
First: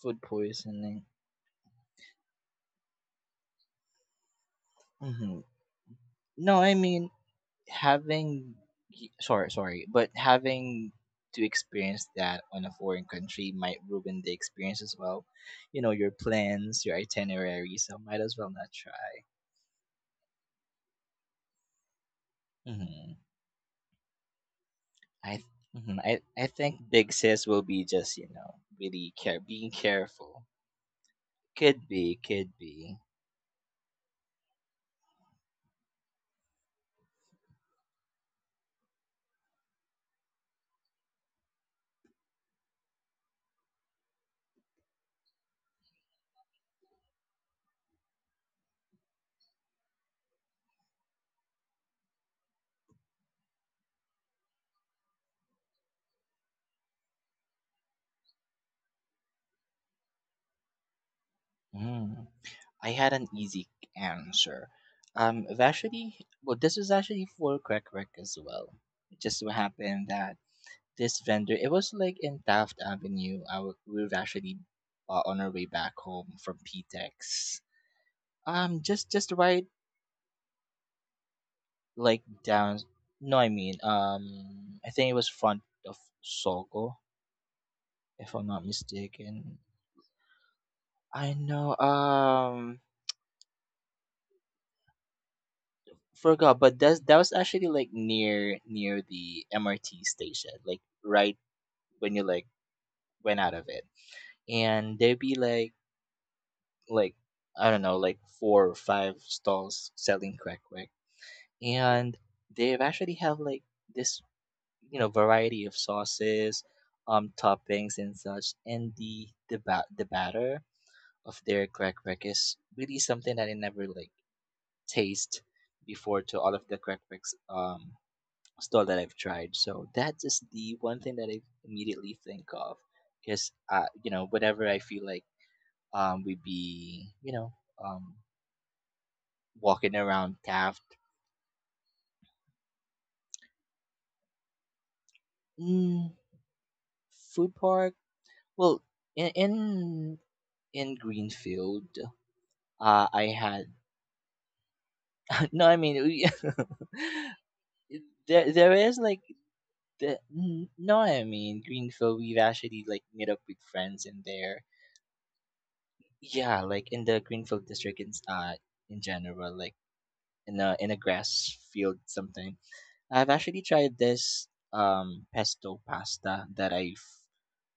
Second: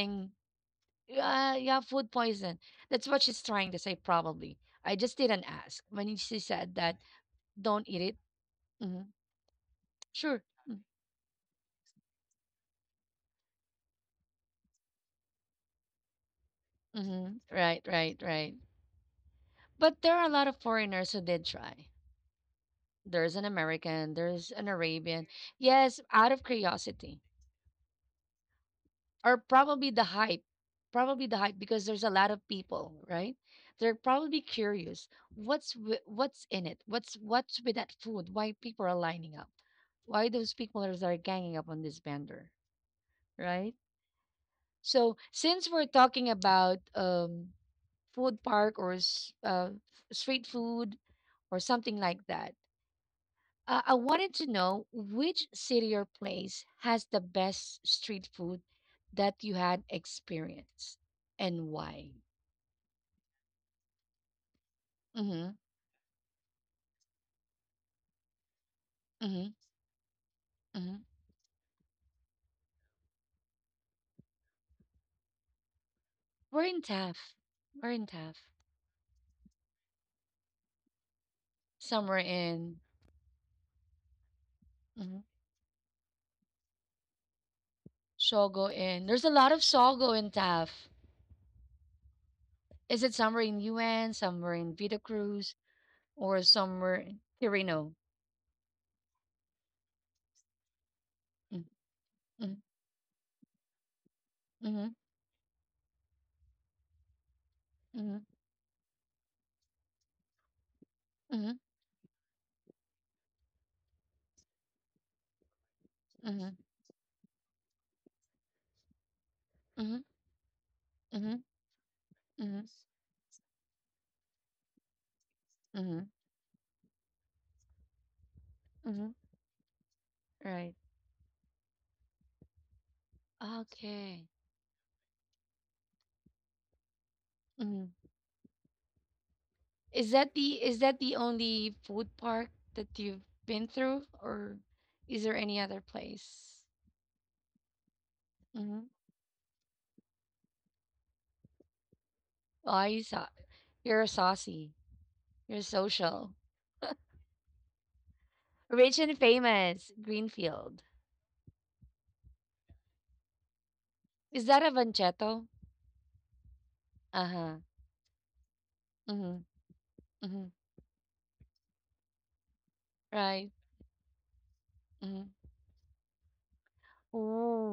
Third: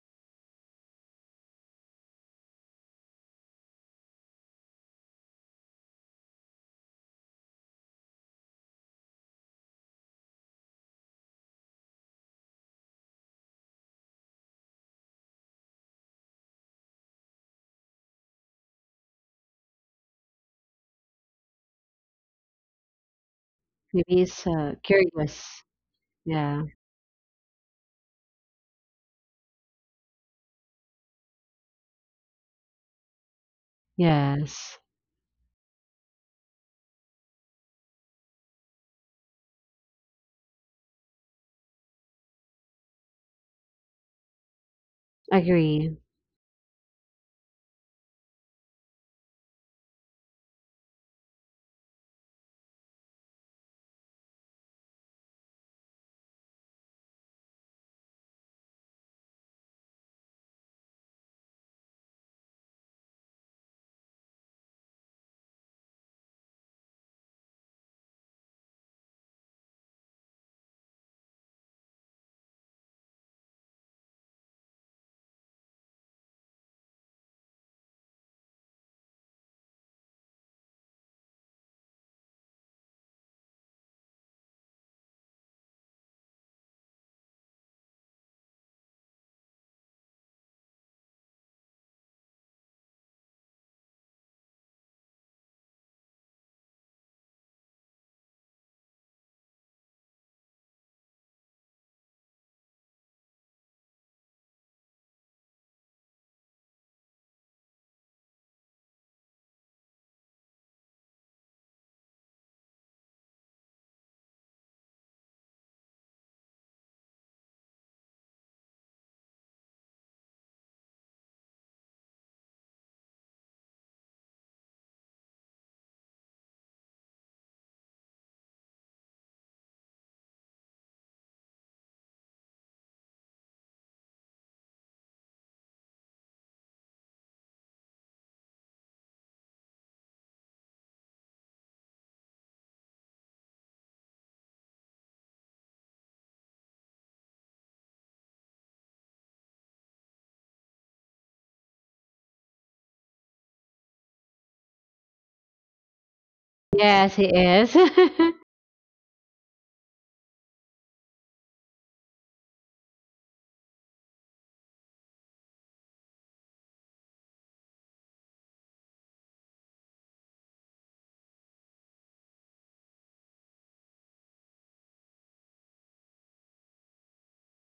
[SPEAKER 2] food poisoning.
[SPEAKER 1] Yeah, yeah, food poison. That's what she's trying to say, probably. I just
[SPEAKER 2] Hmm.
[SPEAKER 1] didn't ask. When she
[SPEAKER 2] No, I
[SPEAKER 1] said that,
[SPEAKER 2] mean
[SPEAKER 1] don't eat it.
[SPEAKER 2] having.
[SPEAKER 1] Hmm.
[SPEAKER 2] Sorry, sorry, but
[SPEAKER 1] Sure.
[SPEAKER 2] having to experience that on a foreign country might ruin the experience as well. You know your plans, your
[SPEAKER 1] Mm-hmm.
[SPEAKER 2] itinerary.
[SPEAKER 1] Right,
[SPEAKER 2] So might
[SPEAKER 1] right,
[SPEAKER 2] as well
[SPEAKER 1] right.
[SPEAKER 2] not try.
[SPEAKER 1] But there are a lot of foreigners who did try.
[SPEAKER 2] Hmm.
[SPEAKER 1] There's an American,
[SPEAKER 3] Maybe it's
[SPEAKER 1] there's an Arabian.
[SPEAKER 2] I
[SPEAKER 3] curious.
[SPEAKER 2] mhm,
[SPEAKER 1] Yes,
[SPEAKER 2] I
[SPEAKER 1] out
[SPEAKER 2] I
[SPEAKER 1] of
[SPEAKER 3] Yeah.
[SPEAKER 2] think Big
[SPEAKER 1] curiosity.
[SPEAKER 2] Sis will be just you know really care
[SPEAKER 1] Or
[SPEAKER 2] being
[SPEAKER 1] probably the
[SPEAKER 2] careful.
[SPEAKER 1] hype Probably the hype,
[SPEAKER 2] Could
[SPEAKER 1] because there's a
[SPEAKER 2] be,
[SPEAKER 1] lot of
[SPEAKER 2] could be.
[SPEAKER 1] people, right? They're probably
[SPEAKER 3] Yes.
[SPEAKER 1] curious what's what's in it, what's with that food, why people are lining up, why those people are ganging up on this vendor, right? So since we're
[SPEAKER 3] Agree.
[SPEAKER 1] talking about food park or street food or something like that, I wanted to know which city or place has the best street food that you had experienced and why.
[SPEAKER 2] Mm. I had an easy answer.
[SPEAKER 1] Mm-hmm,
[SPEAKER 2] I've actually, well, this was actually for Crack Crack as well. It just
[SPEAKER 1] mm-hmm,
[SPEAKER 2] so happened that
[SPEAKER 1] mm-hmm.
[SPEAKER 2] this vendor, it was like in Taft Avenue. We were actually on our way back home from
[SPEAKER 1] We're in Taft.
[SPEAKER 2] PTEX.
[SPEAKER 1] We're in Taft.
[SPEAKER 2] Just right
[SPEAKER 1] Somewhere
[SPEAKER 2] like down.
[SPEAKER 1] in,
[SPEAKER 2] No, I mean, I think it
[SPEAKER 1] mhm,
[SPEAKER 2] was front of Sogo if I'm not
[SPEAKER 1] Shogo in. There's a lot
[SPEAKER 2] mistaken.
[SPEAKER 1] of Shogo in Taft.
[SPEAKER 2] I know. Um,
[SPEAKER 1] Is it somewhere in UN, somewhere in Vita Cruz, or
[SPEAKER 2] forgot, but
[SPEAKER 1] somewhere
[SPEAKER 2] that's that
[SPEAKER 1] in
[SPEAKER 2] was actually like
[SPEAKER 1] Quirino?
[SPEAKER 2] near the MRT station, like right when you like
[SPEAKER 1] Mm-hmm,
[SPEAKER 2] went out of it,
[SPEAKER 1] mm-hmm,
[SPEAKER 2] and there'd be like like I don't know,
[SPEAKER 1] mm-hmm,
[SPEAKER 2] like four or five stalls selling crack crack,
[SPEAKER 1] mm-hmm,
[SPEAKER 2] and they actually have like this variety of
[SPEAKER 1] mm-hmm,
[SPEAKER 2] sauces, toppings and such, and the the ba-
[SPEAKER 1] mm-hmm,
[SPEAKER 2] the batter
[SPEAKER 1] mm-hmm, mm-hmm,
[SPEAKER 2] of their crack crack is
[SPEAKER 1] mm-hmm,
[SPEAKER 2] really something that I never like taste
[SPEAKER 1] mm-hmm,
[SPEAKER 2] before to all of the Crackpacks stall that
[SPEAKER 1] mm-hmm.
[SPEAKER 2] I've tried. So that is the
[SPEAKER 1] Right.
[SPEAKER 2] one thing that I immediately think of, because
[SPEAKER 1] Okay.
[SPEAKER 2] whenever I feel like we'd be
[SPEAKER 1] Mhm.
[SPEAKER 2] um, walking
[SPEAKER 1] Is
[SPEAKER 2] around
[SPEAKER 1] that the
[SPEAKER 2] Taft
[SPEAKER 1] only food park that you've been through, or is there any other
[SPEAKER 2] mm,
[SPEAKER 1] place?
[SPEAKER 2] Food Park. Well,
[SPEAKER 1] Mm-hmm.
[SPEAKER 2] in in, in Greenfield,
[SPEAKER 1] Oh, you
[SPEAKER 2] I
[SPEAKER 1] saw,
[SPEAKER 2] had
[SPEAKER 1] you're saucy. You're
[SPEAKER 2] no. I mean,
[SPEAKER 1] social.
[SPEAKER 3] Yes, it is.
[SPEAKER 2] there is
[SPEAKER 1] Rich
[SPEAKER 2] like
[SPEAKER 1] and famous. Greenfield.
[SPEAKER 2] no. I mean, Greenfield. We've actually like met up with friends in
[SPEAKER 1] Is
[SPEAKER 2] there,
[SPEAKER 1] that a Vanchetto?
[SPEAKER 2] yeah, like in the
[SPEAKER 1] Uh huh.
[SPEAKER 2] Greenfield district in
[SPEAKER 1] Mm-hmm.
[SPEAKER 2] general, like
[SPEAKER 1] Mm-hmm.
[SPEAKER 2] in a grass field something. I've
[SPEAKER 1] Right.
[SPEAKER 2] actually tried this
[SPEAKER 1] Mm-hmm.
[SPEAKER 2] pesto pasta that I've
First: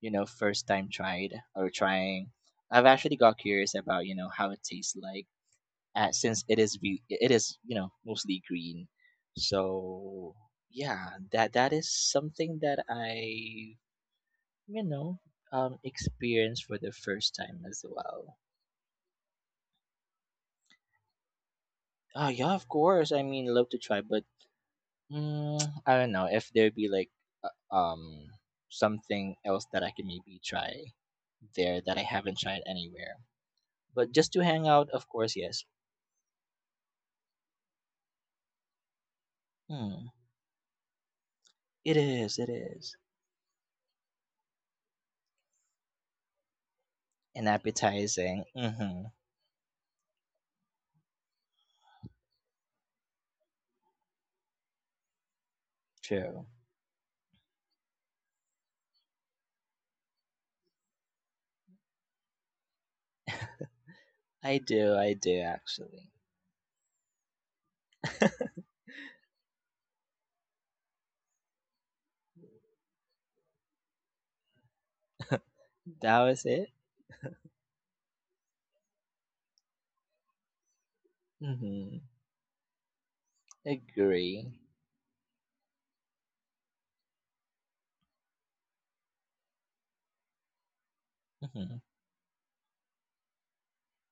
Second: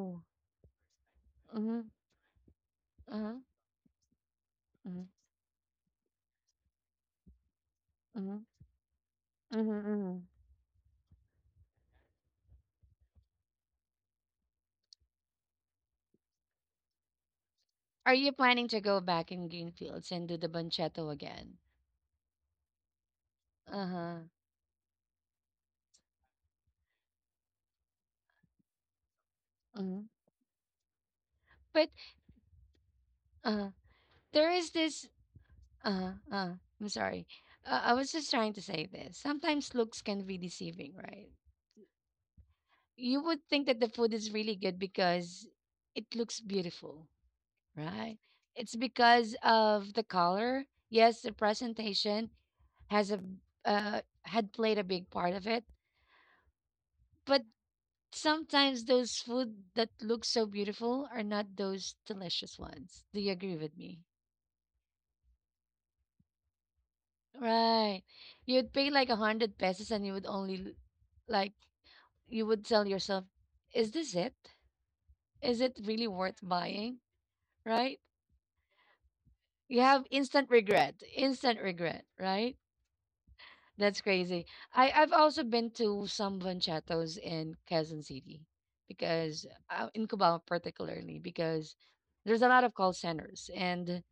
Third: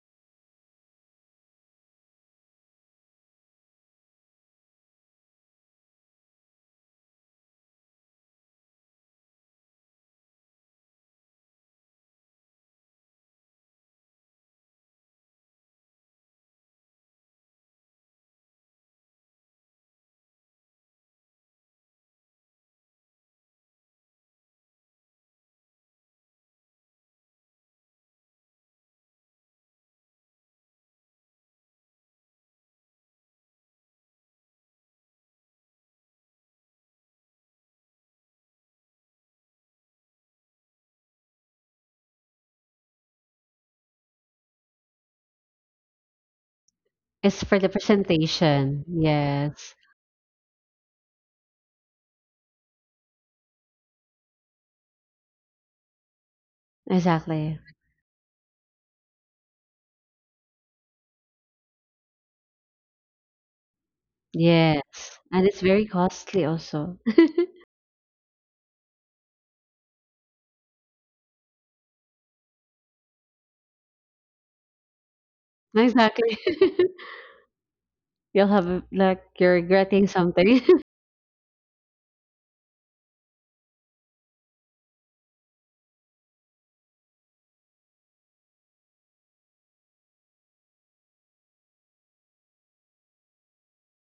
[SPEAKER 2] first time tried or
[SPEAKER 1] Mm-hmm.
[SPEAKER 2] trying. I've actually got
[SPEAKER 1] Uh-huh.
[SPEAKER 2] curious about how it tastes
[SPEAKER 1] Mm-hmm.
[SPEAKER 2] like since it is
[SPEAKER 1] Mm-hmm.
[SPEAKER 2] mostly green.
[SPEAKER 1] Mm-hmm.
[SPEAKER 2] So yeah, that is something that I you know experienced for the first time as
[SPEAKER 1] Are you
[SPEAKER 2] well.
[SPEAKER 1] planning to go back in Greenfields and do the Banchetto again?
[SPEAKER 2] Ah yeah, of course. I mean, love to
[SPEAKER 1] Uh
[SPEAKER 2] try,
[SPEAKER 1] huh.
[SPEAKER 2] but mm, I don't know if there'd be like uh, um something else that I
[SPEAKER 1] Mm-hmm.
[SPEAKER 2] could maybe try there
[SPEAKER 1] But
[SPEAKER 2] that I haven't tried anywhere.
[SPEAKER 1] uh,
[SPEAKER 2] But just to
[SPEAKER 1] there
[SPEAKER 2] hang
[SPEAKER 1] is
[SPEAKER 2] out,
[SPEAKER 1] this
[SPEAKER 2] of course, yes.
[SPEAKER 1] Uh, uh, I'm sorry. I was just trying to say this. Sometimes looks
[SPEAKER 2] Hmm.
[SPEAKER 1] can be deceiving, right?
[SPEAKER 2] It is. It is.
[SPEAKER 1] You would think that the food is really good because it looks beautiful,
[SPEAKER 3] It's
[SPEAKER 2] And
[SPEAKER 3] for the
[SPEAKER 1] right?
[SPEAKER 2] appetizing.
[SPEAKER 1] It's
[SPEAKER 3] presentation.
[SPEAKER 2] Mm-hmm.
[SPEAKER 1] because
[SPEAKER 3] Yes.
[SPEAKER 1] of the color. Yes, the presentation has a had played a big part of it,
[SPEAKER 2] True.
[SPEAKER 1] but
[SPEAKER 3] Exactly.
[SPEAKER 1] sometimes those food that look so beautiful are not those delicious ones. Do you agree with me?
[SPEAKER 2] I do. I
[SPEAKER 3] Yes.
[SPEAKER 2] do
[SPEAKER 3] And it's very
[SPEAKER 2] actually.
[SPEAKER 3] costly also.
[SPEAKER 1] Right. You'd pay like 100 pesos and you would only like you would tell yourself, is this it? Is it really
[SPEAKER 2] That
[SPEAKER 3] Exactly.
[SPEAKER 1] worth
[SPEAKER 2] was it.
[SPEAKER 1] buying? Right?
[SPEAKER 3] You'll have like you're
[SPEAKER 1] You have
[SPEAKER 3] regretting something.
[SPEAKER 1] instant regret,
[SPEAKER 2] Mm-hmm.
[SPEAKER 1] right? That's crazy.
[SPEAKER 2] Agree.
[SPEAKER 1] I've also been to some banchatos in Quezon City because in Cubao particularly,
[SPEAKER 2] Mm-hmm.
[SPEAKER 1] because there's a lot of call centers and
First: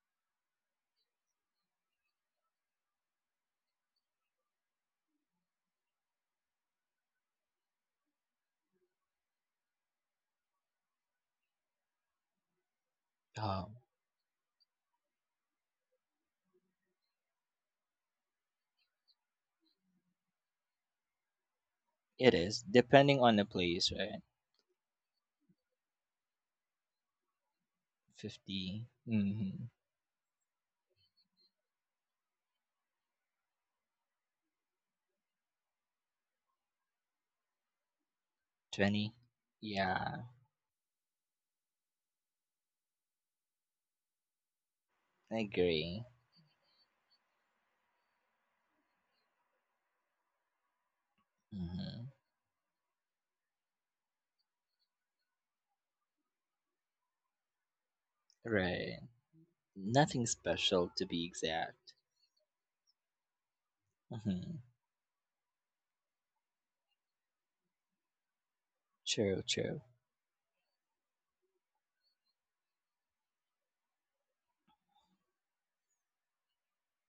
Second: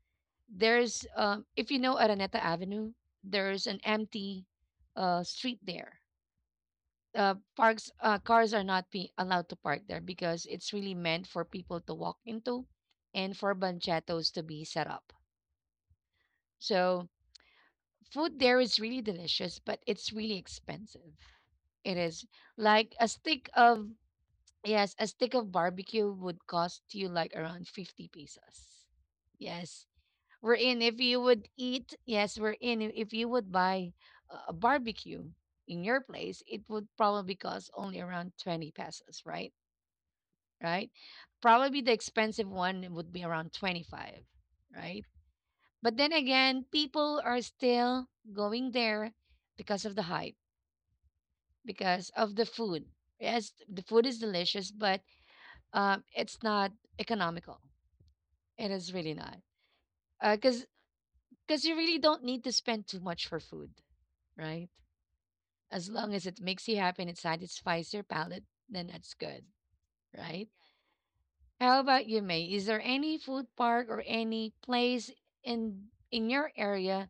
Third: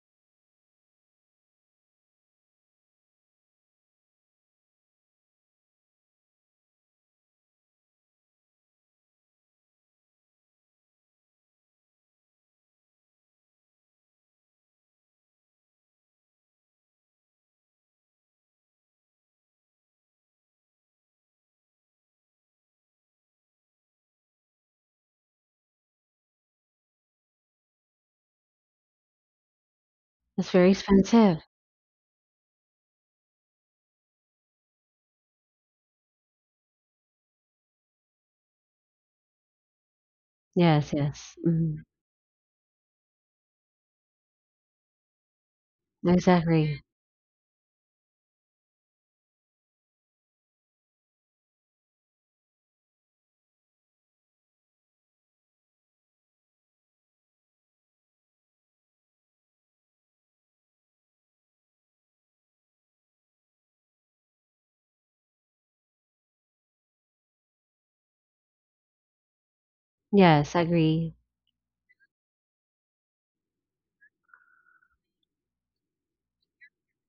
[SPEAKER 1] there's if you know Araneta Avenue, there's an empty street there, parks cars are not be allowed to park there because it's really meant for people to walk into and for
[SPEAKER 2] Oh,
[SPEAKER 1] banchetos to be set up. So food there is really delicious, but it's really expensive. It is
[SPEAKER 2] it is
[SPEAKER 1] like a
[SPEAKER 2] depending on the
[SPEAKER 1] stick of,
[SPEAKER 2] place, right?
[SPEAKER 1] yes, a stick of barbecue would cost you like around 50 pesos.
[SPEAKER 2] 50. Mm-hmm.
[SPEAKER 1] Yes.
[SPEAKER 3] It's
[SPEAKER 1] We're
[SPEAKER 3] very
[SPEAKER 1] in if you
[SPEAKER 3] expensive.
[SPEAKER 1] would eat, yes, we're in if you would buy a barbecue in your place, it would probably cost only around 20
[SPEAKER 2] 20.
[SPEAKER 1] pesos, right?
[SPEAKER 2] Yeah.
[SPEAKER 1] right?
[SPEAKER 3] Yes, yes.
[SPEAKER 1] Probably
[SPEAKER 3] Mm,
[SPEAKER 1] the expensive one would be around 25, right?
[SPEAKER 2] I
[SPEAKER 1] But
[SPEAKER 2] agree.
[SPEAKER 1] then again,
[SPEAKER 3] exactly.
[SPEAKER 1] people are still going there because of the hype,
[SPEAKER 2] Hmm.
[SPEAKER 1] because of the food. Yes, the food is delicious, but it's not economical. It is
[SPEAKER 2] Right.
[SPEAKER 1] really not.
[SPEAKER 2] Nothing
[SPEAKER 1] Because
[SPEAKER 2] special to be
[SPEAKER 1] because you
[SPEAKER 2] exact.
[SPEAKER 1] really don't need to spend too much for food,
[SPEAKER 2] Hmm.
[SPEAKER 1] right? As long as it makes you happy and it satisfies your palate, then that's
[SPEAKER 2] True,
[SPEAKER 1] good,
[SPEAKER 2] true.
[SPEAKER 1] right?
[SPEAKER 3] Yes, I agree.
[SPEAKER 1] How about you, May? Is there any food park or any place in your area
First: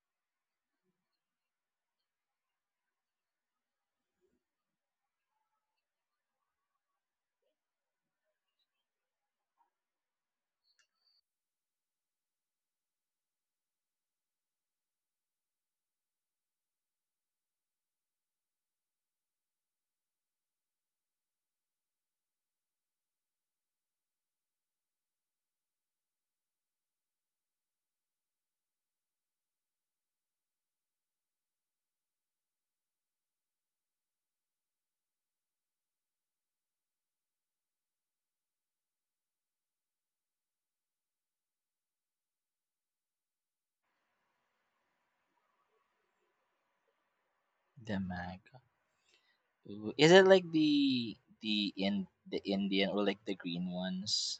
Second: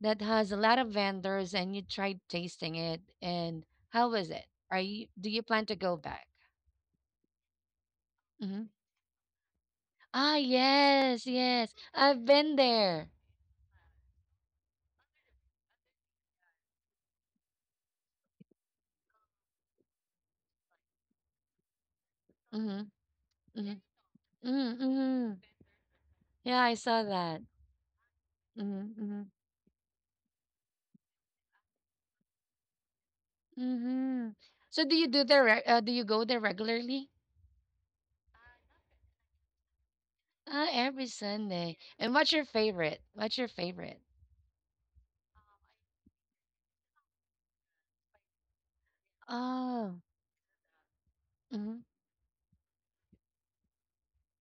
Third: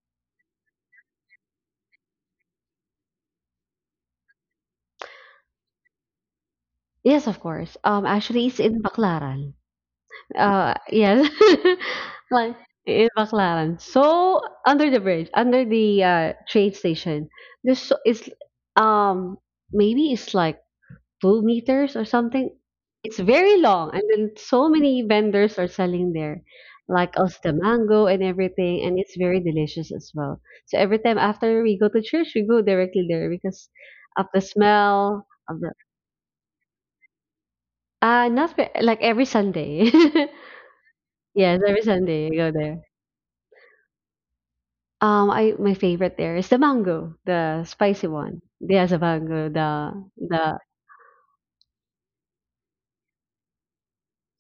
[SPEAKER 1] that has a lot of vendors and you tried tasting it and how was it? Are you do you plan to go back?
[SPEAKER 3] Yes, of course. Actually, it's
[SPEAKER 1] Hmm.
[SPEAKER 3] in Baclaran.
[SPEAKER 1] Ah, yes,
[SPEAKER 3] Yes.
[SPEAKER 1] yes. I've been
[SPEAKER 3] Like,
[SPEAKER 1] there.
[SPEAKER 3] in Baclaran. So, under the bridge, under the train station, there's so, it's, um, maybe it's like 2 meters or something.
[SPEAKER 1] Mm-hmm,
[SPEAKER 3] It's very long.
[SPEAKER 1] mm-hmm,
[SPEAKER 3] And then so
[SPEAKER 1] mm-hmm,
[SPEAKER 3] many
[SPEAKER 1] mm-hmm.
[SPEAKER 3] vendors are selling there,
[SPEAKER 1] Yeah, I saw
[SPEAKER 3] like
[SPEAKER 1] that.
[SPEAKER 3] the mango and everything. And
[SPEAKER 1] Mm-hmm,
[SPEAKER 3] it's
[SPEAKER 1] mm-hmm,
[SPEAKER 3] very delicious as well. So every time after we go to church, we go directly there because of
[SPEAKER 1] mm-hmm.
[SPEAKER 3] the
[SPEAKER 1] So do you do
[SPEAKER 3] smell
[SPEAKER 1] the
[SPEAKER 3] of the,
[SPEAKER 1] do you go there regularly?
[SPEAKER 3] not like every Sunday.
[SPEAKER 1] Ah, every
[SPEAKER 3] Yes,
[SPEAKER 1] Sunday.
[SPEAKER 3] every
[SPEAKER 1] And
[SPEAKER 3] Sunday I
[SPEAKER 1] what's your
[SPEAKER 3] go there.
[SPEAKER 1] favorite? What's your favorite?
[SPEAKER 3] I my favorite there is the mango, the
[SPEAKER 2] The
[SPEAKER 3] spicy one.
[SPEAKER 2] mag.
[SPEAKER 3] There's a mango, the
[SPEAKER 2] Ooh,
[SPEAKER 1] Oh.
[SPEAKER 2] is it like
[SPEAKER 3] the
[SPEAKER 2] the in the Indian or like the green ones?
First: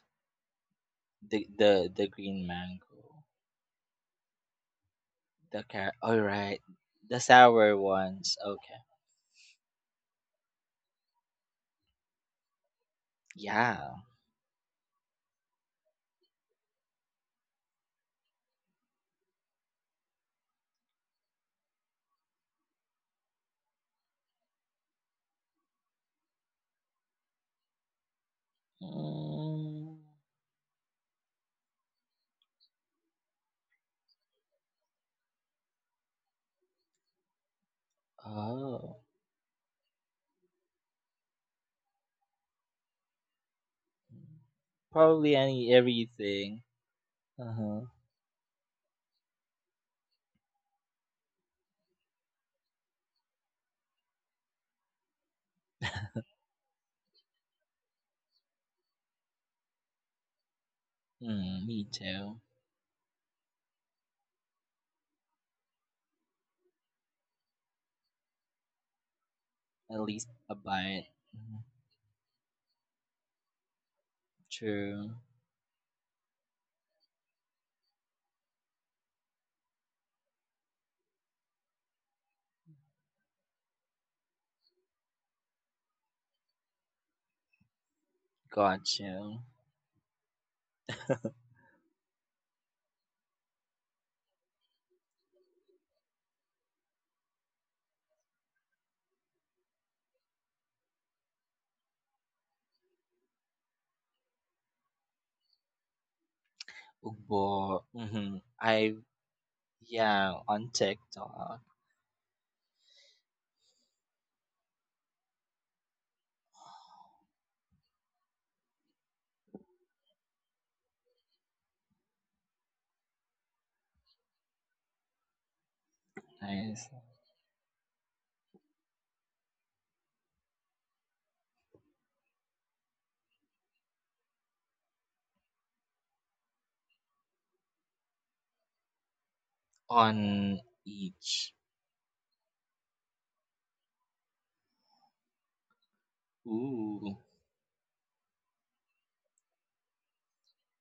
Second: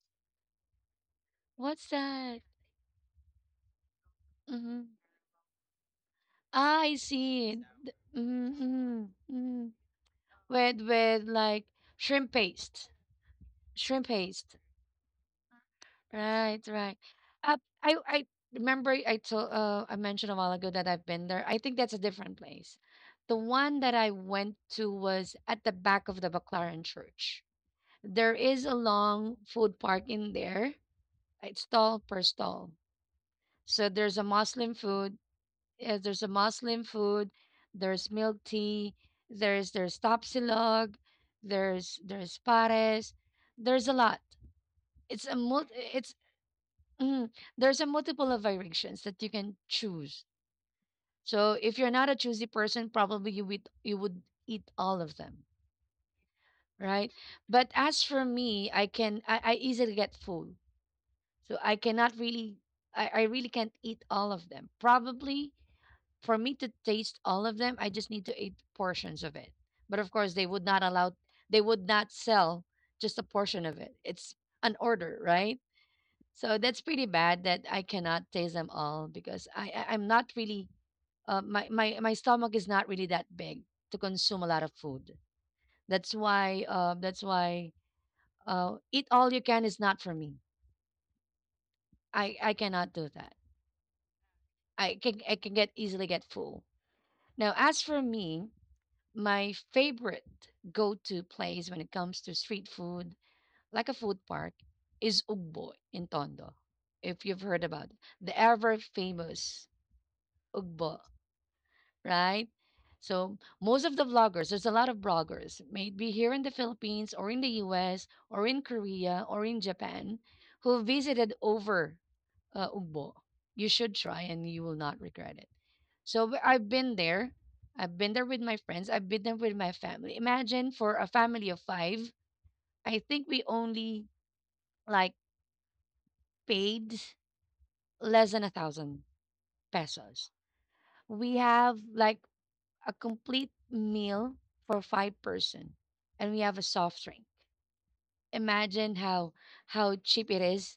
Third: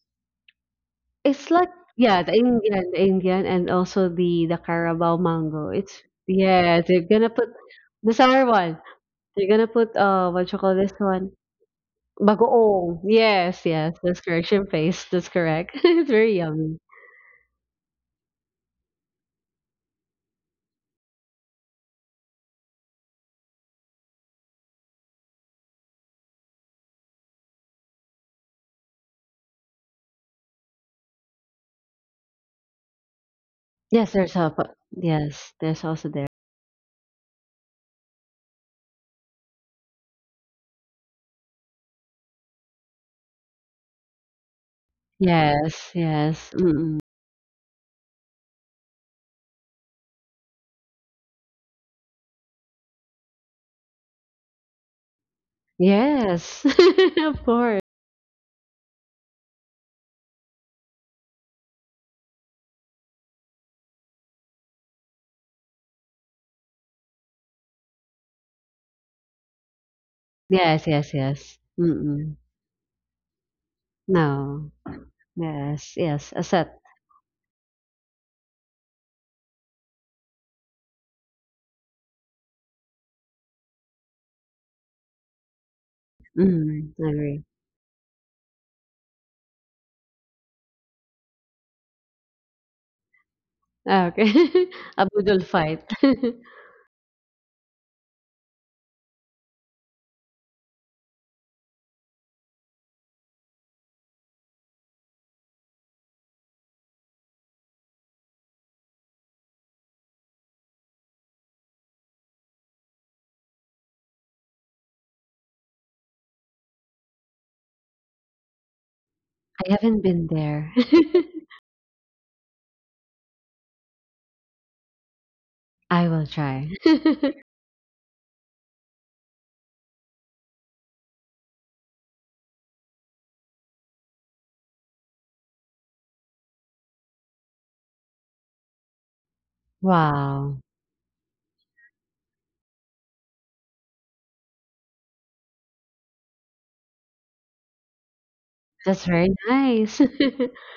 [SPEAKER 2] The
[SPEAKER 3] it's like
[SPEAKER 1] What's
[SPEAKER 2] the the
[SPEAKER 3] yeah,
[SPEAKER 1] that?
[SPEAKER 2] green
[SPEAKER 3] The
[SPEAKER 2] mango.
[SPEAKER 3] Indian and also the
[SPEAKER 1] Mm-hmm.
[SPEAKER 3] Carabao
[SPEAKER 2] The
[SPEAKER 3] mango.
[SPEAKER 2] car.
[SPEAKER 3] It's
[SPEAKER 2] All right.
[SPEAKER 3] yeah,
[SPEAKER 1] Ah, I
[SPEAKER 3] they're
[SPEAKER 2] The
[SPEAKER 3] gonna put
[SPEAKER 1] see.
[SPEAKER 2] sour
[SPEAKER 3] the
[SPEAKER 2] ones.
[SPEAKER 3] sour
[SPEAKER 1] Mhm,
[SPEAKER 2] Okay.
[SPEAKER 3] one.
[SPEAKER 1] mhm,
[SPEAKER 3] They're gonna
[SPEAKER 1] mhm.
[SPEAKER 3] put what you call
[SPEAKER 1] With
[SPEAKER 3] this one?
[SPEAKER 1] like shrimp paste,
[SPEAKER 3] Bagoong. Yes,
[SPEAKER 2] Yeah.
[SPEAKER 3] yes,
[SPEAKER 1] shrimp
[SPEAKER 3] that's
[SPEAKER 1] paste.
[SPEAKER 3] correction face. That's correct. It's very
[SPEAKER 1] Right,
[SPEAKER 3] yummy.
[SPEAKER 1] right. Uh, I remember I told, I mentioned a while ago that I've been there. I think that's a different place. The one that I went to was at the back of the Baclaran Church. There is a long food
[SPEAKER 2] Mm.
[SPEAKER 1] park in there. It's stall per stall. So
[SPEAKER 3] Yes,
[SPEAKER 1] there's a
[SPEAKER 3] there's a
[SPEAKER 1] Muslim food,
[SPEAKER 3] yes, there's
[SPEAKER 1] uh,
[SPEAKER 3] also
[SPEAKER 1] there's
[SPEAKER 3] there.
[SPEAKER 1] a Muslim food, there's milk tea,
[SPEAKER 2] Oh.
[SPEAKER 1] there's tapsilog, there's pares, there's a lot. It's
[SPEAKER 2] Probably
[SPEAKER 1] a
[SPEAKER 2] any
[SPEAKER 3] Yes, yes.
[SPEAKER 2] everything.
[SPEAKER 3] Mm-mm.
[SPEAKER 1] mm,
[SPEAKER 2] Uh huh.
[SPEAKER 1] there's a multiple of variations that you can choose. So if you're not a choosy person, probably you would eat all of them,
[SPEAKER 3] Yes.
[SPEAKER 1] right?
[SPEAKER 3] Of
[SPEAKER 1] But
[SPEAKER 3] course.
[SPEAKER 1] as for me, I easily get full, so
[SPEAKER 2] Mm,
[SPEAKER 1] I
[SPEAKER 2] me
[SPEAKER 1] cannot
[SPEAKER 2] too.
[SPEAKER 1] really I really can't eat all of them. Probably for me to taste all of them, I just need to eat portions of it.
[SPEAKER 2] At
[SPEAKER 1] But of
[SPEAKER 2] least
[SPEAKER 1] course, they
[SPEAKER 2] a
[SPEAKER 1] would not
[SPEAKER 3] Yes,
[SPEAKER 2] bite.
[SPEAKER 1] allow,
[SPEAKER 3] yes, yes.
[SPEAKER 1] they
[SPEAKER 2] Mhm.
[SPEAKER 1] would not
[SPEAKER 3] Mm-mm.
[SPEAKER 1] sell just a portion of it. It's
[SPEAKER 3] No.
[SPEAKER 1] an
[SPEAKER 2] True.
[SPEAKER 1] order, right?
[SPEAKER 3] Yes, yes. A
[SPEAKER 1] So that's
[SPEAKER 3] set.
[SPEAKER 1] pretty bad that I cannot taste them all because I'm not really my stomach is not really that big to consume a lot of food. That's why
[SPEAKER 3] Mm, I agree.
[SPEAKER 1] eat all
[SPEAKER 2] Gotcha.
[SPEAKER 1] you can is not for me. I cannot do that.
[SPEAKER 3] Ah, okay. A
[SPEAKER 1] I
[SPEAKER 3] boodle
[SPEAKER 1] can get
[SPEAKER 3] fight.
[SPEAKER 1] easily get
[SPEAKER 3] I
[SPEAKER 1] full. Now as for me, my favorite go-to place when it comes to street food, like a food park, is Ugbo in Tondo. If you've heard
[SPEAKER 2] But
[SPEAKER 1] about it, the
[SPEAKER 2] mhm,
[SPEAKER 1] ever
[SPEAKER 2] I,
[SPEAKER 1] famous
[SPEAKER 2] yeah, on
[SPEAKER 1] Ugbo,
[SPEAKER 2] TikTok,
[SPEAKER 1] right? So most of the vloggers, there's a lot of bloggers, maybe here in the Philippines or in the US or in Korea or in
[SPEAKER 3] haven't
[SPEAKER 1] Japan,
[SPEAKER 3] been there.
[SPEAKER 1] who visited over, Ugbo. You should try and you will not regret it.
[SPEAKER 3] I
[SPEAKER 1] So
[SPEAKER 3] will try.
[SPEAKER 1] I've
[SPEAKER 2] nice
[SPEAKER 1] been there. I've been there with my friends. I've been there with my family. Imagine for a family of five, I think we only like paid less than 1,000 pesos.
[SPEAKER 2] on
[SPEAKER 3] Wow.
[SPEAKER 1] We
[SPEAKER 2] each.
[SPEAKER 1] have like a complete meal for five person and we have a soft
[SPEAKER 2] Ooh,
[SPEAKER 1] drink. Imagine
[SPEAKER 3] That's very
[SPEAKER 1] how
[SPEAKER 3] nice.
[SPEAKER 1] cheap it is.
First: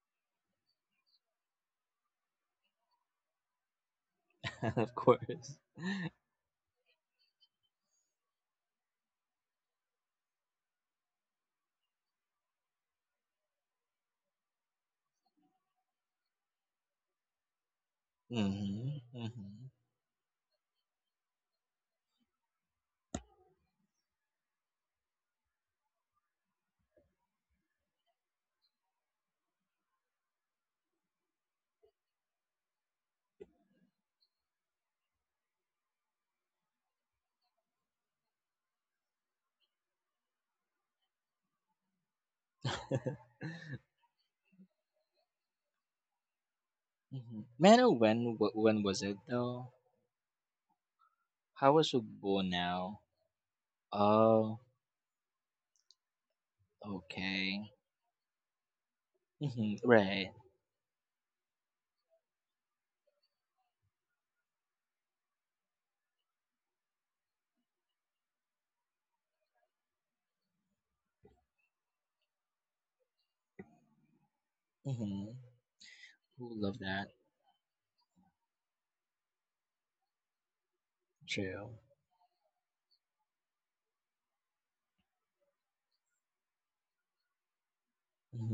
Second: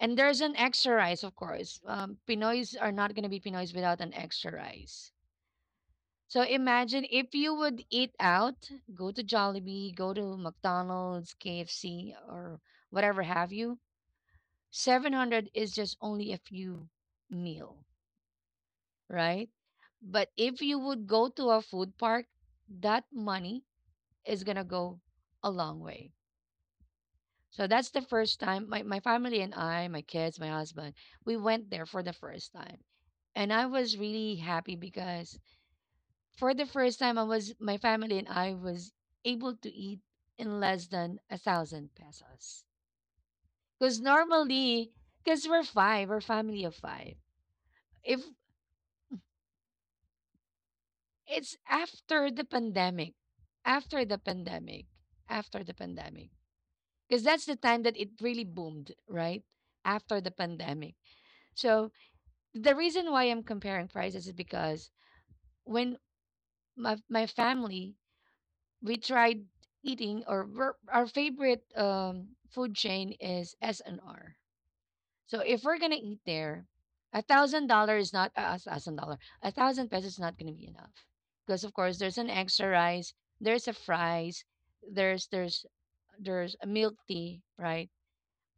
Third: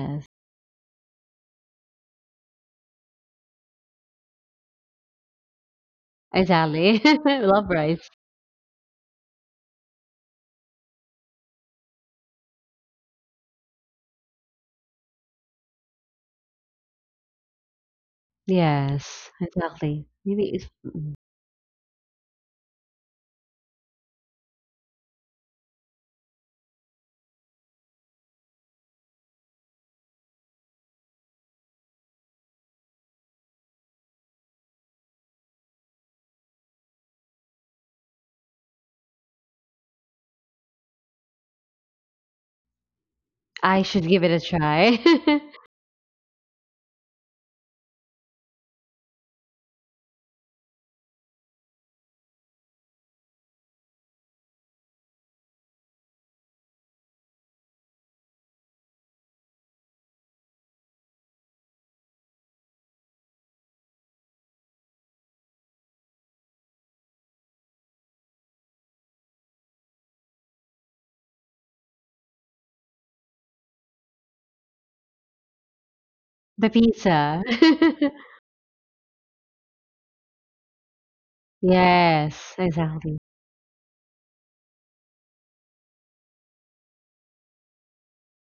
[SPEAKER 1] And there's an extra rice, of course. Pinoys are not going to be pinoys without an extra
[SPEAKER 2] of
[SPEAKER 1] rice.
[SPEAKER 2] course.
[SPEAKER 1] So
[SPEAKER 3] Exactly.
[SPEAKER 1] imagine if you
[SPEAKER 3] Love
[SPEAKER 1] would
[SPEAKER 3] rice.
[SPEAKER 1] eat out, go to Jollibee, go to McDonald's, KFC, or whatever have you, 700 is just only a few meal,
[SPEAKER 2] Mhm,
[SPEAKER 3] Yes,
[SPEAKER 1] right?
[SPEAKER 2] mhm,
[SPEAKER 3] exactly.
[SPEAKER 1] But
[SPEAKER 3] Maybe it's,
[SPEAKER 1] if you would
[SPEAKER 3] mm,
[SPEAKER 1] go to a food park, that money is going to go a long way. So that's the first time my family and I, my kids, my husband, we went there for the first time. And I was really happy because for the first time I was able to eat in less than 1,000 pesos.
[SPEAKER 3] I
[SPEAKER 1] Because
[SPEAKER 3] should give it a
[SPEAKER 1] normally,
[SPEAKER 3] try.
[SPEAKER 1] because we're five, we're family of five.
[SPEAKER 2] mhm. Man, oh, when
[SPEAKER 1] If
[SPEAKER 2] when was it though?
[SPEAKER 1] it's
[SPEAKER 2] How was
[SPEAKER 1] after the
[SPEAKER 2] Ugbo now?
[SPEAKER 1] pandemic, after the
[SPEAKER 2] Oh,
[SPEAKER 1] pandemic, after the pandemic, because that's the
[SPEAKER 2] okay.
[SPEAKER 1] time that it really boomed, right?
[SPEAKER 2] Mhm,
[SPEAKER 1] After the
[SPEAKER 2] right.
[SPEAKER 1] pandemic. So the reason why I'm comparing prices is because when my family we tried eating our favorite food chain is S and R. So
[SPEAKER 2] Mhm.
[SPEAKER 1] if we're gonna eat
[SPEAKER 2] Ooh,
[SPEAKER 1] there,
[SPEAKER 3] The
[SPEAKER 2] love that.
[SPEAKER 1] a
[SPEAKER 3] pizza.
[SPEAKER 1] thousand dollar is not $1,000, 1,000 pesos is not gonna be enough because
[SPEAKER 2] True.
[SPEAKER 1] of course there's an
[SPEAKER 3] Yes,
[SPEAKER 1] extra rice,
[SPEAKER 3] exactly.
[SPEAKER 1] there's a fries, there's there's there's a milk tea, right?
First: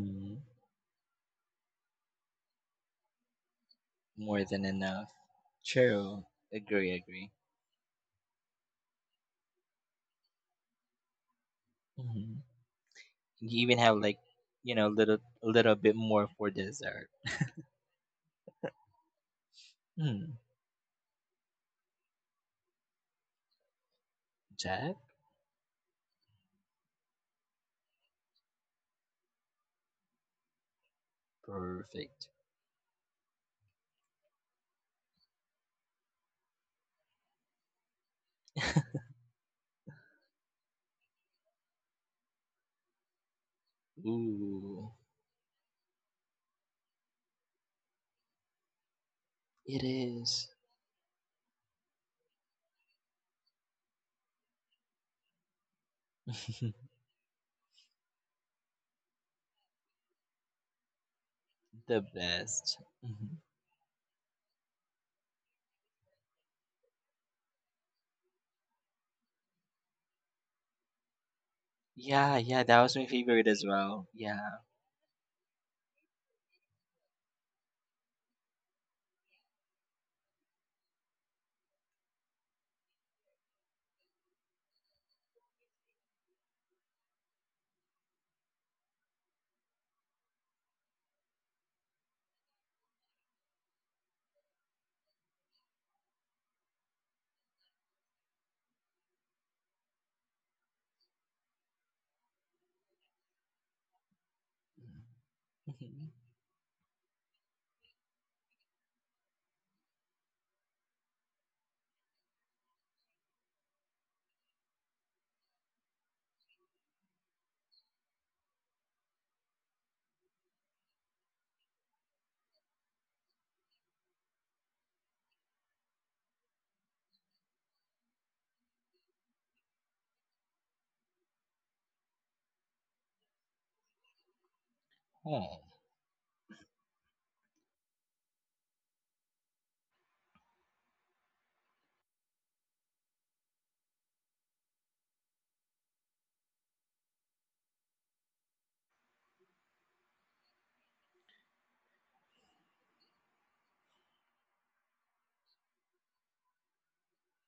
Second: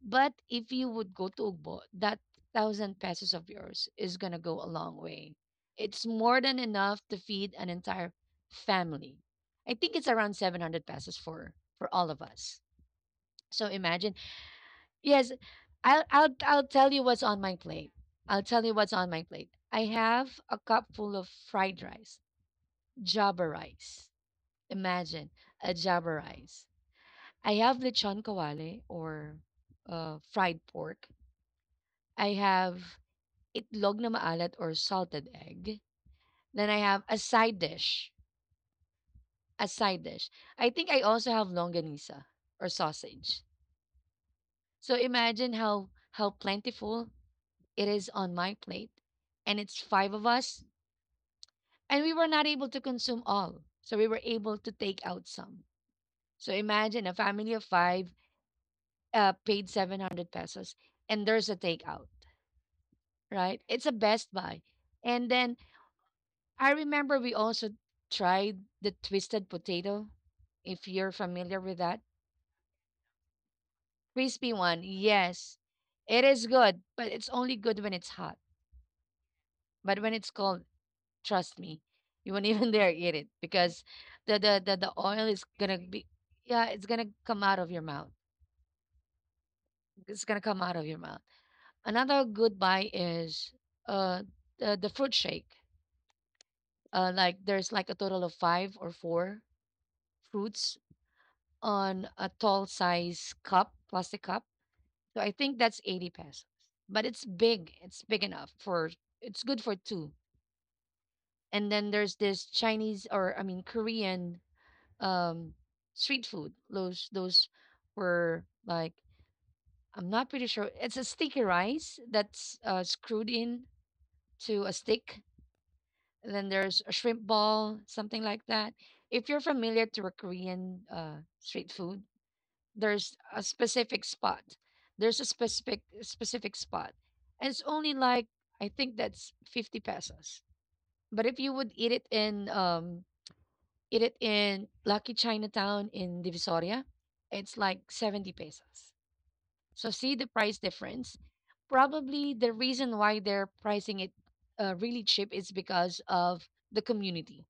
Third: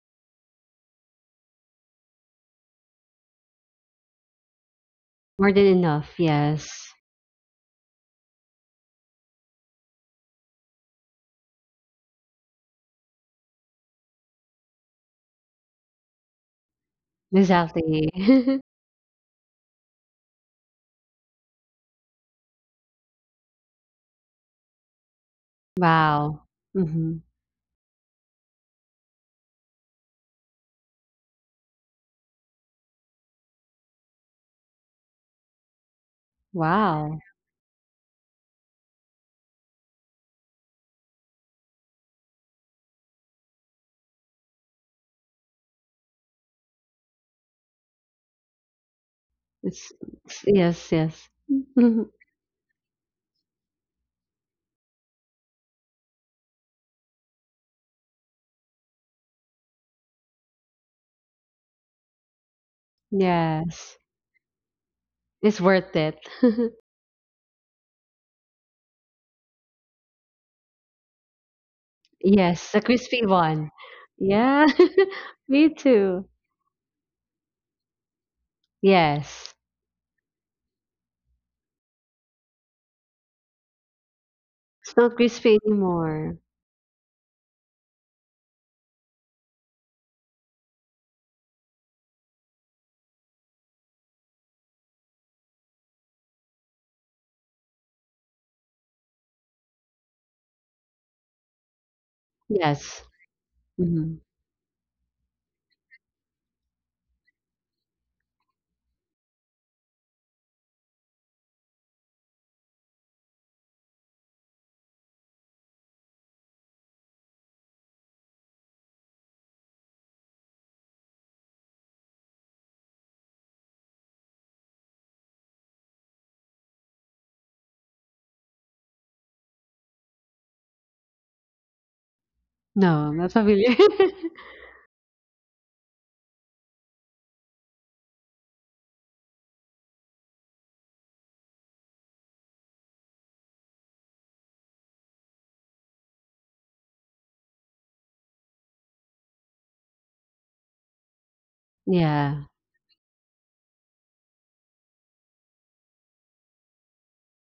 [SPEAKER 1] But if you would go to Ugbo, that thousand pesos of yours is gonna
[SPEAKER 2] More
[SPEAKER 1] go
[SPEAKER 2] than
[SPEAKER 1] a long
[SPEAKER 2] enough.
[SPEAKER 1] way.
[SPEAKER 3] More than
[SPEAKER 1] It's
[SPEAKER 3] enough.
[SPEAKER 2] True.
[SPEAKER 1] more than
[SPEAKER 2] Agree.
[SPEAKER 3] Yes,
[SPEAKER 1] enough to
[SPEAKER 2] Agree.
[SPEAKER 1] feed an entire family. I think it's around 700 pesos for all of
[SPEAKER 2] Mhm.
[SPEAKER 1] us.
[SPEAKER 2] You
[SPEAKER 1] So
[SPEAKER 2] even have
[SPEAKER 1] imagine,
[SPEAKER 2] like, little
[SPEAKER 1] yes,
[SPEAKER 2] a little bit
[SPEAKER 1] I'll
[SPEAKER 2] more
[SPEAKER 1] I'll
[SPEAKER 2] for
[SPEAKER 1] I'll tell you
[SPEAKER 2] dessert.
[SPEAKER 1] what's on my plate.
[SPEAKER 3] exactly.
[SPEAKER 1] I'll tell you what's on my plate. I
[SPEAKER 2] Hmm.
[SPEAKER 1] have a cup full of fried rice, java rice.
[SPEAKER 2] Jack?
[SPEAKER 1] Imagine a java
[SPEAKER 3] Wow.
[SPEAKER 1] rice.
[SPEAKER 3] hmm
[SPEAKER 1] I have lechon kawale or fried pork.
[SPEAKER 2] Perfect.
[SPEAKER 1] I have itlog na maalat or salted egg. Then I have a
[SPEAKER 3] Wow.
[SPEAKER 1] side dish. A side dish. I think I also have longanisa or sausage.
[SPEAKER 2] Ooh.
[SPEAKER 1] So imagine how plentiful it is on my plate. And
[SPEAKER 2] It
[SPEAKER 1] it's
[SPEAKER 3] It's,
[SPEAKER 1] five of
[SPEAKER 2] is
[SPEAKER 1] us.
[SPEAKER 3] yes, yes.
[SPEAKER 1] And we were not able to consume all. So we were able to take out some. So imagine a family of five paid 700 pesos and there's a
[SPEAKER 2] the
[SPEAKER 1] takeout,
[SPEAKER 2] best. Mhm.
[SPEAKER 1] right? It's a
[SPEAKER 3] Yes,
[SPEAKER 1] Best Buy. And then
[SPEAKER 3] it's worth it.
[SPEAKER 1] I remember we also tried the twisted potato, if you're familiar with that.
[SPEAKER 2] Yeah, yeah,
[SPEAKER 3] Yes, a
[SPEAKER 2] that was my
[SPEAKER 3] crispy
[SPEAKER 2] favorite as
[SPEAKER 3] one.
[SPEAKER 2] well.
[SPEAKER 1] Crispy
[SPEAKER 2] Yeah.
[SPEAKER 3] Yeah,
[SPEAKER 1] one, yes.
[SPEAKER 3] me
[SPEAKER 1] It
[SPEAKER 3] too.
[SPEAKER 1] is good, but it's only good when it's hot.
[SPEAKER 3] Yes,
[SPEAKER 1] But when it's cold, trust me, you won't even dare eat it because the
[SPEAKER 3] it's not
[SPEAKER 1] oil is
[SPEAKER 3] crispy
[SPEAKER 1] gonna be
[SPEAKER 3] anymore.
[SPEAKER 1] yeah, it's gonna come out of your mouth. It's gonna come out of your mouth. Another good buy is uh the fruit shake. Like there's like a total of five or four fruits on a tall
[SPEAKER 3] Yes.
[SPEAKER 1] size cup,
[SPEAKER 3] hmm
[SPEAKER 1] plastic cup. So I think that's 80
[SPEAKER 2] Mhm.
[SPEAKER 1] pesos. But it's big. It's big enough for it's good for 2. And then there's this Chinese, or I mean Korean um street food. Those were like I'm not pretty sure. It's a sticky rice that's screwed in to a stick. And then there's a shrimp ball, something like that. If you're familiar to a Korean street food,
[SPEAKER 3] No,
[SPEAKER 1] there's
[SPEAKER 3] I'm not
[SPEAKER 1] a
[SPEAKER 3] familiar.
[SPEAKER 1] specific spot, there's a
[SPEAKER 2] Oh.
[SPEAKER 1] specific spot, and it's only like I think that's 50 pesos, but if you would eat it in Lucky Chinatown in Divisoria, it's like 70 pesos. So see the price difference. Probably
[SPEAKER 3] Yeah,
[SPEAKER 1] the reason why they're pricing it really cheap is because of the community,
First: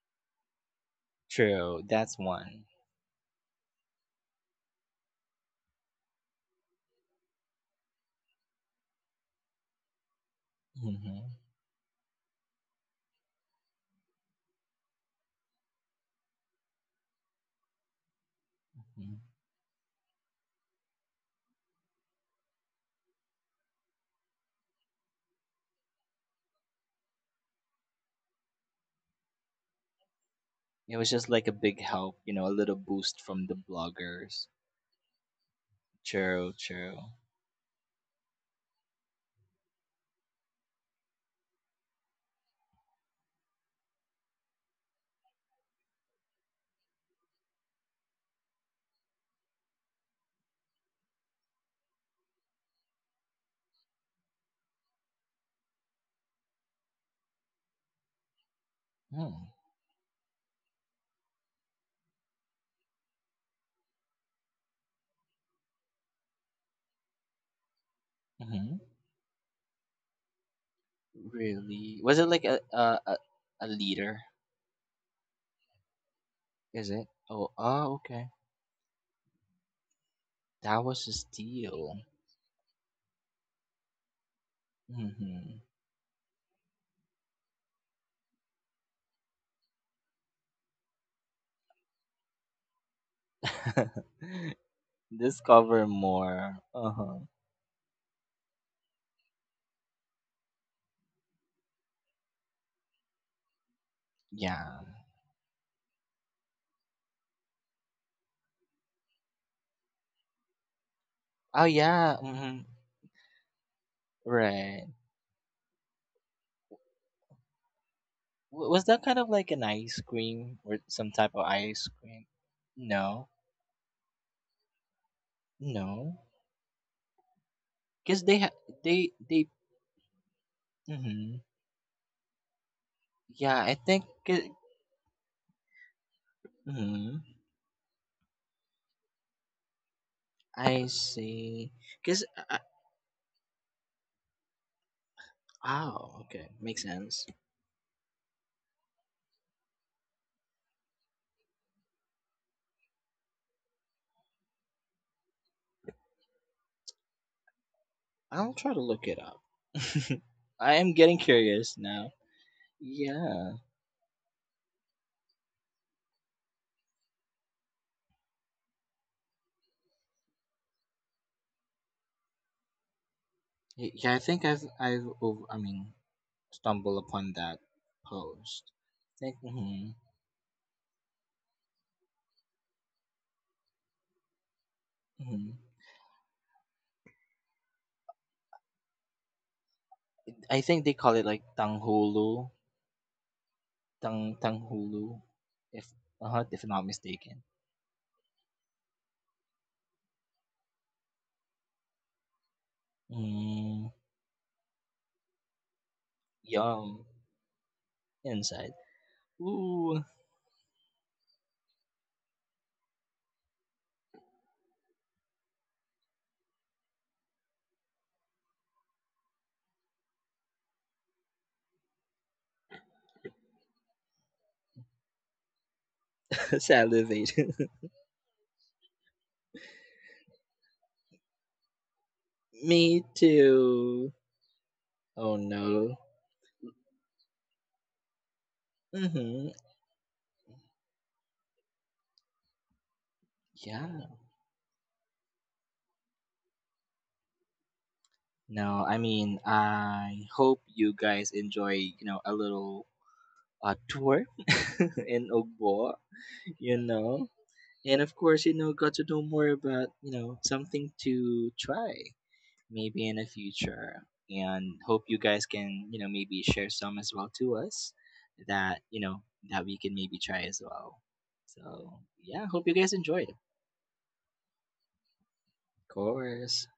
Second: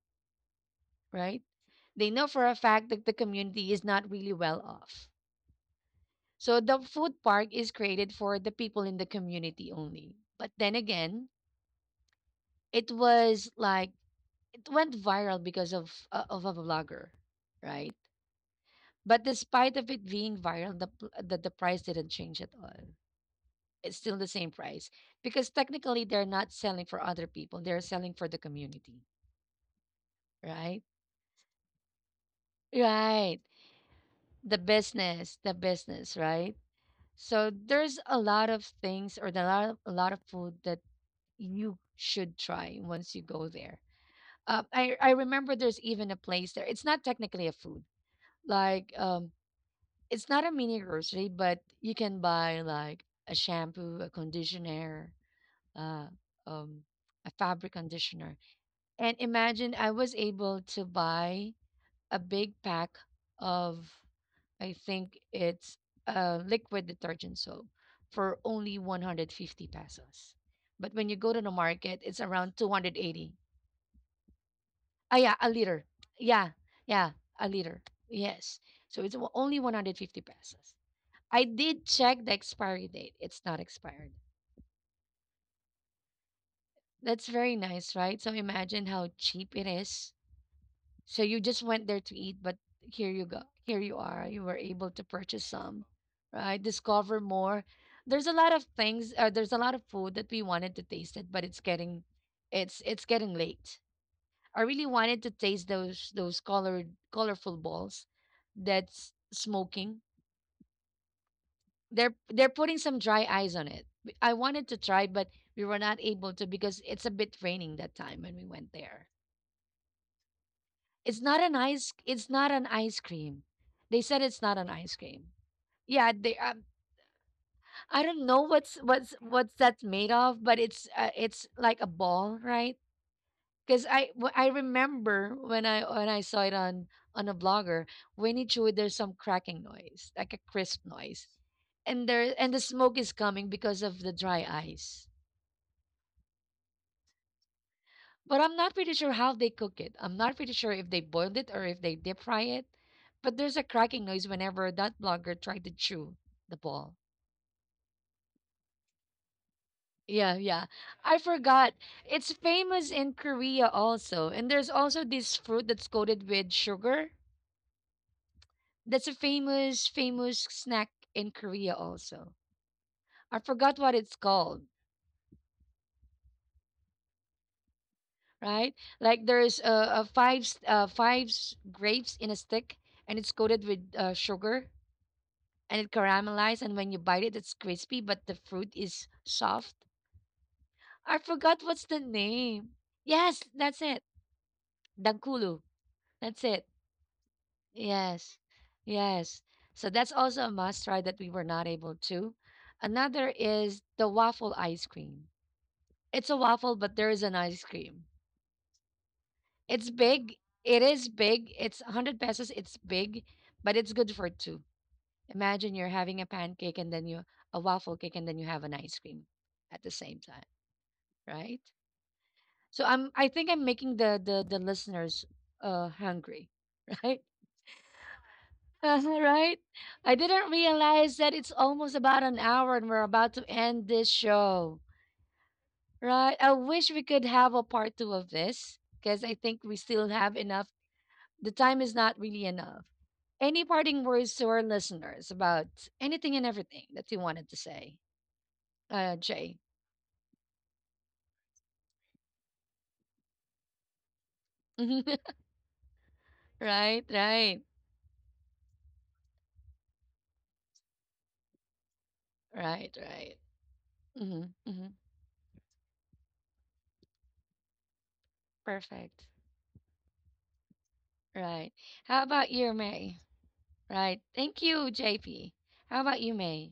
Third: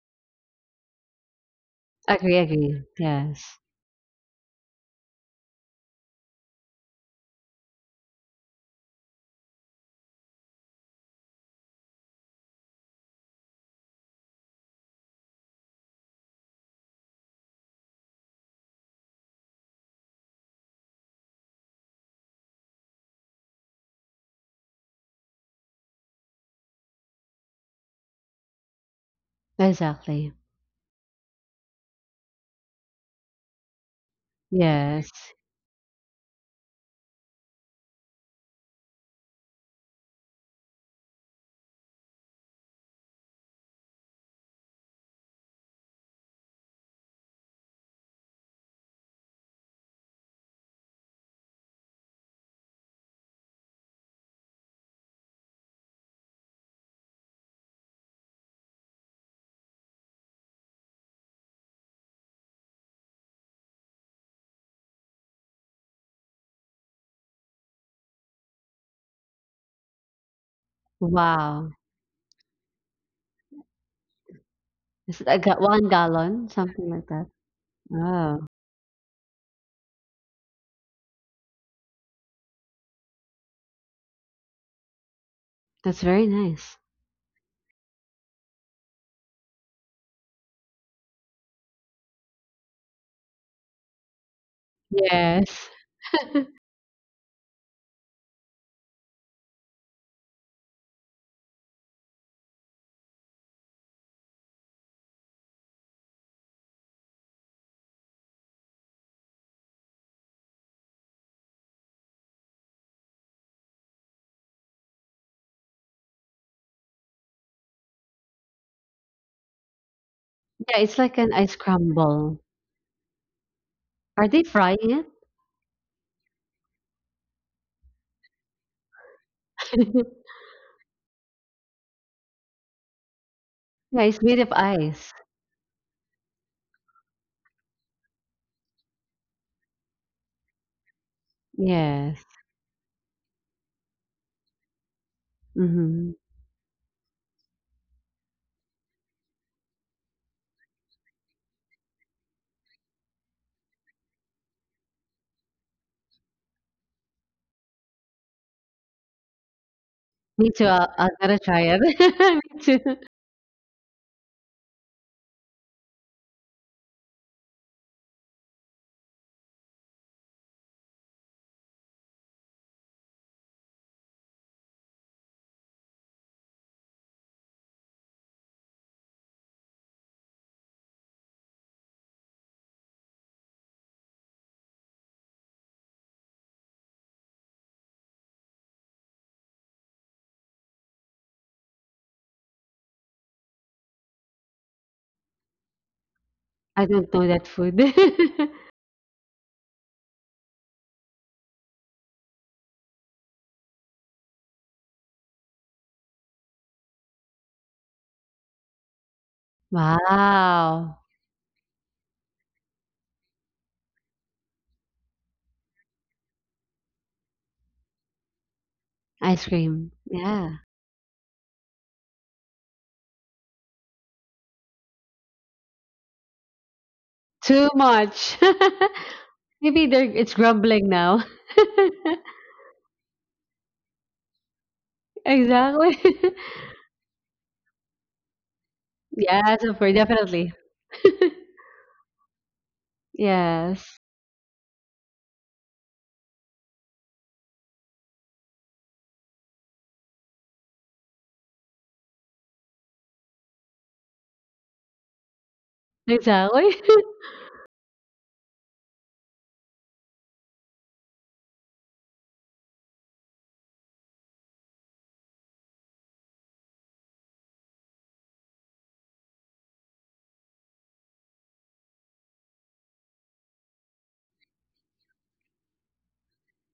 [SPEAKER 1] right?
[SPEAKER 2] True,
[SPEAKER 1] They
[SPEAKER 2] that's
[SPEAKER 1] know
[SPEAKER 3] agree,
[SPEAKER 1] for a
[SPEAKER 2] one.
[SPEAKER 3] agree.
[SPEAKER 1] fact that the
[SPEAKER 3] Yes,
[SPEAKER 1] community is not really well off. So the food park is created for the people in the community only. But then
[SPEAKER 2] Mm-hmm. Mm-hmm.
[SPEAKER 1] again, it was like it went viral because of a vlogger, right? But despite of it being viral, the, pl- the price didn't change at all. It's still the same price because technically they're not selling for other people; they're selling for the community,
[SPEAKER 3] exactly.
[SPEAKER 1] right?
[SPEAKER 2] It was just like a big help, a little boost
[SPEAKER 1] Right.
[SPEAKER 2] from the bloggers.
[SPEAKER 1] The
[SPEAKER 3] Yes.
[SPEAKER 1] business, the business,
[SPEAKER 2] True,
[SPEAKER 1] right?
[SPEAKER 2] true.
[SPEAKER 1] So there's a lot of things, or the lot a lot of food that you should try once you go there. I remember there's even a place there. It's not technically a food. Like it's not a mini grocery, but you can buy like a shampoo, a conditioner, uh, um, a fabric conditioner. And
[SPEAKER 2] Hmm.
[SPEAKER 1] imagine I was able to buy a big pack of I think it's a liquid detergent soap for
[SPEAKER 2] Mm-hmm.
[SPEAKER 1] only 150 pesos. But when you go to the
[SPEAKER 3] Wow.
[SPEAKER 2] Really?
[SPEAKER 1] market,
[SPEAKER 2] Was
[SPEAKER 1] it's
[SPEAKER 2] it like
[SPEAKER 1] around
[SPEAKER 2] a a, a,
[SPEAKER 1] 280.
[SPEAKER 2] a leader?
[SPEAKER 1] Ah,
[SPEAKER 3] Is it
[SPEAKER 1] yeah,
[SPEAKER 3] a
[SPEAKER 1] a liter.
[SPEAKER 3] 1 gallon?
[SPEAKER 1] Yeah,
[SPEAKER 3] Something
[SPEAKER 2] Is
[SPEAKER 3] like
[SPEAKER 2] it?
[SPEAKER 1] yeah,
[SPEAKER 3] that.
[SPEAKER 1] a
[SPEAKER 2] Oh,
[SPEAKER 1] liter.
[SPEAKER 2] oh, okay.
[SPEAKER 3] Oh,
[SPEAKER 1] Yes. So it's only 150 pesos.
[SPEAKER 2] That was a
[SPEAKER 1] I did
[SPEAKER 2] steal.
[SPEAKER 1] check the expiry date. It's not expired.
[SPEAKER 2] Hmm.
[SPEAKER 3] that's very nice.
[SPEAKER 1] That's very nice, right? So imagine how cheap it is. So you just went there to eat, but here you go. Here you are. You were able to purchase
[SPEAKER 3] Yes.
[SPEAKER 2] Discover
[SPEAKER 1] some,
[SPEAKER 2] more.
[SPEAKER 1] right?
[SPEAKER 2] Uh-huh.
[SPEAKER 1] Discover more. There's a lot of things, there's a lot of food that we wanted to taste it, but it's getting it's getting late. I
[SPEAKER 2] Yeah.
[SPEAKER 1] really wanted to taste those colored colorful balls that's smoking.
[SPEAKER 2] Oh,
[SPEAKER 1] They're
[SPEAKER 2] yeah.
[SPEAKER 1] they're
[SPEAKER 2] Hmm.
[SPEAKER 1] putting some dry ice on it. I wanted to
[SPEAKER 2] Right.
[SPEAKER 1] try, but we were not able to because it's a bit raining that time when we
[SPEAKER 2] W-
[SPEAKER 1] went
[SPEAKER 2] was that
[SPEAKER 1] there.
[SPEAKER 2] kind of like an ice cream or
[SPEAKER 3] Yeah, it's
[SPEAKER 2] some
[SPEAKER 3] like
[SPEAKER 1] It's
[SPEAKER 2] type
[SPEAKER 3] an
[SPEAKER 1] not
[SPEAKER 2] of
[SPEAKER 1] an
[SPEAKER 3] ice
[SPEAKER 2] ice
[SPEAKER 1] ice.
[SPEAKER 2] cream?
[SPEAKER 1] It's
[SPEAKER 3] crumble.
[SPEAKER 1] not an ice
[SPEAKER 2] No.
[SPEAKER 1] cream. They said
[SPEAKER 3] Are
[SPEAKER 1] it's
[SPEAKER 3] they
[SPEAKER 1] not an
[SPEAKER 3] frying
[SPEAKER 1] ice
[SPEAKER 3] it?
[SPEAKER 1] cream. Yeah,
[SPEAKER 2] No.
[SPEAKER 1] they. I
[SPEAKER 2] Cause
[SPEAKER 1] don't
[SPEAKER 2] they
[SPEAKER 1] know
[SPEAKER 2] ha-
[SPEAKER 1] what's
[SPEAKER 2] they
[SPEAKER 1] what's
[SPEAKER 2] they.
[SPEAKER 1] what's that's made of, but
[SPEAKER 2] Hmm.
[SPEAKER 1] it's like a ball, right?
[SPEAKER 2] Yeah, I
[SPEAKER 1] Because
[SPEAKER 3] Yeah,
[SPEAKER 2] think.
[SPEAKER 3] it's made
[SPEAKER 1] I
[SPEAKER 3] of ice.
[SPEAKER 1] remember when I saw it
[SPEAKER 2] mm
[SPEAKER 1] on a blogger, when it showed there's some cracking noise, like a
[SPEAKER 2] I
[SPEAKER 1] crisp noise,
[SPEAKER 2] see.
[SPEAKER 1] and
[SPEAKER 2] Cause
[SPEAKER 3] Yes.
[SPEAKER 1] there and
[SPEAKER 2] uh,
[SPEAKER 1] the smoke is coming because of the dry ice.
[SPEAKER 2] oh,
[SPEAKER 3] Mhm.
[SPEAKER 2] okay, makes sense.
[SPEAKER 1] But I'm not pretty sure how they cook it. I'm not pretty sure if they boiled it or if they deep fry it. But there's a cracking noise whenever that blogger tried to chew the ball.
[SPEAKER 2] I'll try to look it up.
[SPEAKER 1] Yeah,
[SPEAKER 3] Me too,
[SPEAKER 1] yeah.
[SPEAKER 2] I am
[SPEAKER 3] I'll
[SPEAKER 2] getting
[SPEAKER 1] I
[SPEAKER 3] gotta try
[SPEAKER 1] forgot.
[SPEAKER 2] curious
[SPEAKER 3] it.
[SPEAKER 2] now.
[SPEAKER 1] It's
[SPEAKER 3] Me too.
[SPEAKER 1] famous in
[SPEAKER 2] Yeah.
[SPEAKER 1] Korea also. And there's also this fruit that's coated with sugar. That's a famous, famous snack in Korea also. I forgot what
[SPEAKER 2] Yeah,
[SPEAKER 1] it's
[SPEAKER 2] I think I've
[SPEAKER 1] called,
[SPEAKER 2] I've I mean, stumbled upon that post.
[SPEAKER 1] right?
[SPEAKER 2] I
[SPEAKER 1] Like
[SPEAKER 2] think
[SPEAKER 1] there's
[SPEAKER 2] hmm
[SPEAKER 1] a grapes in a stick, and it's coated with sugar,
[SPEAKER 2] hmm
[SPEAKER 1] and it caramelized, and when you bite it, it's crispy, but the fruit is soft.
[SPEAKER 2] I think they call
[SPEAKER 1] I
[SPEAKER 2] it like
[SPEAKER 1] forgot what's the
[SPEAKER 2] tanghulu,
[SPEAKER 1] name. Yes, that's it.
[SPEAKER 2] tanghulu,
[SPEAKER 1] Dangkulu.
[SPEAKER 2] if uh
[SPEAKER 1] That's
[SPEAKER 2] if
[SPEAKER 1] it.
[SPEAKER 2] I'm not
[SPEAKER 3] I don't know
[SPEAKER 2] mistaken.
[SPEAKER 3] that food.
[SPEAKER 1] Yes, yes. So that's also a must try that we were not able to. Another is
[SPEAKER 2] Mm,
[SPEAKER 1] the waffle ice cream. It's a waffle, but
[SPEAKER 2] yum
[SPEAKER 1] there is an ice cream.
[SPEAKER 2] inside.
[SPEAKER 1] It's
[SPEAKER 2] Ooh,
[SPEAKER 1] big. It
[SPEAKER 3] Wow.
[SPEAKER 1] is big. It's 100 pesos. It's big, but it's good for two. Imagine you're having a pancake and then you a waffle cake and then you have an ice cream
[SPEAKER 3] Ice
[SPEAKER 1] at the
[SPEAKER 3] cream.
[SPEAKER 1] same time,
[SPEAKER 3] Yeah.
[SPEAKER 1] right? So I think I'm making the listeners hungry, right?
[SPEAKER 2] salivate.
[SPEAKER 3] Too much.
[SPEAKER 1] right?
[SPEAKER 3] Maybe they're
[SPEAKER 1] I
[SPEAKER 3] it's
[SPEAKER 1] didn't
[SPEAKER 3] grumbling
[SPEAKER 1] realize
[SPEAKER 3] now.
[SPEAKER 1] that it's almost about an hour and
[SPEAKER 2] Me
[SPEAKER 1] we're about to end this
[SPEAKER 2] too.
[SPEAKER 1] show.
[SPEAKER 2] Oh no.
[SPEAKER 3] Exactly.
[SPEAKER 1] Right. I wish we could have a part two of this because I
[SPEAKER 2] Mhm.
[SPEAKER 1] think
[SPEAKER 3] Yes,
[SPEAKER 1] we
[SPEAKER 3] of course,
[SPEAKER 1] still have
[SPEAKER 3] definitely.
[SPEAKER 1] enough. The time is not really enough. Any parting
[SPEAKER 2] Yeah.
[SPEAKER 3] Yes.
[SPEAKER 1] words to our listeners about anything and everything that you wanted to say,
[SPEAKER 2] No, I mean,
[SPEAKER 1] Jay?
[SPEAKER 2] I hope you guys enjoy, a little tour
[SPEAKER 1] Right,
[SPEAKER 2] in Ogbo, you
[SPEAKER 3] Exactly.
[SPEAKER 1] right,
[SPEAKER 2] know.
[SPEAKER 1] right,
[SPEAKER 2] And of course, got to know more about, something to try maybe in the
[SPEAKER 1] right.
[SPEAKER 2] future.
[SPEAKER 1] Hmm,
[SPEAKER 2] And
[SPEAKER 1] hmm.
[SPEAKER 2] hope you guys can, maybe share some as well to us that, you know,
[SPEAKER 1] Perfect.
[SPEAKER 2] that we can maybe try as well.
[SPEAKER 1] Right.
[SPEAKER 2] So,
[SPEAKER 1] How
[SPEAKER 2] yeah,
[SPEAKER 1] about
[SPEAKER 2] hope you
[SPEAKER 1] you,
[SPEAKER 2] guys
[SPEAKER 1] May?
[SPEAKER 2] enjoyed.
[SPEAKER 1] Right. Thank you, JP.
[SPEAKER 2] Of
[SPEAKER 1] How about you,
[SPEAKER 2] course.
[SPEAKER 1] May?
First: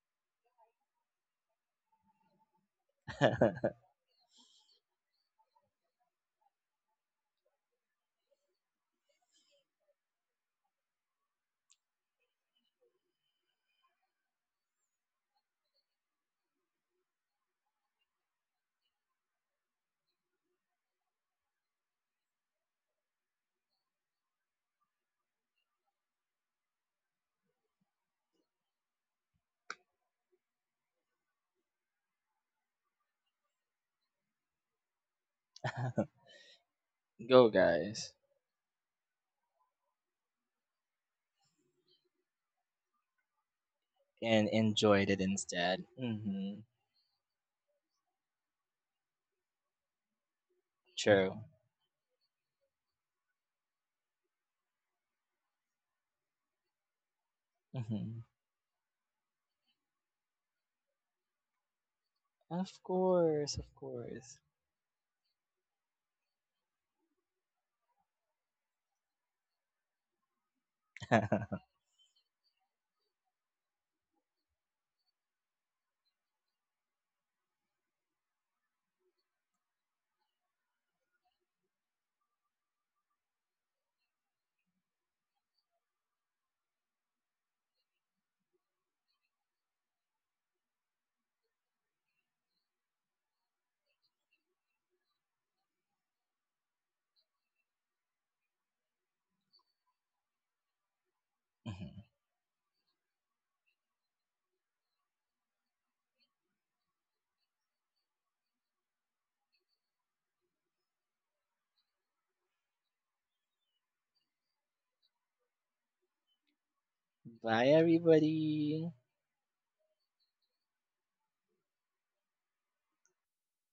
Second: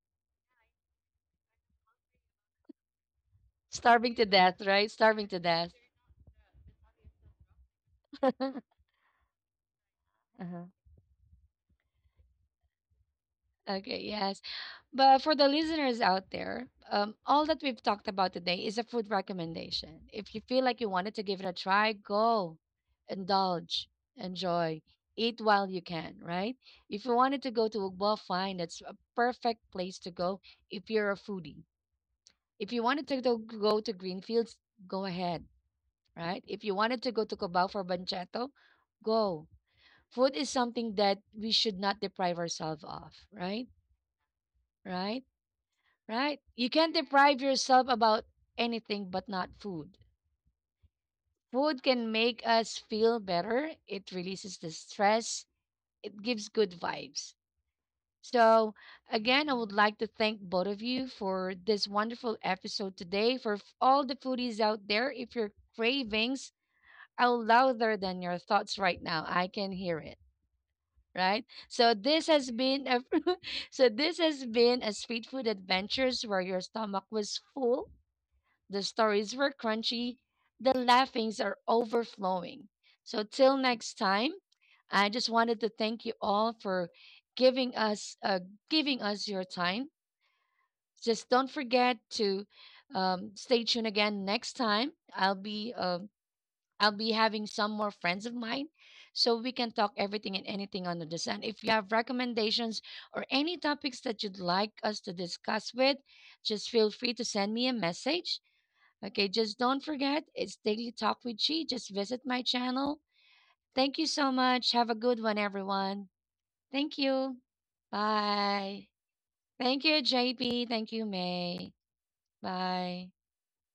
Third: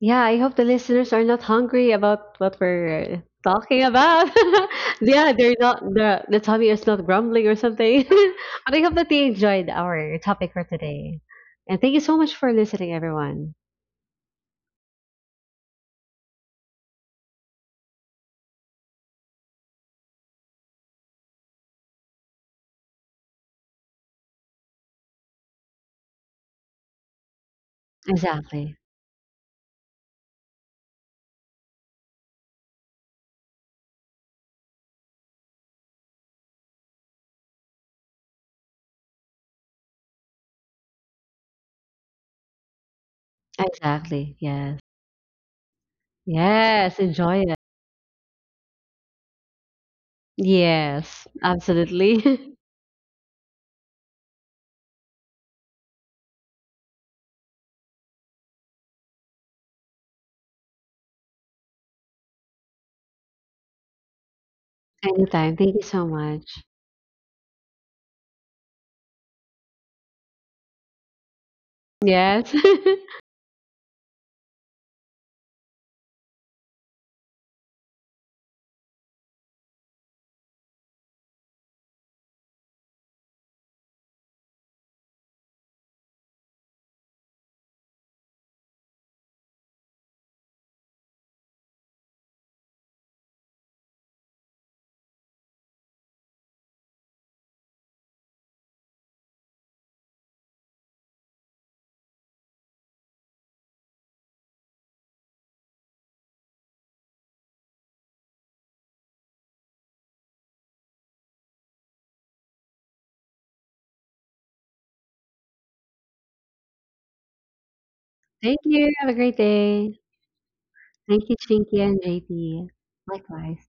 [SPEAKER 3] Yeah, I hope the listeners are not hungry about what we're talking
[SPEAKER 1] Starving to
[SPEAKER 3] about.
[SPEAKER 1] death, right? Starving
[SPEAKER 3] Yeah,
[SPEAKER 1] to
[SPEAKER 3] they're
[SPEAKER 1] death.
[SPEAKER 3] not, the tummy is not grumbling or something. But I hope that they enjoyed our topic
[SPEAKER 1] Uh-huh.
[SPEAKER 3] for today. And thank you so much for listening, everyone.
[SPEAKER 1] Okay, yes. But for the listeners out there, all that we've talked about today is a food recommendation. If you feel like you wanted to give it a try, go, indulge, enjoy, eat while you can, right? If you wanted to go to Ugbo, fine,
[SPEAKER 3] Exactly.
[SPEAKER 1] that's a perfect place to go if you're a foodie. If you wanted to go to Greenfields, go ahead, right? If you wanted to go to
[SPEAKER 2] Go,
[SPEAKER 1] Cubao for
[SPEAKER 2] guys.
[SPEAKER 1] Banchetto, go. Food is something that we should not deprive ourselves of, right?
[SPEAKER 3] Exactly.
[SPEAKER 2] And
[SPEAKER 3] Yes.
[SPEAKER 2] enjoyed
[SPEAKER 1] Right?
[SPEAKER 2] it instead.
[SPEAKER 1] Right?
[SPEAKER 2] Mm-hmm.
[SPEAKER 1] You can't
[SPEAKER 3] Yes.
[SPEAKER 1] deprive
[SPEAKER 3] Enjoy it.
[SPEAKER 1] yourself about anything but not food.
[SPEAKER 3] Yes.
[SPEAKER 2] True.
[SPEAKER 1] Food can make
[SPEAKER 3] Absolutely.
[SPEAKER 1] us feel better. It releases the stress. It gives good vibes.
[SPEAKER 2] Mhm.
[SPEAKER 1] So, again, I would like to thank both of you for this wonderful
[SPEAKER 2] Of
[SPEAKER 1] episode today.
[SPEAKER 2] course, of
[SPEAKER 1] All the
[SPEAKER 2] course.
[SPEAKER 1] foodies out there, if your
[SPEAKER 3] Anytime. Thank you so much.
[SPEAKER 1] cravings are louder than your thoughts right now, I can hear it. Right? So this has
[SPEAKER 3] Yes.
[SPEAKER 1] been a so this has been a street food adventures where your stomach was full. The stories were crunchy, the laughings are overflowing. So, till next time, I just wanted to thank you all for giving us uh, giving us your time. Just don't forget to stay tuned again next time. I'll be having some more friends of mine, so we can talk everything and anything under the sun. If you have
[SPEAKER 2] Mhm.
[SPEAKER 1] recommendations or any topics that you'd like us to discuss with, just feel free to send me a message. Okay, just don't forget it's Daily Talk with Chi. Just visit my channel. Thank you so much. Have a good one, everyone. Thank you.
[SPEAKER 2] Bye,
[SPEAKER 3] Thank
[SPEAKER 1] Bye.
[SPEAKER 2] everybody.
[SPEAKER 3] you. Have a great
[SPEAKER 1] Thank
[SPEAKER 3] day.
[SPEAKER 1] you, JP. Thank you,
[SPEAKER 3] Thank you,
[SPEAKER 1] May.
[SPEAKER 3] Chinky and JP.
[SPEAKER 1] Bye.
[SPEAKER 3] Likewise.